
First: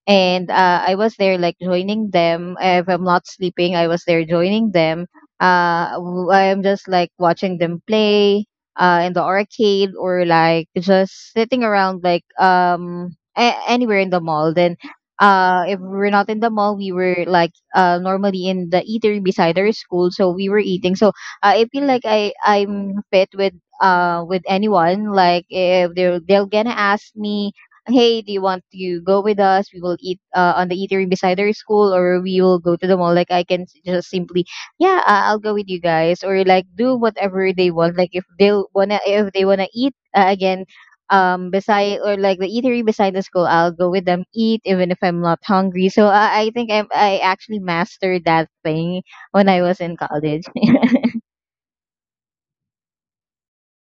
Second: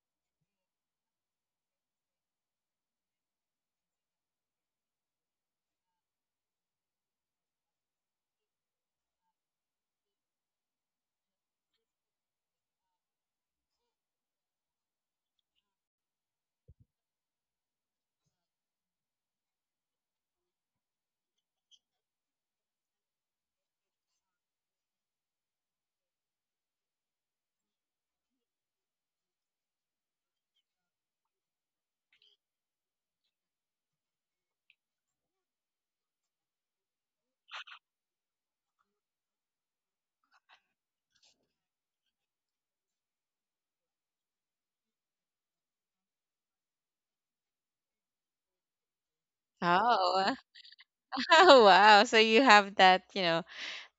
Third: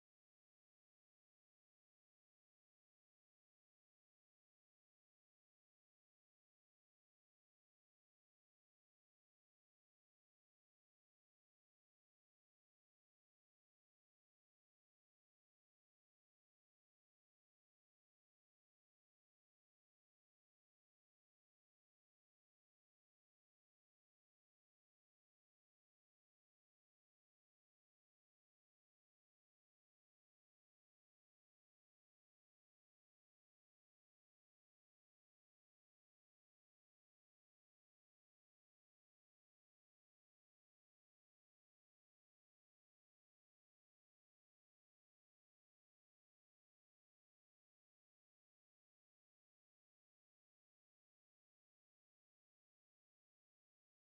Speaker 3: and I was there like joining them. If I'm not sleeping, I was there joining them, I'm just like watching them play, in the arcade, or like just sitting around like, anywhere in the mall. Then if we're not in the mall, we were like, normally in the eatery beside our school, so we were eating. So I feel like I'm fit with anyone. Like if they're gonna ask me, hey, do you want to go with us? We will eat, on the eatery beside our school, or we will go to the mall. Like I can s- just simply yeah, I'll go with you guys, or like do whatever they want. Like if they wanna eat, again, beside or like the eatery beside the school, I'll go with them eat even if I'm not hungry. So I think I actually mastered that thing when I was in
Speaker 1: Oh,
Speaker 3: college.
Speaker 1: oh, wow. So you have that, you know,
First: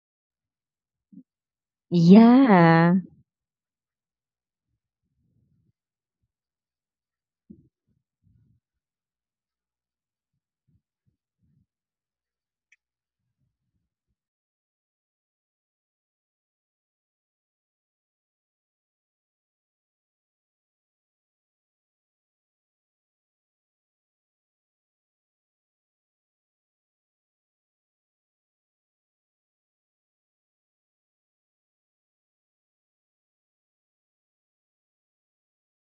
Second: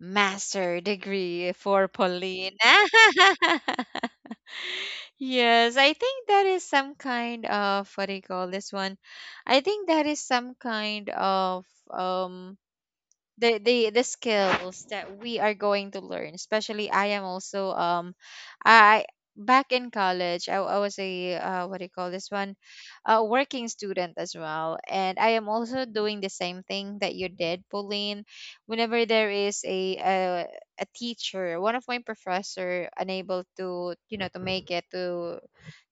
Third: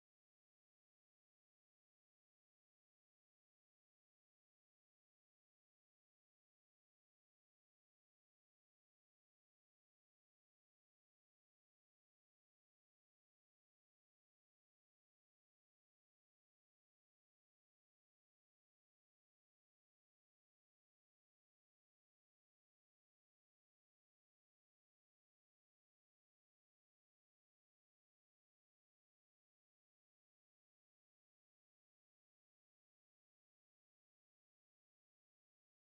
Speaker 1: master degree for Pauline.
Speaker 3: Yeah.
Speaker 1: Yes, I think that is some kind of, what do you call this one? I think that is some kind of, um, the the skills that we are going to learn, especially I am also um, I, back in college, I was a what do you call this one, a working student as well, and I am also doing the same thing that you did, Pauline. Whenever there is a teacher, one of my professor unable to, you know, to make it to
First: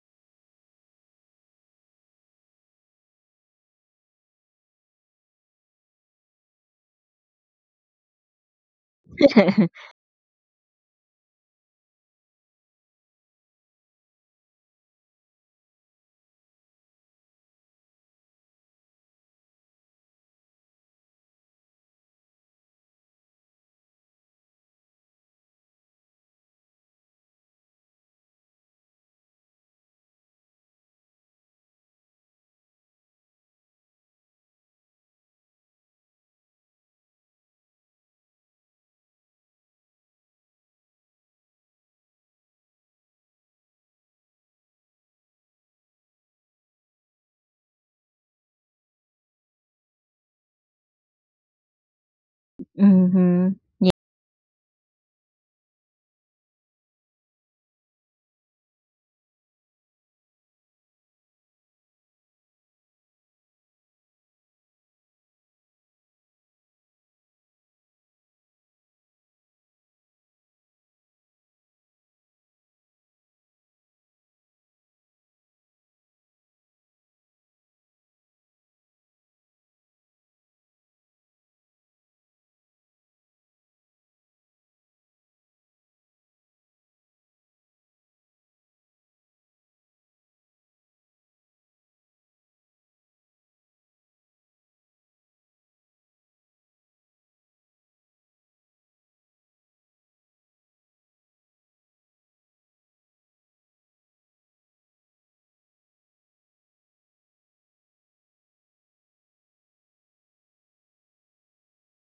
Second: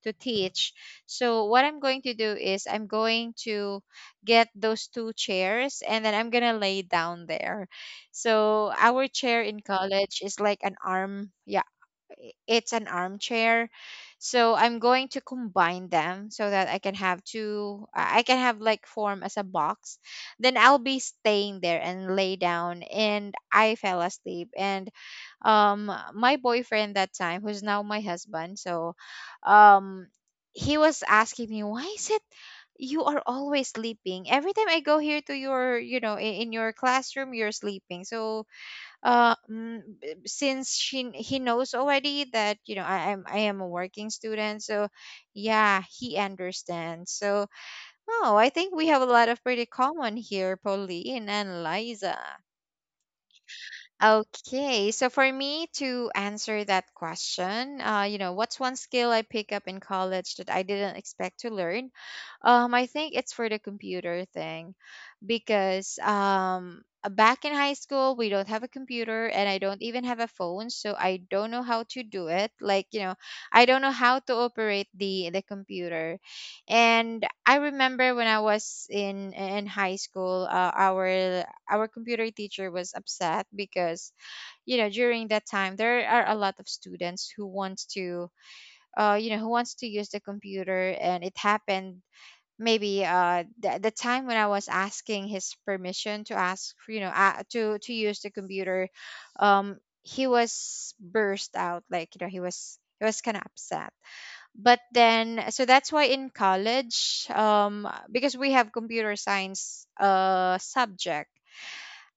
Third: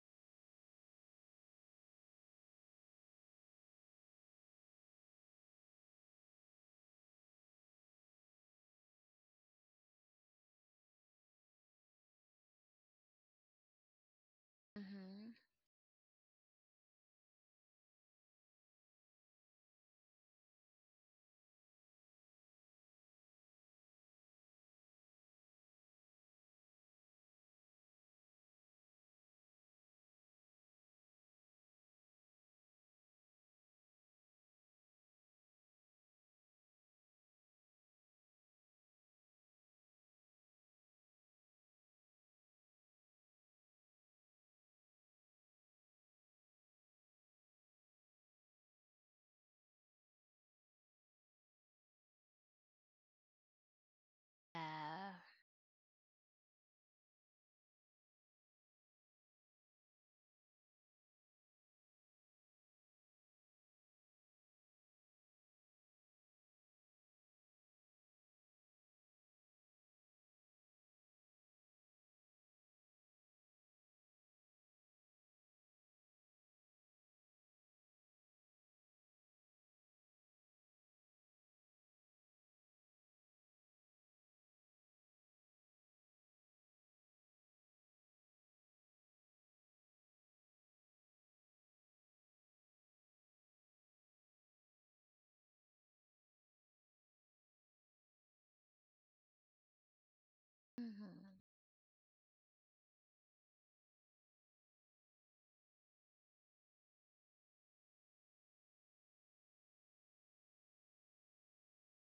Speaker 1: teach. So what I'm going to do is I'm going to get those two chairs and then I'm going to lay down there. So our chair in college is like an arm, yeah, it's an armchair. So I'm going to
Speaker 2: Mm-hmm.
Speaker 1: combine them so that I can have two, I can have like form as a box. Then I'll be staying there and lay down. And I fell asleep. And my boyfriend that time, who's now my husband, so um, he was asking me, why is it you are always sleeping? Every time I go here to your, in your classroom, you're sleeping. So since she he knows already that you know I am a working student, so yeah, he understands. So oh, I think we have a lot of pretty common here, Pauline and Liza.
Speaker 3: Mm-hmm.
Speaker 1: Okay, so
Speaker 2: Yeah.
Speaker 1: for me to answer that question, uh, you know, what's one skill I pick up in college that I didn't expect to learn? Um, I think it's for the computer thing, because back in high school we don't have a computer and I don't even have a phone, so I don't know how to do it, like, you know, I don't know how to operate the computer. And I remember when I was in high school, our computer teacher was upset because, you know, during that time there are a lot of students who wants to, you know, who wants to use the computer. And it happened maybe, uh, the time when I was asking his permission to ask, you know, to use the computer. um he was
Speaker 2: Mhm.
Speaker 1: burst out, like, you know, he was, he was kind of upset. But then, so that's why in college, um, because we have computer science, uh, subject,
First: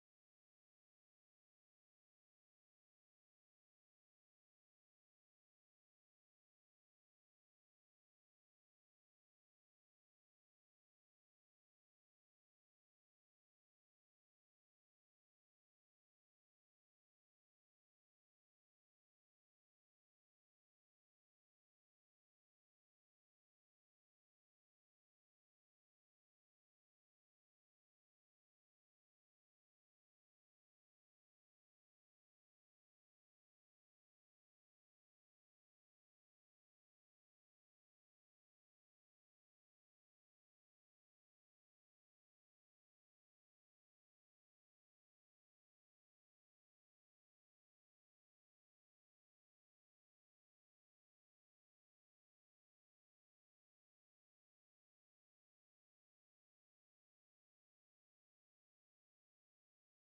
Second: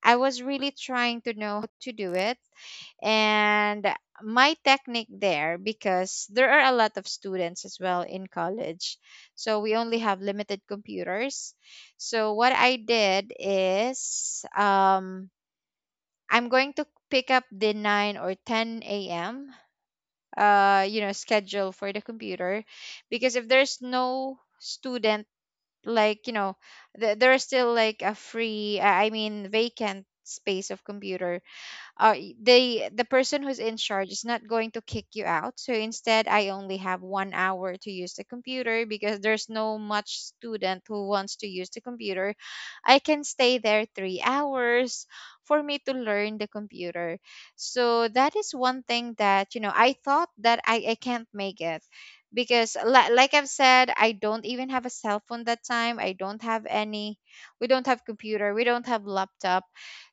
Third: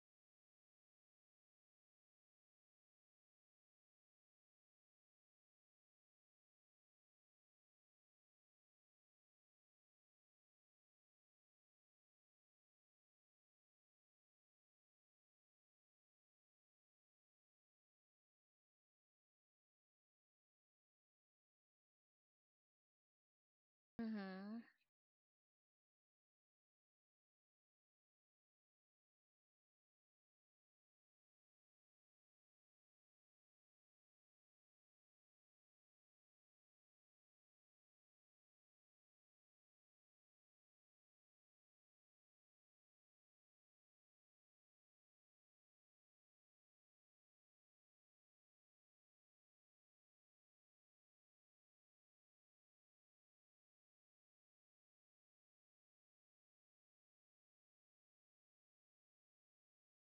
Speaker 1: I was really trying to know how to do it. And my technique there, because there are a lot of students as well in college, so we only have limited computers. So what I did is, I'm going to pick up the 9 or 10 a.m. You know, schedule for the computer. Because if there's no
Speaker 2: Mhm.
Speaker 1: student, like, you know, there are still like a free, I mean, vacant space of computer. They, the person who's in charge is not going to kick you out. So instead I only have 1 hour to use the computer, because there's no much student who wants to use the computer, I can stay there 3 hours for me to learn the computer. So that is one thing that, you know, I thought that I can't make it, because like I've said, I don't even have a cell phone that time, I don't have any. We don't have computer, we don't have laptop.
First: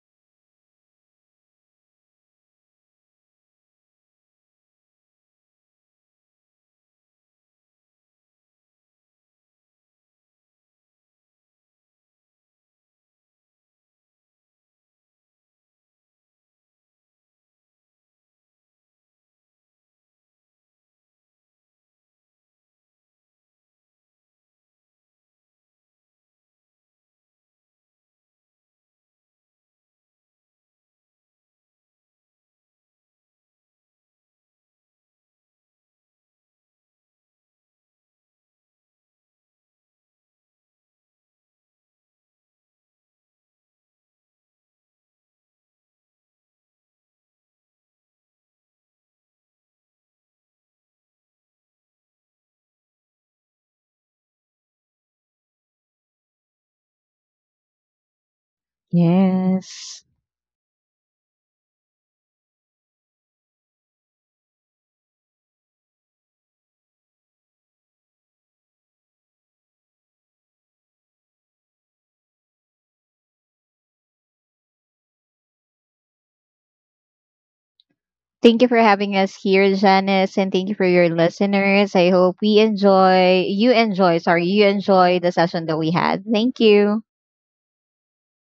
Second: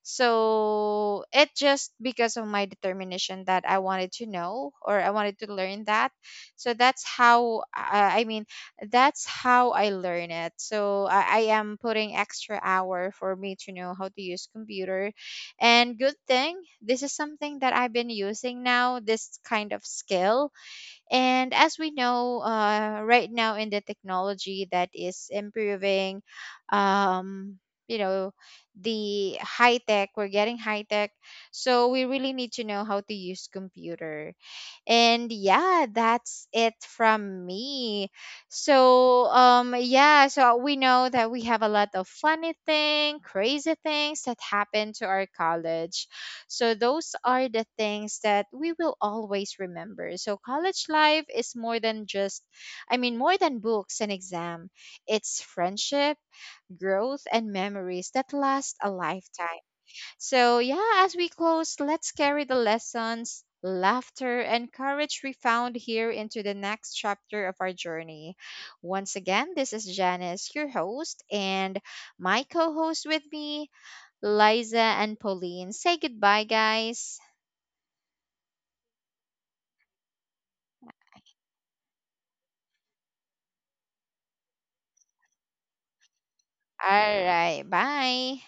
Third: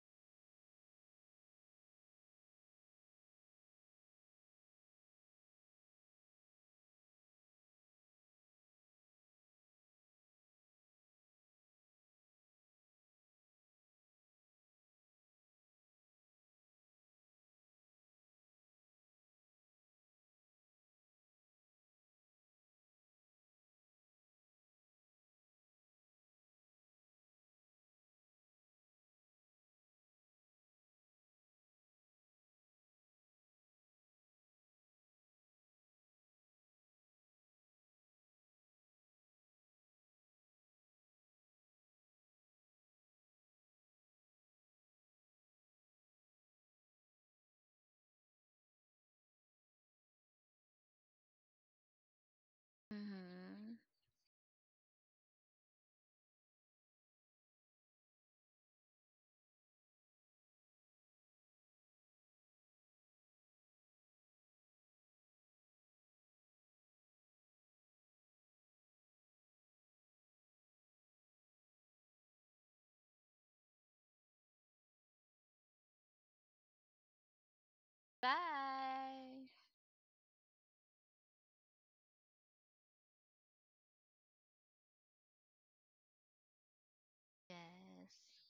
Speaker 1: So it just because of my determination that I wanted to know or I wanted to learn that. So that's how, I mean, that's how I learn it. So I am putting extra hour for me to know how to use computer. And good thing this is something that I've been using now, this kind of skill. And as we know, right now in the technology that is improving, um, you know, the high tech, we're getting high tech. So we really need to know how to use computer. And yeah, that's it from me. So, yeah, so we know that we have a lot of funny thing, crazy things that happen to our college. So those are the things that we will always remember. So college life is more than just, I mean, more than
Speaker 2: Mhm.
Speaker 1: books and exam. It's friendship, growth and memories that last a lifetime.
Speaker 3: Yes.
Speaker 1: So yeah, as we close, let's carry the lessons, laughter, and courage we found here into the next chapter of our journey. Once again, this is Janice, your host, and my co host with me, Liza and Pauline. Say goodbye, guys.
Speaker 3: Thank you for having us
Speaker 2: Bye.
Speaker 3: here, Janice, and thank you for your listeners. I hope we enjoy, you enjoy, sorry, you enjoy the session that we had. Thank you.
Speaker 1: All right,
Speaker 2: Yes.
Speaker 1: bye.